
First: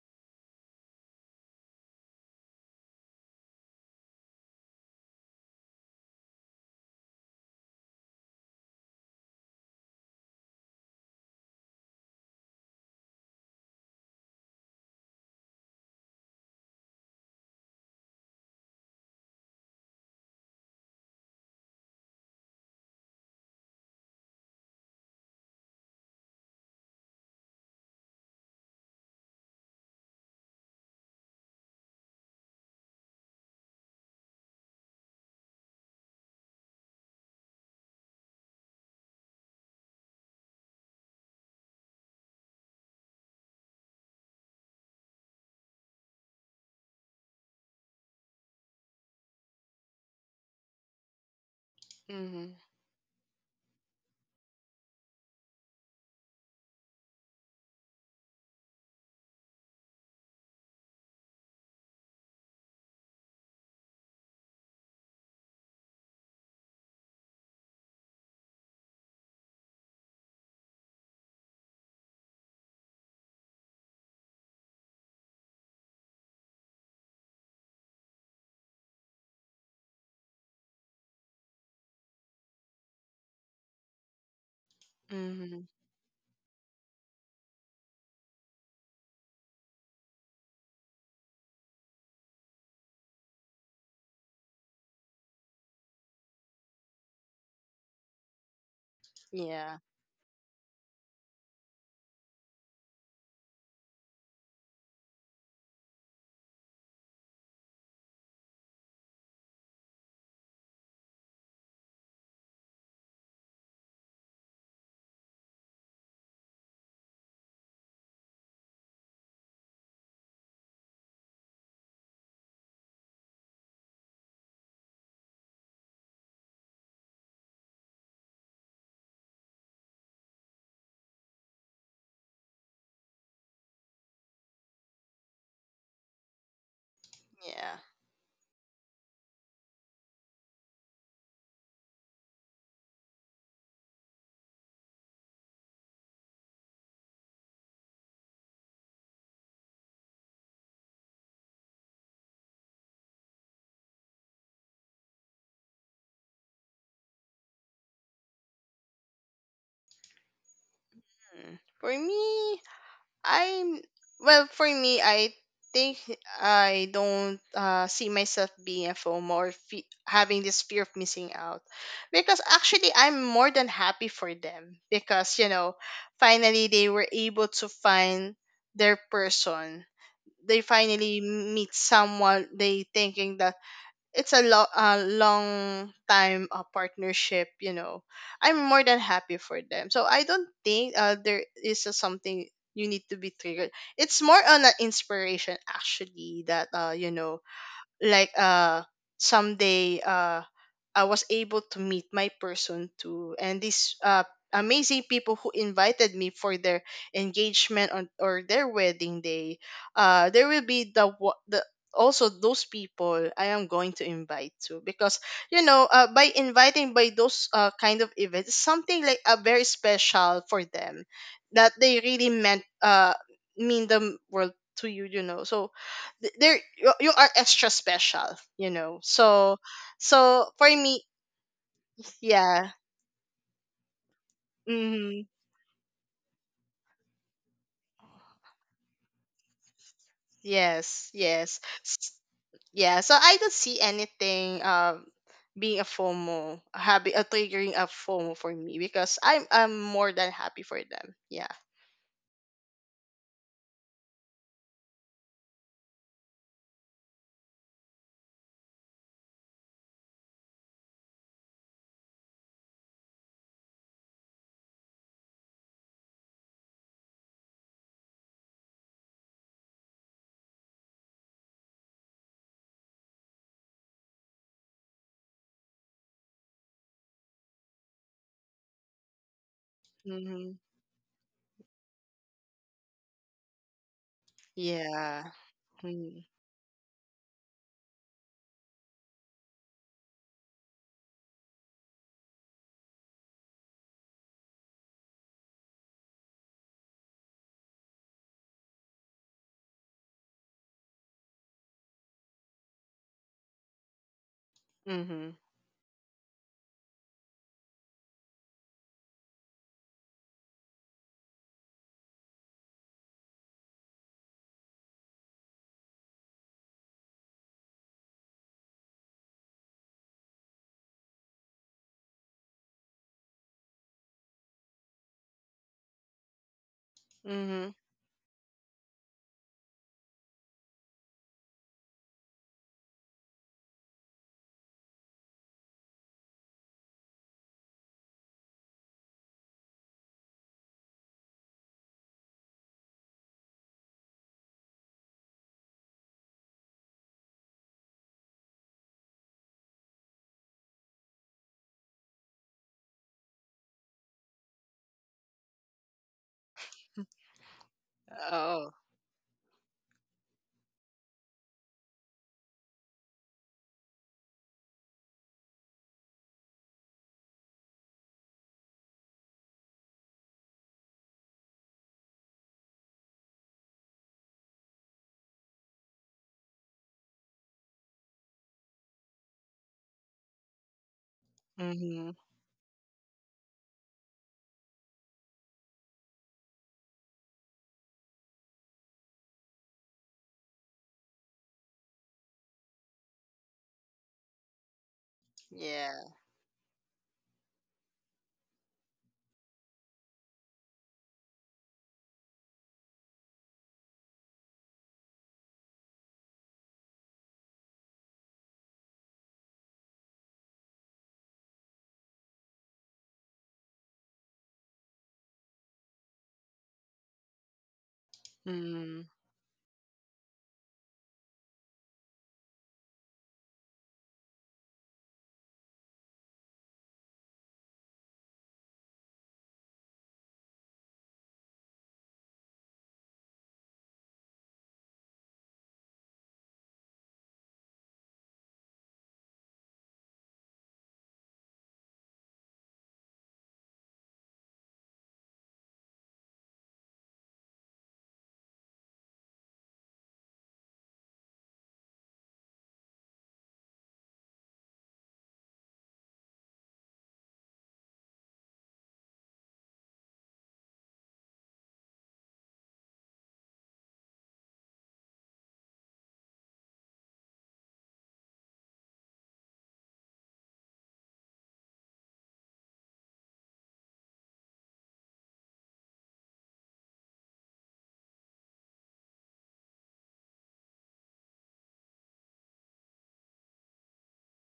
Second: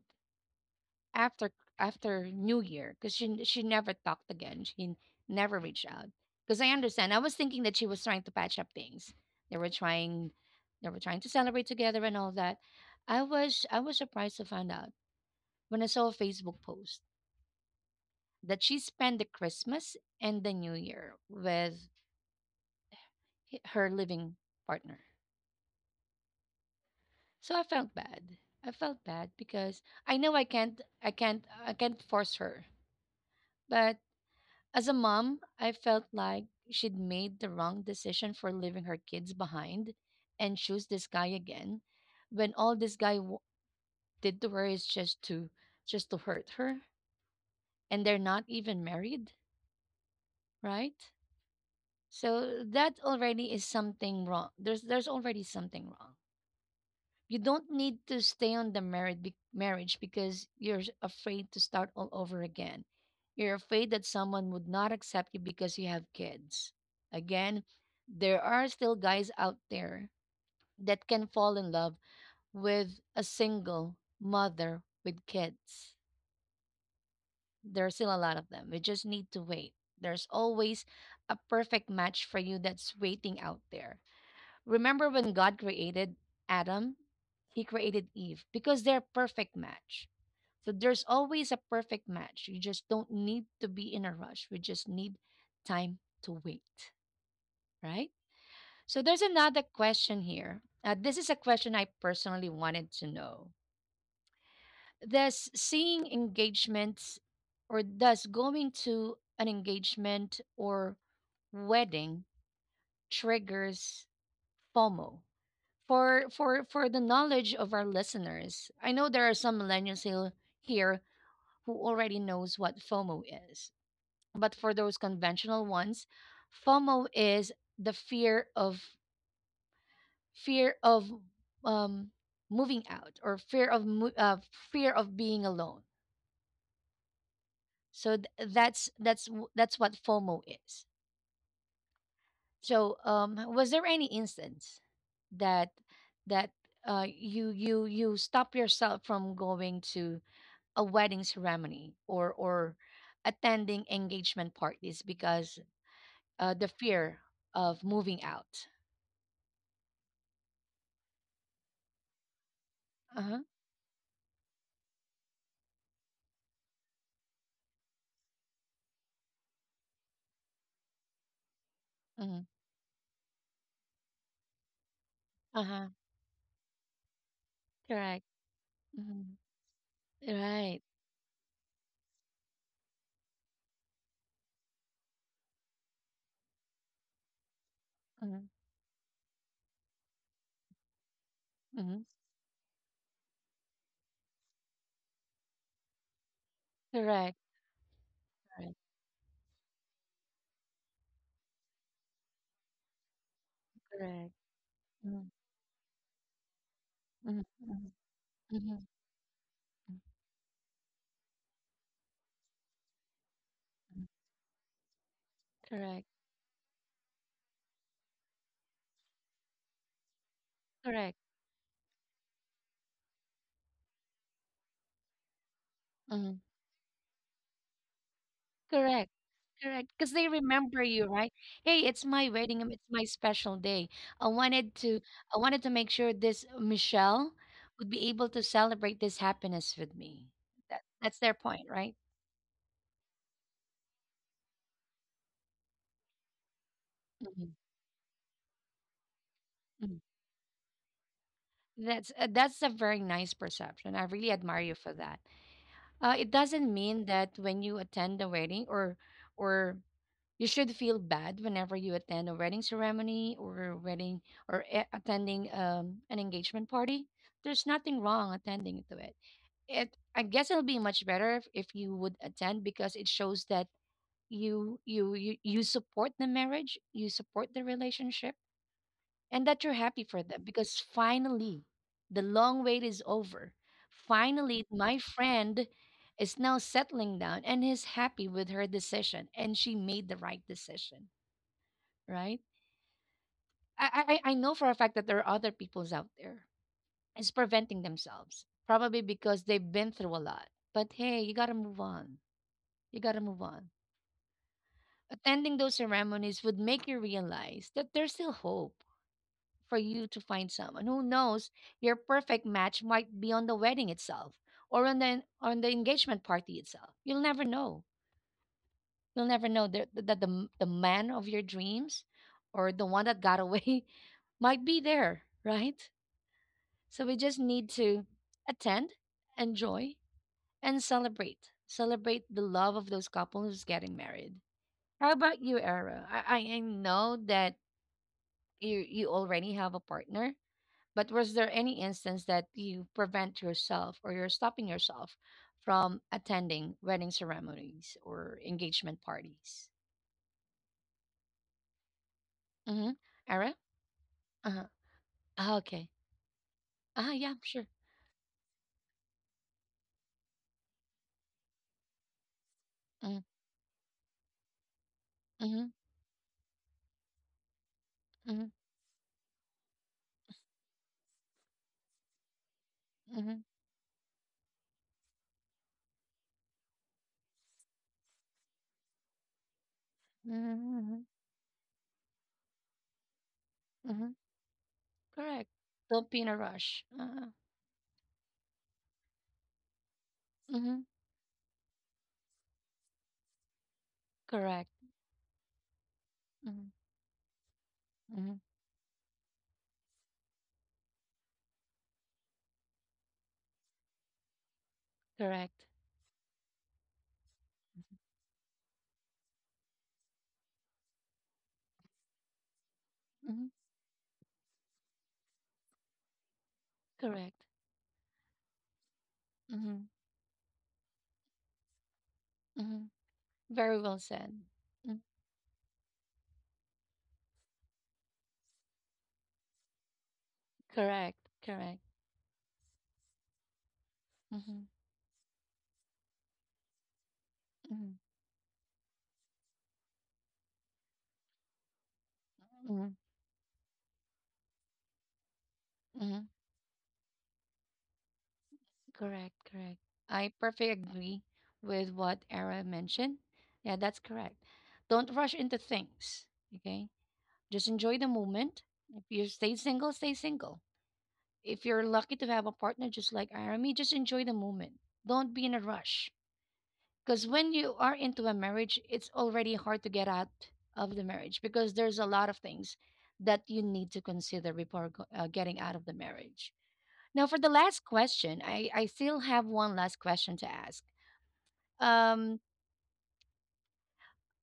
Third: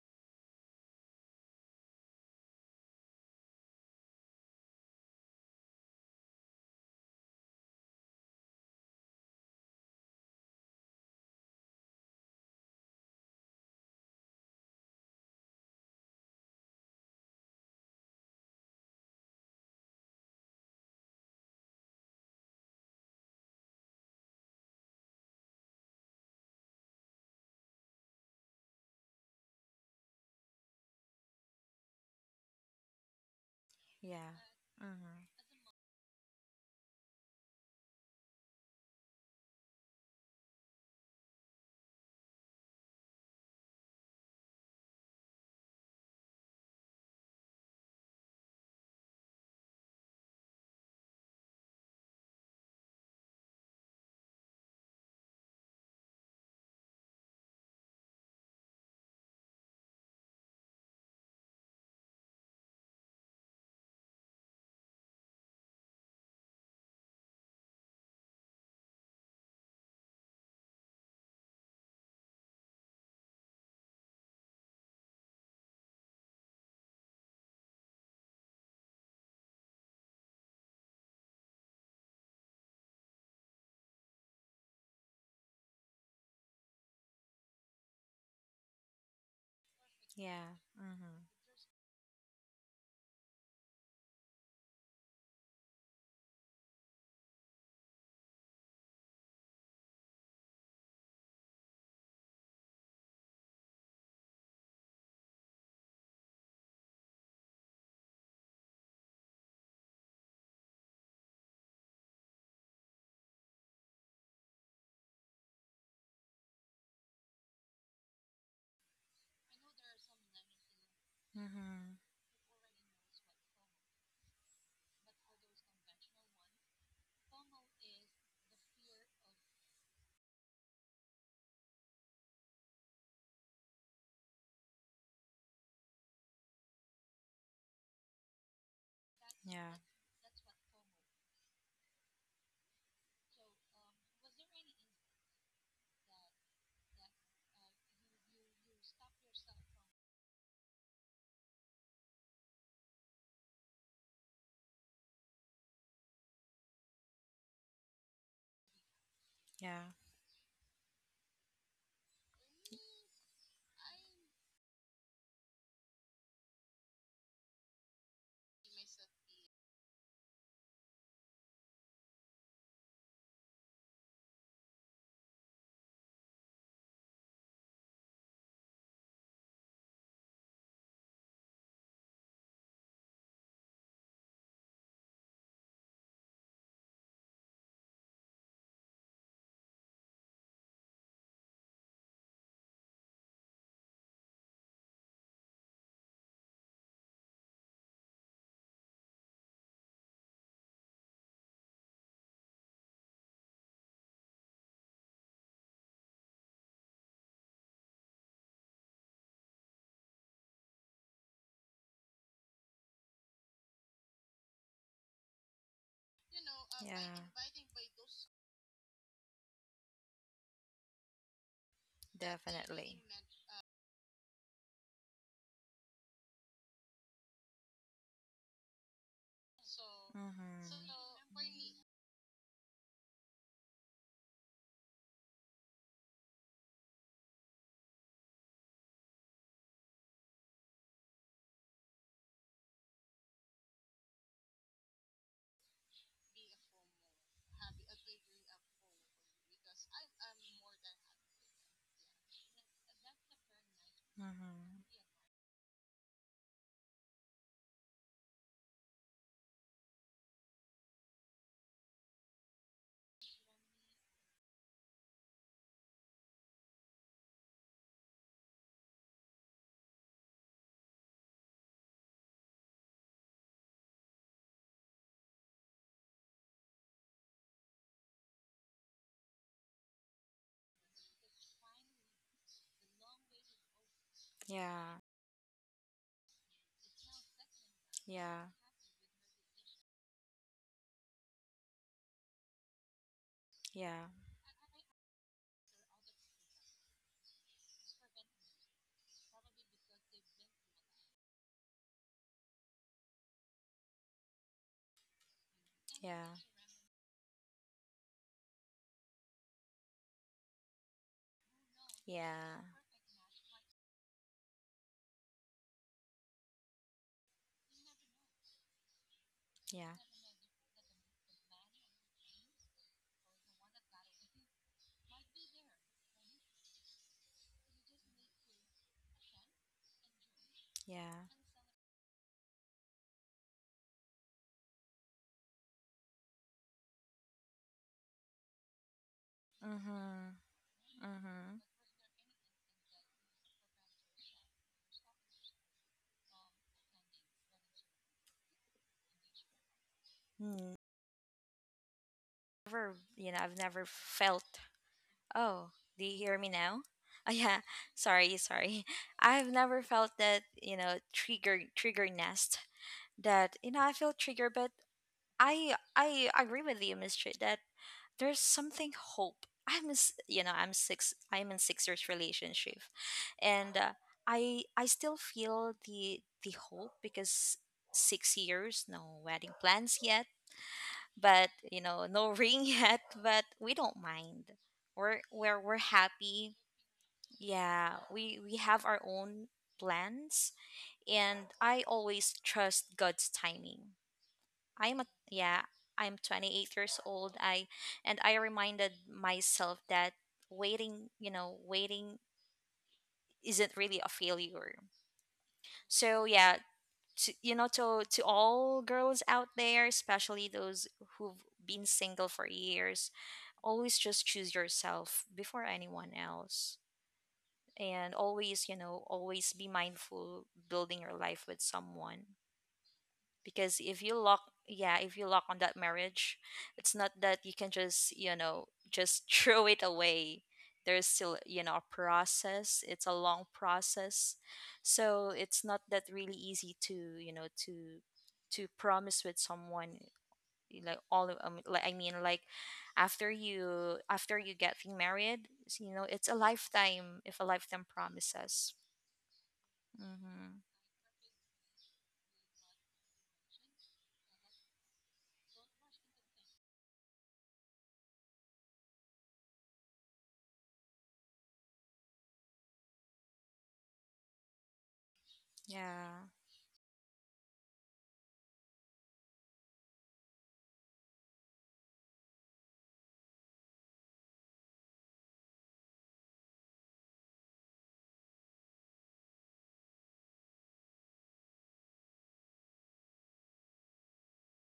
[SPEAKER 1] after after New Year because she never talked again. She never reached out because I understand. I was thinking that she was trying to patch up things. They were trying they were trying to celebrate together and all that. I was surprised to find out when I saw a Facebook post that she spent the Christmas and the New Year with her living partner. So I felt bad. I felt bad because I know I can't force her. But
[SPEAKER 3] Yeah.
[SPEAKER 1] as a
[SPEAKER 3] mm-hmm.
[SPEAKER 1] mom, I felt like she'd made the wrong decision for leaving her kids behind and choose this guy again when all this guy did to her is just to hurt her, and they're not even married, right?
[SPEAKER 2] Mhm.
[SPEAKER 1] So that already is something wrong. There's already something wrong. You don't need to stay on the marriage because you're afraid to start all over again. You're afraid that someone would not accept you because you have kids. Again, there are still guys out there that can fall in love with a single mother with kids. There are still a lot of them. We just need to wait. There's always a perfect match for you that's waiting out there. Remember when God
[SPEAKER 2] Mhm.
[SPEAKER 1] created Adam? He created Eve because they're perfect match.
[SPEAKER 3] Yeah.
[SPEAKER 1] So there's
[SPEAKER 3] mm-hmm.
[SPEAKER 1] always a perfect match. You just don't need to be in a rush. We just need time to wait, right? So there's another
[SPEAKER 2] Yeah.
[SPEAKER 1] question here. This is a question I personally wanted to know. Does seeing engagements or does going to an engagement or wedding triggers FOMO for the knowledge of our listeners. I know there are some millennials here who
[SPEAKER 3] Mm-hmm.
[SPEAKER 1] already knows what FOMO is, but for those conventional ones, FOMO is the fear of um, moving out or fear of fear of being alone.
[SPEAKER 2] Yeah.
[SPEAKER 1] So
[SPEAKER 3] Yeah,
[SPEAKER 1] that's what FOMO is. So was there any instance that that you you stop yourself from going to a wedding ceremony or attending engagement parties because the fear of moving out.
[SPEAKER 3] yeah,
[SPEAKER 2] Hmm. For me,
[SPEAKER 1] Uh-huh.
[SPEAKER 2] I'm well, for me, I think I don't, see myself being a FOMO, or having this fear of missing out, because
[SPEAKER 1] Hmm.
[SPEAKER 2] actually I'm more than happy for them, because you know,
[SPEAKER 1] Uh-huh.
[SPEAKER 2] finally they were able to
[SPEAKER 1] Correct.
[SPEAKER 2] find their
[SPEAKER 1] Hmm.
[SPEAKER 2] person. They
[SPEAKER 1] Right.
[SPEAKER 2] finally meet someone they thinking that it's a, a long time, partnership, you know.
[SPEAKER 1] Hmm.
[SPEAKER 2] I'm more than happy for them, so I don't think, there is a
[SPEAKER 1] Hmm.
[SPEAKER 2] something you need to be triggered. It's more on an inspiration, actually, that, you know,
[SPEAKER 1] Correct.
[SPEAKER 2] like,
[SPEAKER 1] Correct.
[SPEAKER 2] someday, I was able to meet my person too, and these,
[SPEAKER 1] Correct.
[SPEAKER 2] amazing
[SPEAKER 1] Mm-hmm.
[SPEAKER 2] people who invited me for their
[SPEAKER 1] Mm-hmm.
[SPEAKER 2] engagement
[SPEAKER 1] Mm-hmm.
[SPEAKER 2] on, or their
[SPEAKER 1] Mm-hmm.
[SPEAKER 2] wedding day, there will be the the also those people I am going
[SPEAKER 1] Mm-hmm.
[SPEAKER 2] to invite to, because you
[SPEAKER 1] Correct.
[SPEAKER 2] know, by
[SPEAKER 3] yeah.
[SPEAKER 2] inviting by those, kind of events, something like a very special for them,
[SPEAKER 1] Correct.
[SPEAKER 2] that they really meant,
[SPEAKER 3] Definitely.
[SPEAKER 2] mean the world to you, you know. So
[SPEAKER 1] Hmm.
[SPEAKER 2] there you, you are extra special, you know.
[SPEAKER 1] Correct.
[SPEAKER 2] So,
[SPEAKER 1] Correct, because they
[SPEAKER 2] so for
[SPEAKER 1] remember
[SPEAKER 2] me,
[SPEAKER 1] you,
[SPEAKER 3] Mm-hmm.
[SPEAKER 1] right? Hey, it's my wedding.
[SPEAKER 2] yeah.
[SPEAKER 1] It's my special day. I wanted to,
[SPEAKER 2] Hmm.
[SPEAKER 1] I wanted to make sure this Michelle would be able to celebrate this happiness with me.
[SPEAKER 2] Yes,
[SPEAKER 1] That's their
[SPEAKER 2] yes.
[SPEAKER 1] point, right?
[SPEAKER 2] S- yeah, so I don't see anything, being a FOMO, having a
[SPEAKER 1] Mhm,
[SPEAKER 2] triggering a FOMO for me, because I'm
[SPEAKER 1] mhm.
[SPEAKER 2] more than happy for them. Yeah.
[SPEAKER 1] That's a very nice perception. I really admire you
[SPEAKER 3] Mm-hmm.
[SPEAKER 1] for that. It doesn't mean that when you attend the wedding or you should feel bad whenever you attend a wedding ceremony or wedding or attending an engagement party. There's nothing wrong attending to it. It, I guess it'll be much better if you would attend because it shows that you support the marriage, you support the relationship, and that you're happy for them
[SPEAKER 2] Mm-hmm.
[SPEAKER 1] because finally the long wait is over. Finally,
[SPEAKER 3] Yeah.
[SPEAKER 1] my
[SPEAKER 2] Yeah.
[SPEAKER 1] friend
[SPEAKER 2] Mm-hmm.
[SPEAKER 1] is now settling down and is
[SPEAKER 3] Yeah.
[SPEAKER 1] happy with her decision and she made the right decision, right?
[SPEAKER 3] Yeah.
[SPEAKER 1] I know for a fact that there are other peoples out there. It's preventing themselves. Probably because they've been through a lot. But hey, you gotta move on. You gotta move on. Attending those
[SPEAKER 3] Yeah.
[SPEAKER 1] ceremonies would make you realize that there's still hope for you to find someone. Who knows, your
[SPEAKER 3] Yeah.
[SPEAKER 1] perfect match might be on the wedding itself or on the engagement party itself. You'll never know. You'll never know
[SPEAKER 3] Yeah.
[SPEAKER 1] that the man of your dreams or the one that got away might be there, right? So we just
[SPEAKER 2] Mm-hmm.
[SPEAKER 1] need to attend, enjoy, and
[SPEAKER 3] Yeah.
[SPEAKER 1] celebrate. Celebrate the love of those couples who's getting married. How about you, Era? I know that you already have a
[SPEAKER 3] Mm-hmm.
[SPEAKER 1] partner, but
[SPEAKER 3] Mm-hmm.
[SPEAKER 1] was there any instance that you prevent yourself or you're stopping yourself from attending wedding ceremonies or engagement parties?
[SPEAKER 3] Never,
[SPEAKER 1] Mm-hmm.
[SPEAKER 3] I've
[SPEAKER 1] Era?
[SPEAKER 3] never felt.
[SPEAKER 1] Uh-huh.
[SPEAKER 3] Oh,
[SPEAKER 1] Ah,
[SPEAKER 3] do
[SPEAKER 1] okay.
[SPEAKER 3] you hear me now? Oh,
[SPEAKER 1] Ah,
[SPEAKER 3] yeah.
[SPEAKER 1] yeah, sure.
[SPEAKER 3] Sorry. Sorry.
[SPEAKER 2] Oh.
[SPEAKER 3] I've never felt that, trigger nest.
[SPEAKER 1] Mm-hmm.
[SPEAKER 3] I feel triggered, but I
[SPEAKER 1] Mm-hmm.
[SPEAKER 3] I agree with you, Miss Tri, that there's
[SPEAKER 1] Mm-hmm.
[SPEAKER 3] something hope. I'm a s- you know I'm six I'm in 6 years relationship,
[SPEAKER 1] Mm-hmm.
[SPEAKER 3] and I still feel the hope, because 6 years no wedding plans yet,
[SPEAKER 1] Mm-hmm. Mm-hmm.
[SPEAKER 3] but
[SPEAKER 2] Mm-hmm.
[SPEAKER 3] no ring yet, but we don't
[SPEAKER 1] Mm-hmm.
[SPEAKER 3] mind. We're we're
[SPEAKER 1] Correct.
[SPEAKER 3] we're
[SPEAKER 1] Don't be in
[SPEAKER 3] happy.
[SPEAKER 1] a rush.
[SPEAKER 3] Yeah, we have our own plans,
[SPEAKER 1] Mm-hmm.
[SPEAKER 3] and I always trust God's timing.
[SPEAKER 1] Correct.
[SPEAKER 3] I'm a yeah,
[SPEAKER 2] Yeah.
[SPEAKER 3] I'm 28
[SPEAKER 1] Mm-hmm.
[SPEAKER 3] years old. I and I
[SPEAKER 1] Mm-hmm.
[SPEAKER 3] reminded myself that waiting isn't really a failure.
[SPEAKER 1] Correct.
[SPEAKER 3] So yeah, to, you know, to all girls out there, especially those who've been single for years,
[SPEAKER 1] Mm-hmm.
[SPEAKER 3] always just choose yourself before anyone else.
[SPEAKER 1] Correct.
[SPEAKER 3] And always, you know,
[SPEAKER 2] Mm-hmm.
[SPEAKER 3] always be
[SPEAKER 1] Mm-hmm.
[SPEAKER 3] mindful building your life with someone.
[SPEAKER 1] Mm-hmm.
[SPEAKER 3] Because
[SPEAKER 1] Very well said.
[SPEAKER 3] if you
[SPEAKER 1] Mm.
[SPEAKER 3] lock on that marriage, it's not that you can just you know just throw it away. There's still
[SPEAKER 1] Correct.
[SPEAKER 3] a
[SPEAKER 1] Correct.
[SPEAKER 3] process. It's a long process.
[SPEAKER 1] Mm-hmm.
[SPEAKER 3] So, it's not that really easy to you know
[SPEAKER 1] Mm-hmm.
[SPEAKER 3] to promise with someone, like like, I mean, like
[SPEAKER 1] Mm-hmm.
[SPEAKER 3] after you getting married, it's a
[SPEAKER 1] Mm-hmm.
[SPEAKER 3] lifetime, if a lifetime promises.
[SPEAKER 1] Correct. Correct. I
[SPEAKER 3] Mm-hmm.
[SPEAKER 1] perfectly agree with what Era mentioned. Yeah, that's correct. Don't rush into things. Okay. Just enjoy the moment. If you stay single, stay single. If you're lucky to have a partner just like Ara, me, just enjoy the moment. Don't be in a
[SPEAKER 3] Yeah,
[SPEAKER 1] rush. Because when you are into a marriage, it's already hard to get out of the marriage because there's a lot of things that you need to consider before getting out of the marriage. Now, for the last question, I still have one last question to ask. Um,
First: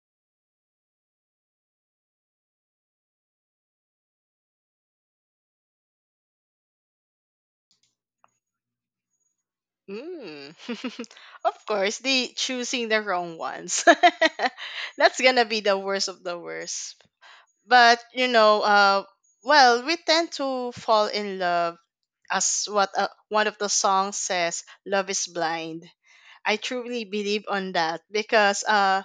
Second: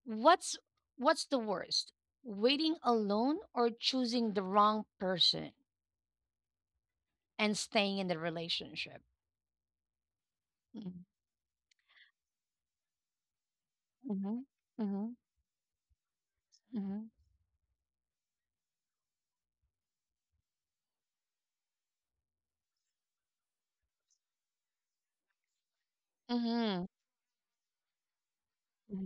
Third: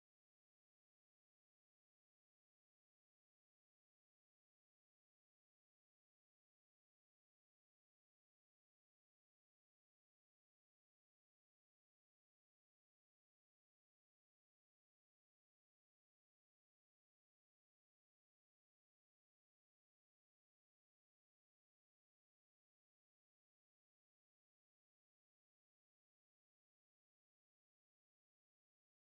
[SPEAKER 1] what's what's the worst? Waiting alone or choosing the wrong person and staying in the relationship?
[SPEAKER 2] Mm.
[SPEAKER 1] Mm-hmm.
[SPEAKER 2] Of course, they choosing the wrong ones.
[SPEAKER 1] Mm-hmm.
[SPEAKER 2] That's gonna be the worst of the worst.
[SPEAKER 1] Mm-hmm.
[SPEAKER 2] But you know, well, we tend to fall in love, as what, one of the songs says, "Love is blind." I
[SPEAKER 1] Mm-hmm.
[SPEAKER 2] truly believe on that because,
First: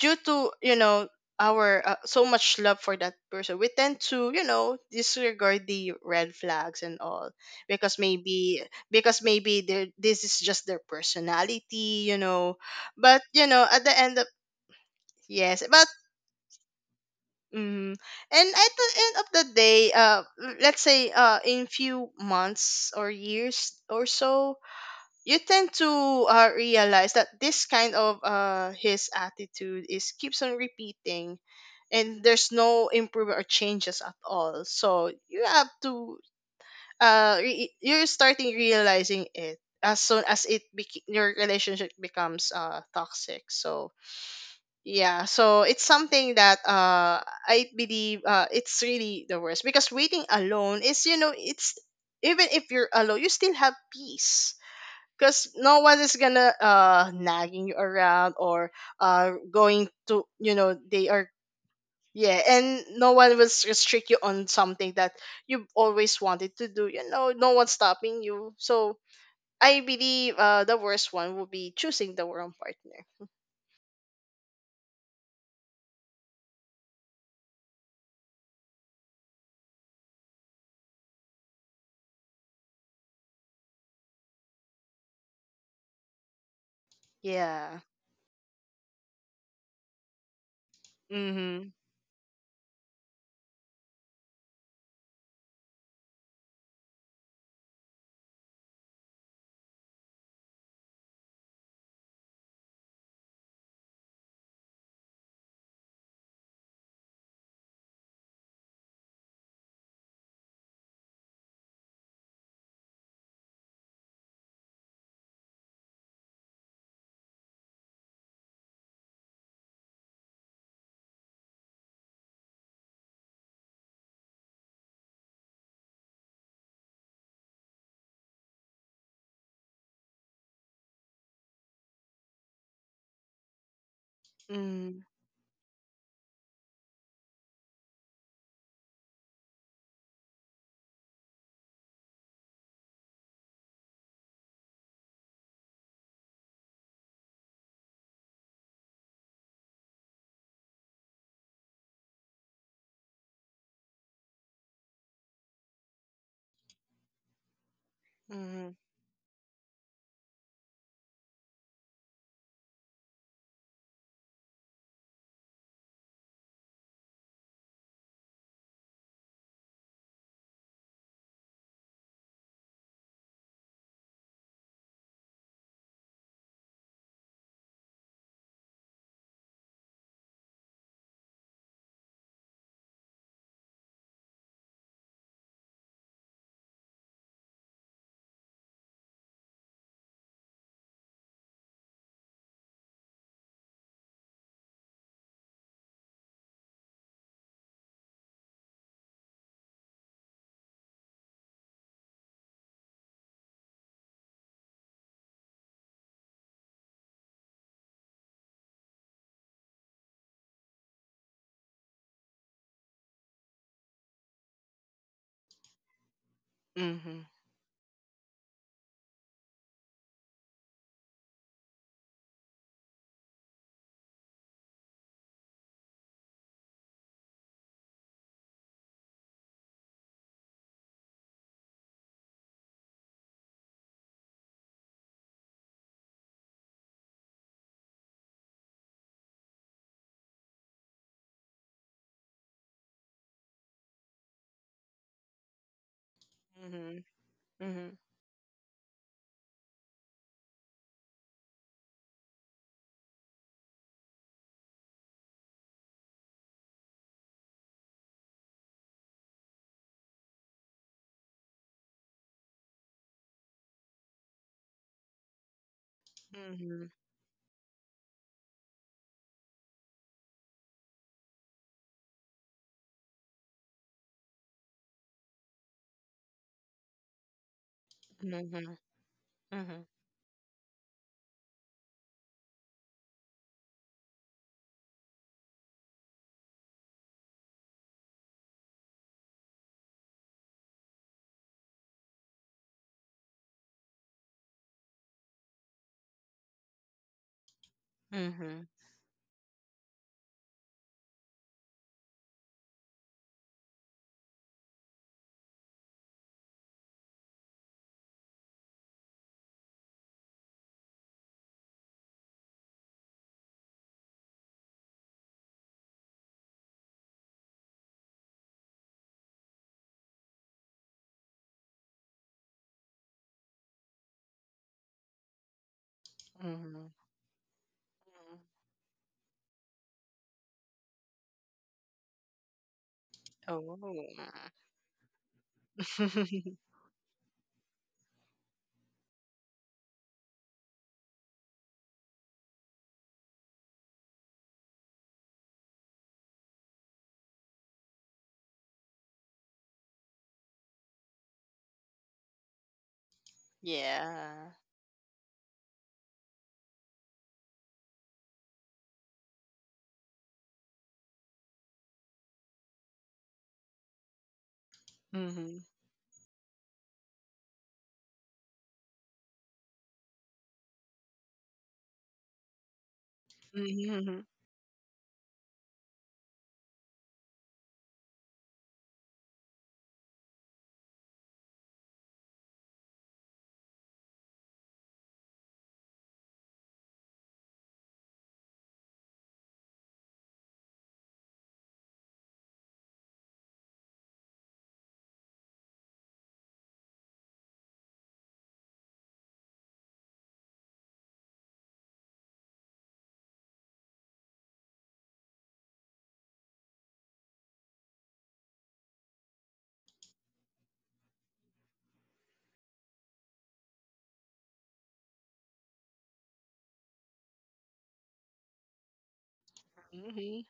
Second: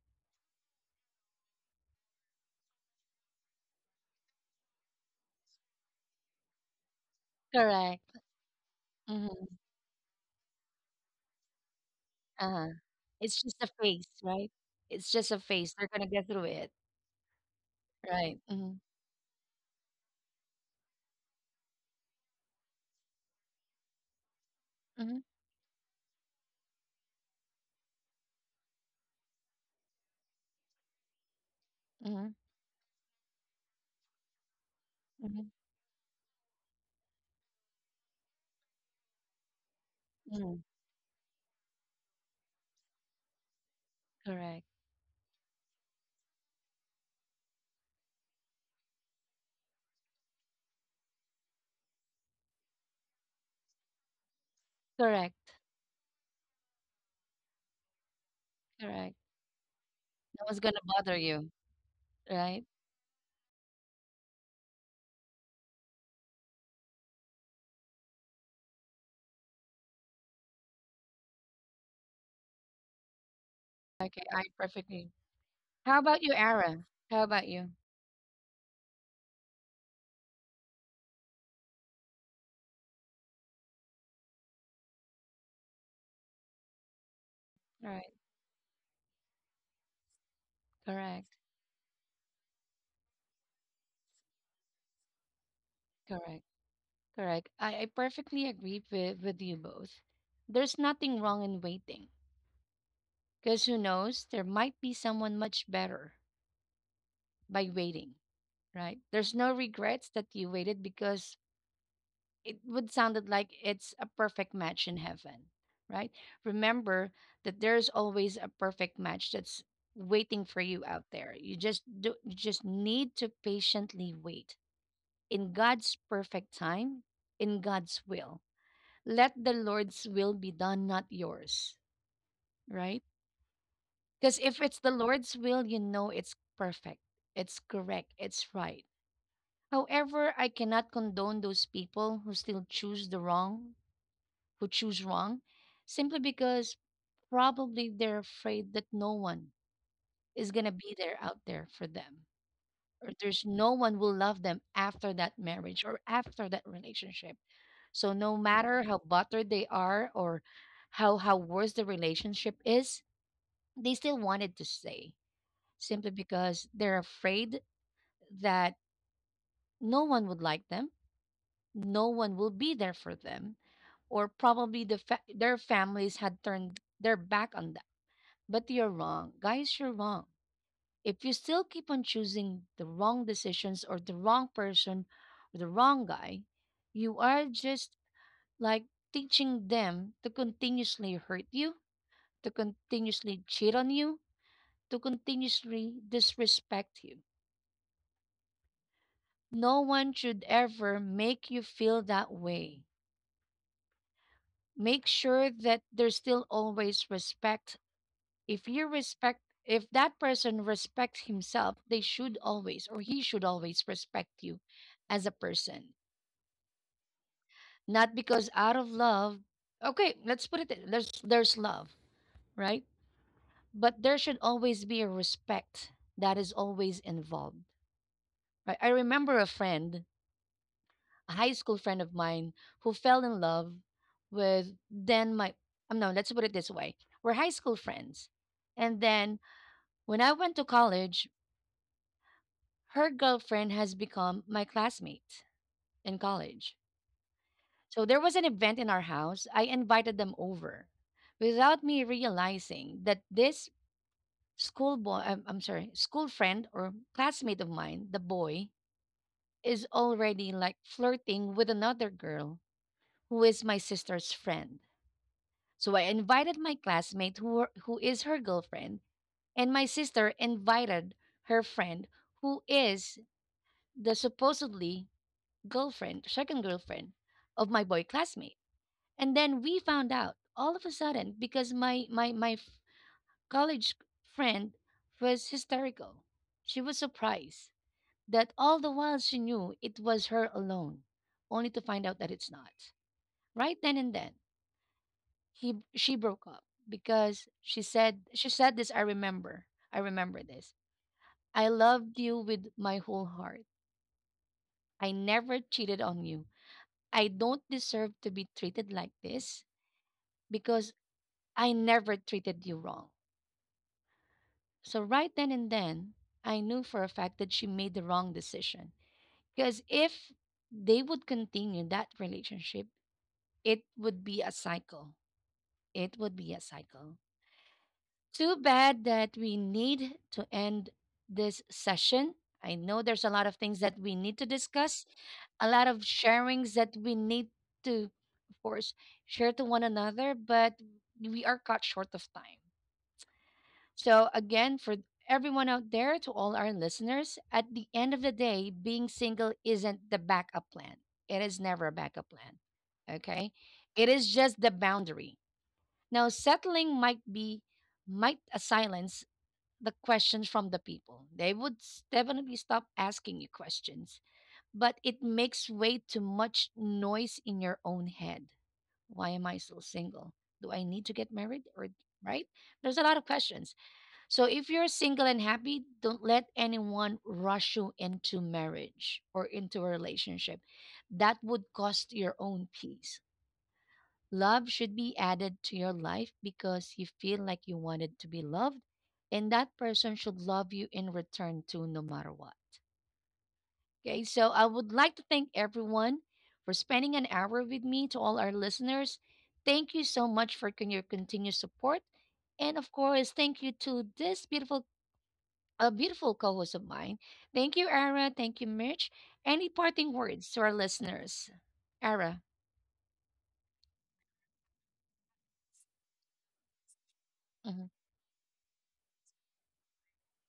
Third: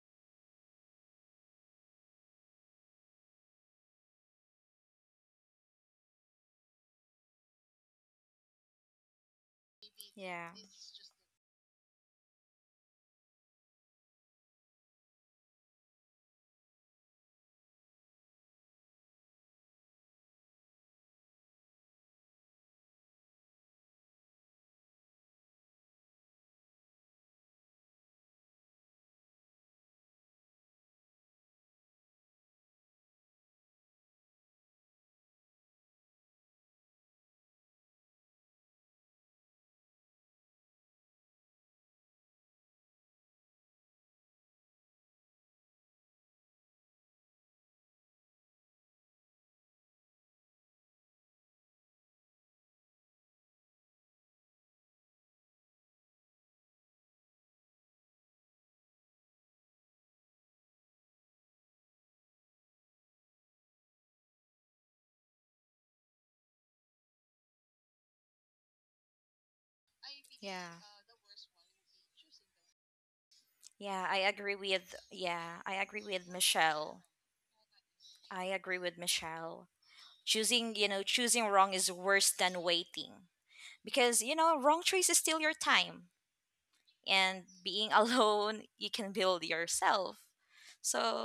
[SPEAKER 2] due to, you know, our, so much love for that person, we tend to, you know, disregard the red flags and all, because
[SPEAKER 1] Correct.
[SPEAKER 2] maybe, because
[SPEAKER 1] Mm-hmm.
[SPEAKER 2] maybe this is
[SPEAKER 3] yeah,
[SPEAKER 2] just their personality, you know.
[SPEAKER 1] Uh-huh.
[SPEAKER 2] But
[SPEAKER 1] It's
[SPEAKER 2] you
[SPEAKER 1] just
[SPEAKER 2] know,
[SPEAKER 1] a
[SPEAKER 2] at the
[SPEAKER 1] phase,
[SPEAKER 2] end of,
[SPEAKER 1] right? It's just a
[SPEAKER 2] yes
[SPEAKER 1] phase.
[SPEAKER 2] but,
[SPEAKER 1] They're gonna get through it,
[SPEAKER 2] mm,
[SPEAKER 1] right?
[SPEAKER 2] and at
[SPEAKER 1] Mm-hmm.
[SPEAKER 2] the end of the day, let's say, in few months or years or so,
[SPEAKER 1] Mm-hmm.
[SPEAKER 2] you tend to, realize that this kind of, his attitude is keeps on repeating, and
[SPEAKER 1] Mm-hmm.
[SPEAKER 2] there's no improvement or changes at all. So you
[SPEAKER 1] Mm-hmm.
[SPEAKER 2] have to, you're starting realizing it as soon as
[SPEAKER 1] Hmm.
[SPEAKER 2] your relationship becomes, toxic. So
[SPEAKER 1] Correct.
[SPEAKER 2] yeah, so it's something that, I believe, it's really the worst, because waiting alone is, you know, it's, even if you're alone you still have peace, because
[SPEAKER 1] Correct.
[SPEAKER 2] no one is gonna, nagging you around, or,
[SPEAKER 1] Correct.
[SPEAKER 2] going to,
[SPEAKER 1] No
[SPEAKER 2] you
[SPEAKER 1] one's
[SPEAKER 2] know,
[SPEAKER 1] gonna
[SPEAKER 2] they
[SPEAKER 1] bother
[SPEAKER 2] are,
[SPEAKER 1] you,
[SPEAKER 2] yeah,
[SPEAKER 1] right?
[SPEAKER 2] and no one will restrict you on something that you've always wanted to do. You know, no one's stopping you. So I believe,
[SPEAKER 3] yeah,
[SPEAKER 2] the worst one would be choosing the wrong partner.
[SPEAKER 3] yeah, I
[SPEAKER 1] Okay, I
[SPEAKER 3] agree with
[SPEAKER 1] perfectly.
[SPEAKER 3] yeah, I
[SPEAKER 1] How
[SPEAKER 3] agree
[SPEAKER 1] about
[SPEAKER 3] with
[SPEAKER 1] you, Ara?
[SPEAKER 3] Michelle.
[SPEAKER 1] How about you?
[SPEAKER 3] I agree with Michelle. Choosing wrong is worse than waiting, because, wrong choice is still your time, and
[SPEAKER 2] Yeah.
[SPEAKER 3] being
[SPEAKER 1] Right.
[SPEAKER 3] alone, you can build yourself. So,
[SPEAKER 1] Correct.
[SPEAKER 2] Mhm.
[SPEAKER 1] Correct. Correct. I perfectly agree with you both. There's nothing wrong in waiting, because who knows? There might be someone much better by waiting, right? There's no regrets that you waited because it would sounded like it's a perfect match in heaven, right? Remember that there's always a perfect match that's waiting for you out there. You just need to patiently wait in God's perfect time, in God's will. Let the Lord's will be done, not yours, right? Because if it's the
[SPEAKER 2] Mhm.
[SPEAKER 1] Lord's will, you know it's perfect, it's correct, it's right. However, I cannot condone those people who still choose the wrong who choose wrong simply because probably they're afraid that no one is going to be there out there for them or there's no one will love them after that marriage or after that relationship, so no
[SPEAKER 2] Mhm.
[SPEAKER 1] matter how buttered they are or how worse the relationship is, they still wanted to stay simply because they're afraid that no one would like them, no one will be there for them, or probably the their families had turned their back on them. But you're wrong. Guys, you're wrong. If you still keep on choosing the wrong decisions or the wrong person or the wrong guy, you are just like teaching them to continuously hurt you, to continuously cheat on you, to continuously disrespect you. No one should ever make you feel that way. Make sure that there's still always respect. If you respect, if that person respects himself, they should always or he should always respect you as a person,
[SPEAKER 2] Mhm.
[SPEAKER 1] not because out of love. Okay, let's put it there's love, right? But there should always be a respect that is always involved, right? I remember a friend, a high school friend of mine, who fell in love with then my no, let's put it this way: we're high school friends, and then when I went to college, her girlfriend has become my classmate in college.
[SPEAKER 2] Mhm.
[SPEAKER 1] So there was an event in our house. I invited them over without me realizing that this school boy, I'm sorry, school friend or classmate of mine, the boy, is already like flirting with another girl who is my sister's friend. So I invited my
[SPEAKER 2] Mhm.
[SPEAKER 1] classmate who is her girlfriend, and my sister invited her friend who is the supposedly second girlfriend of my boy classmate.
[SPEAKER 2] Mhm.
[SPEAKER 1] And then we
[SPEAKER 2] Mhm.
[SPEAKER 1] found out all of a sudden because college friend was hysterical. She was surprised that all the while she knew it was her alone, only to find out that it's not. Right then and then, he she broke up because
[SPEAKER 2] Mhm.
[SPEAKER 1] she
[SPEAKER 2] Mhm.
[SPEAKER 1] said this, I remember. I remember this. I loved you with my whole heart. I never cheated on you. I don't deserve to be treated like this. Because I never treated you wrong. So, right then and then, I knew for a fact that she made the wrong decision. Because if they would continue that relationship, it would be a cycle. It would be a
[SPEAKER 2] Mhm.
[SPEAKER 1] cycle. Too bad that we need to end this session. I know there's a lot of
[SPEAKER 2] Oh.
[SPEAKER 1] things that we need to discuss, a lot of sharings that we need to, of course, share to one another, but we are cut short of time. So, again, for everyone out there, to all our listeners, at the end of the day, being single isn't the backup plan. It is never a backup plan. Okay? It is
[SPEAKER 2] Yeah.
[SPEAKER 1] just the boundary. Now, settling might be, might silence the questions from the people. They would definitely stop asking you questions, but it
[SPEAKER 2] Mhm.
[SPEAKER 1] makes way too much noise in your own head. Why am I still single? Do I need to get married? Or, right? There's a lot of questions.
[SPEAKER 2] Mhm.
[SPEAKER 1] So if you're single and happy, don't let anyone rush you into marriage or into a relationship. That would cost your own peace. Love should be added to your life because you feel like you wanted to be loved, and that person should love you in return too, no matter what. Okay, so I would like to thank everyone for spending an hour with me. To all our listeners, thank you so much for your continued support. And of course, thank you to this beautiful a beautiful co-host of mine. Thank you, Ara. Thank you, Mitch. Any parting words to our listeners? Ara. Mhm.
[SPEAKER 2] Mhm.